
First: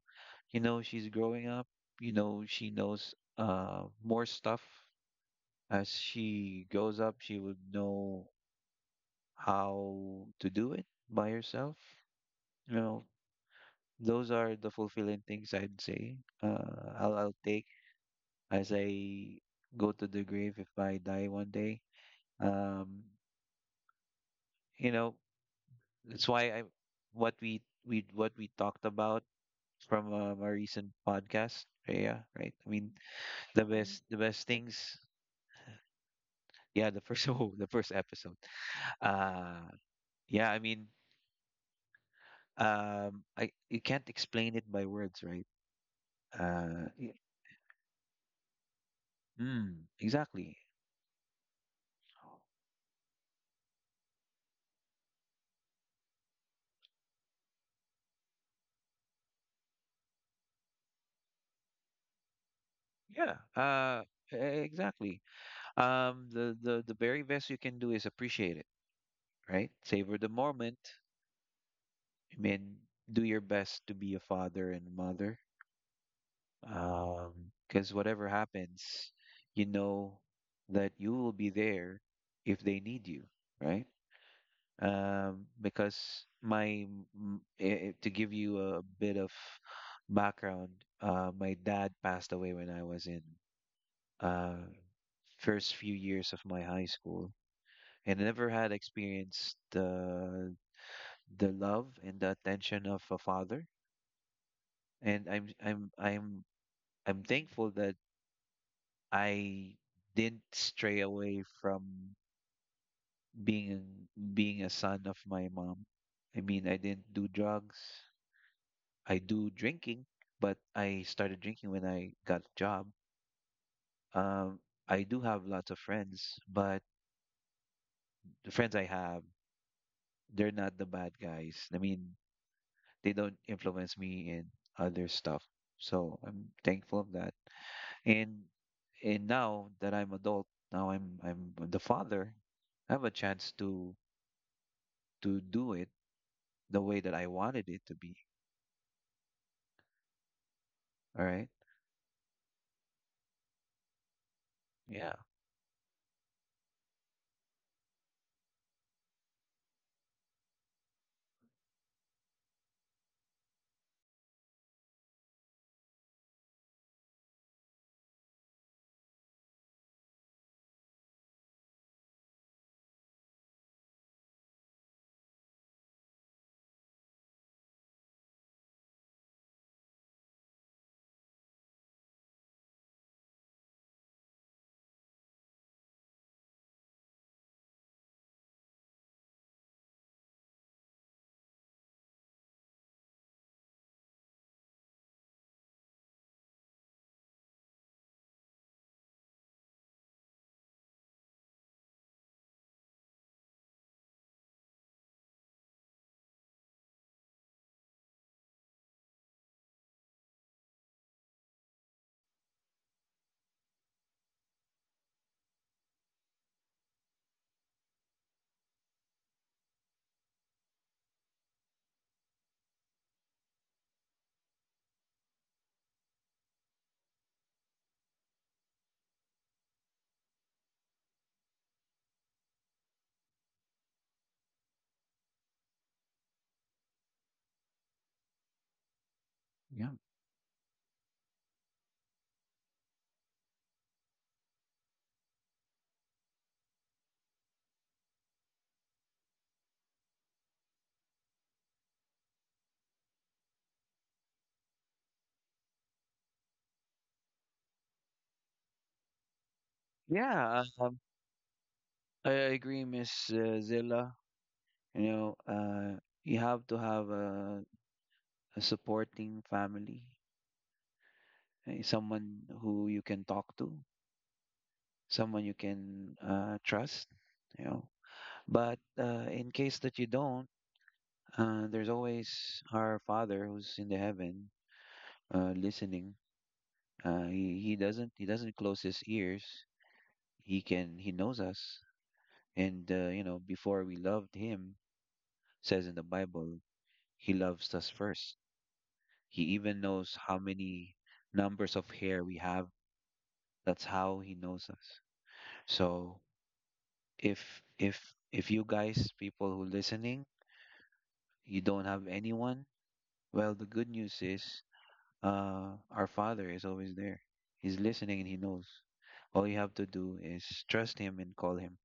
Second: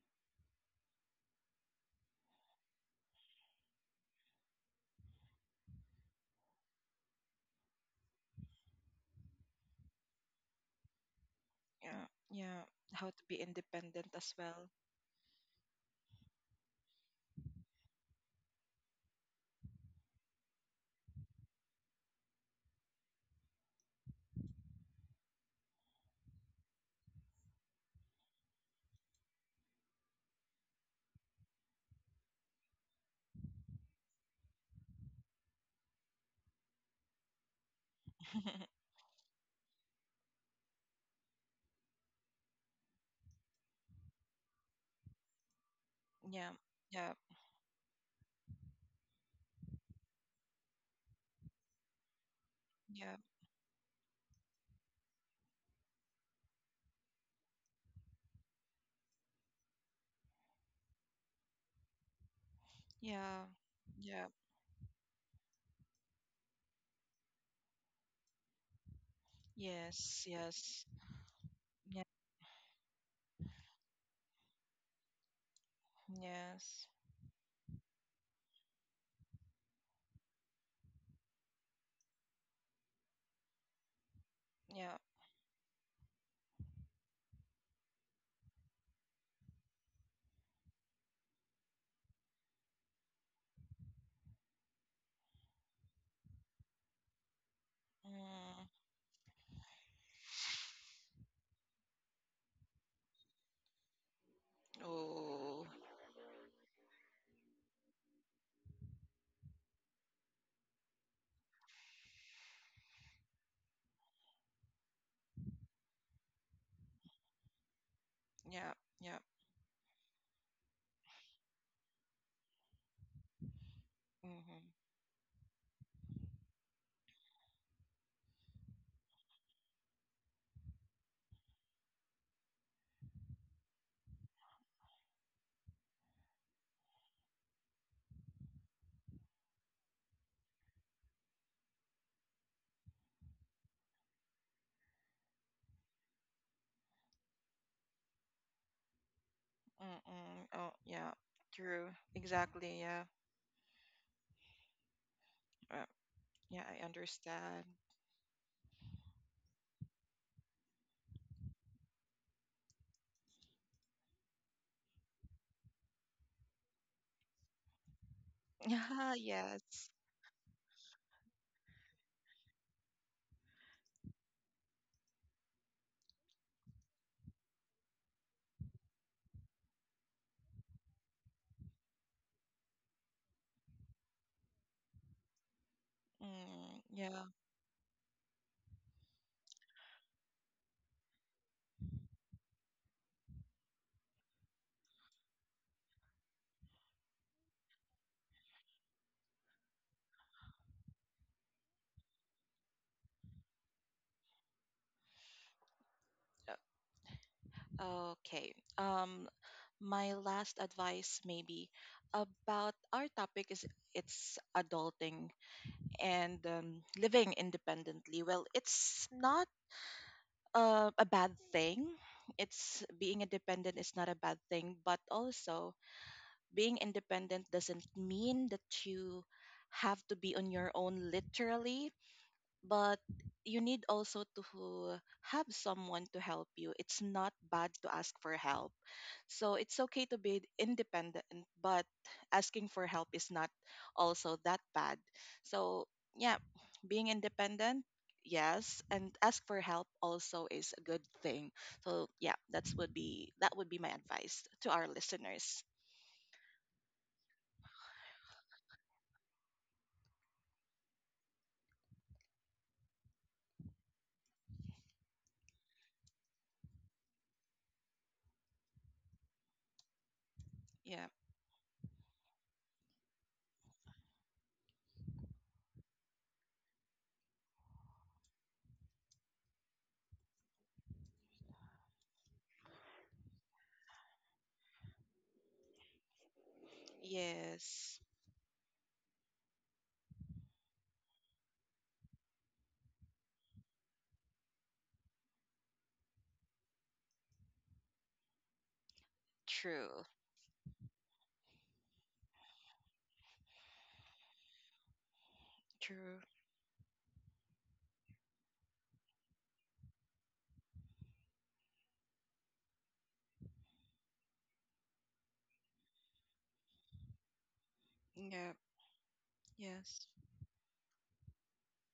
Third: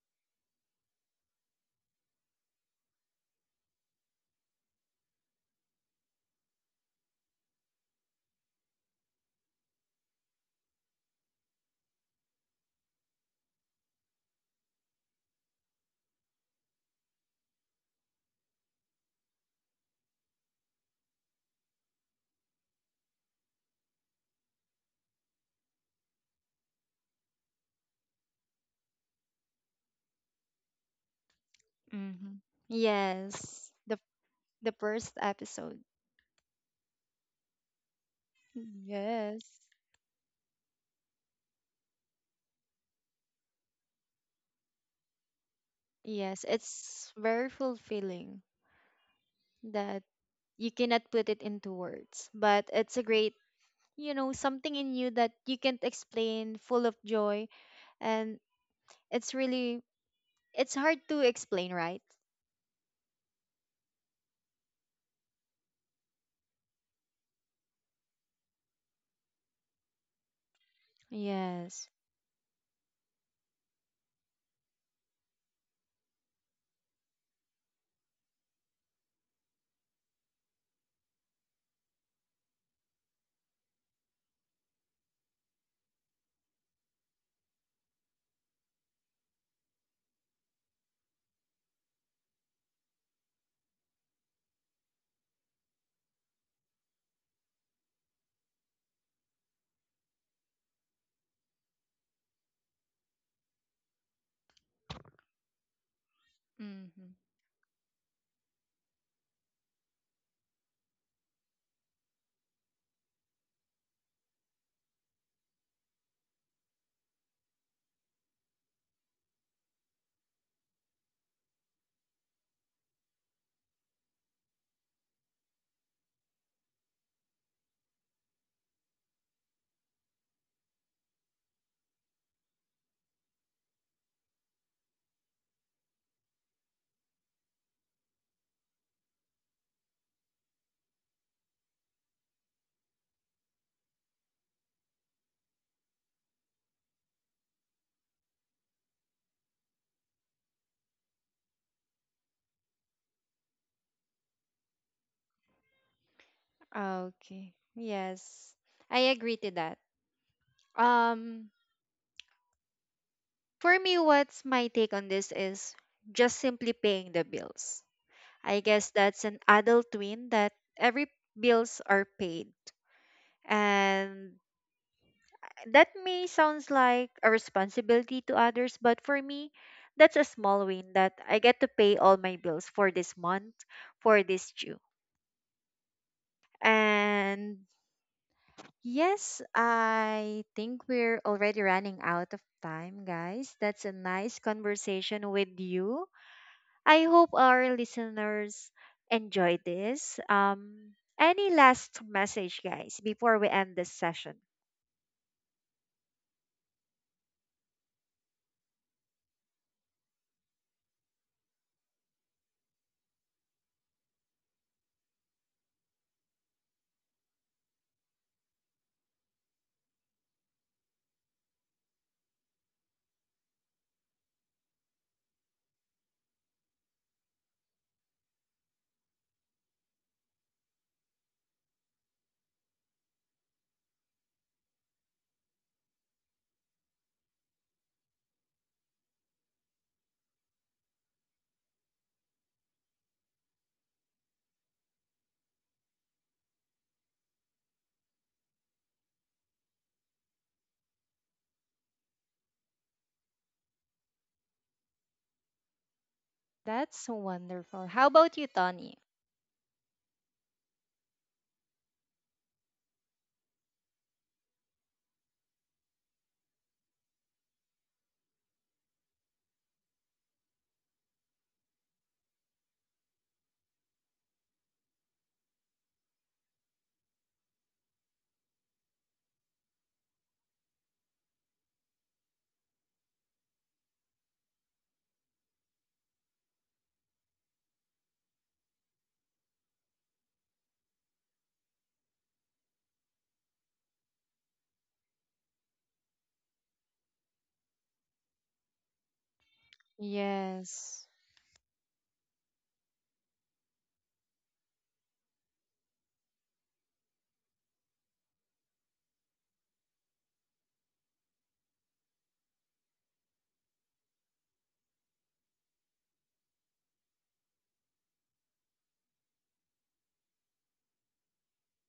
[SPEAKER 3] you know she's growing up. You know she knows more stuff as she grows up. She would know how to do it by herself.
[SPEAKER 2] yeah, yeah.
[SPEAKER 3] You know,
[SPEAKER 2] How to be independent
[SPEAKER 3] those
[SPEAKER 2] as
[SPEAKER 3] are
[SPEAKER 2] well.
[SPEAKER 3] the fulfilling things I'd say. I'll take as I go to the grave if I die one day. Um, you know, that's why I what we what we talked about from a recent podcast, Rhea,
[SPEAKER 1] Mm-hmm.
[SPEAKER 3] right? I mean,
[SPEAKER 1] Yes. The
[SPEAKER 3] the best things.
[SPEAKER 1] first episode.
[SPEAKER 3] Yeah, the first *laughs* oh, the first episode.
[SPEAKER 2] *laughs*
[SPEAKER 1] Yes.
[SPEAKER 3] Uh yeah, I mean, I you can't explain it by words, right?
[SPEAKER 1] Yes,
[SPEAKER 2] Yeah,
[SPEAKER 3] Uh
[SPEAKER 1] it's
[SPEAKER 2] yeah,
[SPEAKER 3] y-
[SPEAKER 1] very fulfilling
[SPEAKER 3] mm,
[SPEAKER 1] that
[SPEAKER 3] exactly.
[SPEAKER 1] you cannot put it into words, but it's a
[SPEAKER 2] yeah,
[SPEAKER 1] great, you know, something in you that you can't explain, full of joy, and it's really, it's hard to explain, right?
[SPEAKER 3] Yeah.
[SPEAKER 2] yeah, yeah.
[SPEAKER 3] Exactly. The very best you can do is appreciate it, right? Savor
[SPEAKER 2] Yes,
[SPEAKER 3] the moment.
[SPEAKER 2] yes,
[SPEAKER 1] Yes.
[SPEAKER 2] yeah,
[SPEAKER 3] I mean, do your best to be a father and mother
[SPEAKER 2] yes,
[SPEAKER 3] because whatever happens, you know that you will be there if they need you, right?
[SPEAKER 2] yeah.
[SPEAKER 3] Because my to give you a bit of background, my dad passed away when I was in uh, first few years of my high school, and I never
[SPEAKER 2] Mm,
[SPEAKER 3] had experienced the love and the attention of a father. And
[SPEAKER 2] oh,
[SPEAKER 1] Mm-hmm.
[SPEAKER 3] I'm thankful that I didn't stray away from being being a son of my mom. I mean, I didn't do drugs.
[SPEAKER 2] yeah, yeah.
[SPEAKER 3] I do drinking, but I started drinking when I got a job. Um,
[SPEAKER 2] Mm-hmm.
[SPEAKER 3] I do have lots of friends, but the friends I have, they're not the bad guys. I mean, they don't influence me in other stuff. So I'm thankful of that. And now that I'm adult, now I'm the father, I have a chance to do it the way that I wanted it to be.
[SPEAKER 2] Mm-mm. Oh, yeah.
[SPEAKER 3] All right.
[SPEAKER 2] True. Exactly. Yeah.
[SPEAKER 3] Yeah.
[SPEAKER 2] Uh, yeah, I
[SPEAKER 1] Ah, okay.
[SPEAKER 2] understand.
[SPEAKER 1] Yes. I agree to that. Um, for me, what's my take on this is just simply paying the bills. I
[SPEAKER 2] *laughs*
[SPEAKER 1] guess
[SPEAKER 2] Yeah,
[SPEAKER 1] that's an
[SPEAKER 2] yes.
[SPEAKER 1] adult twin that every bills are paid. And that may sounds like a responsibility to others, but for me that's a small win that I get to pay all my bills for this month, for this due.
[SPEAKER 2] Mm, yeah.
[SPEAKER 1] And yes, I think we're already running out of time, guys. That's a nice conversation with you. I hope our listeners enjoy this. Any last message, guys, before we end this session?
[SPEAKER 2] Okay. My last advice maybe about our topic is, it's adulting and, living independently. Well, it's not, a bad thing. It's being independent is not a bad thing, but also being independent doesn't mean that you have to be on your own literally, but you need also to have someone to help you. It's not bad to ask for help. So it's
[SPEAKER 3] Yeah.
[SPEAKER 2] okay to be independent, but asking for help is not also that bad. So, yeah, being independent, yes, and ask for help also is a good thing. So, yeah, that would be my advice to our listeners.
[SPEAKER 1] That's wonderful. How about you, Tony?
[SPEAKER 3] Yeah. I agree, Miss Zilla. You know, you have to have a supporting family,
[SPEAKER 2] Yeah.
[SPEAKER 3] someone who you can talk to, someone you can trust. You know, but in case that you don't, there's always our Father who's in the heaven, listening.
[SPEAKER 2] Yes.
[SPEAKER 3] He doesn't close his ears. He knows us. And, you know, before we loved him, says in the Bible, he loves us first. He even
[SPEAKER 2] True.
[SPEAKER 3] knows how many
[SPEAKER 1] Yes.
[SPEAKER 3] numbers of hair we have. That's how he knows us.
[SPEAKER 2] True.
[SPEAKER 3] So if if if you guys, people who listening, you don't have anyone, well, the good news is our Father is always there. He's listening and he
[SPEAKER 2] Yep.
[SPEAKER 3] knows. All you have to
[SPEAKER 2] Yes.
[SPEAKER 3] do is trust him and call him.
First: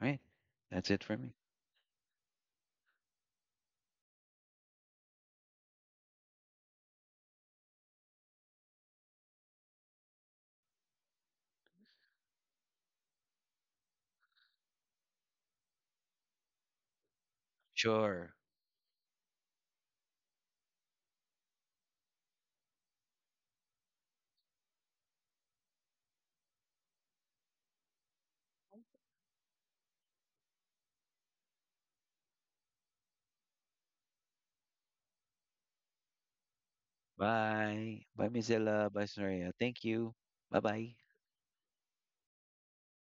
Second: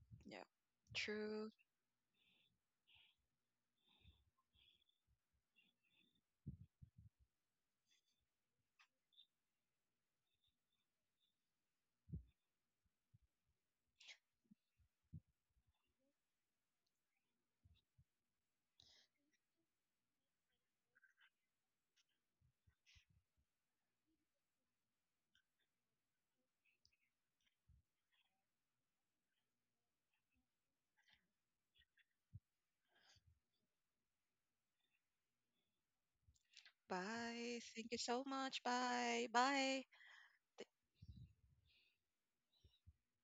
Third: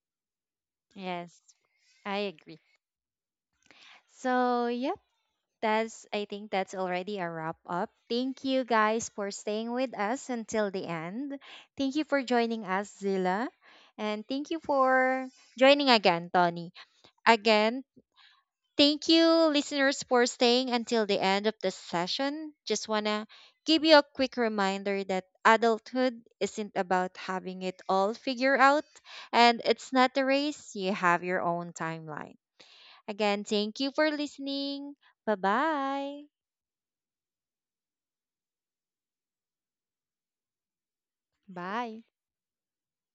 [SPEAKER 3] Right?
[SPEAKER 2] Yep.
[SPEAKER 3] That's it for me.
[SPEAKER 2] True.
[SPEAKER 1] Yes, I agree. So, yeah, that's, I think that's already a wrap up. Thank you guys for staying with us until the end. Thank you for joining us, Zilla. And thank you for joining again, Tony. Again,
[SPEAKER 3] Sure.
[SPEAKER 1] thank you listeners for staying until the end of the session. Just wanna give you a quick reminder that adulthood isn't about having it all figured out, and it's not a race. You have your own timeline. Again, thank you for listening. Bye-bye.
[SPEAKER 2] Bye. Thank you
[SPEAKER 3] Bye.
[SPEAKER 2] so
[SPEAKER 3] Bye, Ms.
[SPEAKER 2] much.
[SPEAKER 3] Zella. Bye,
[SPEAKER 2] Bye.
[SPEAKER 3] Sonoria. Thank
[SPEAKER 2] Bye.
[SPEAKER 3] you. Bye bye.
[SPEAKER 1] Bye.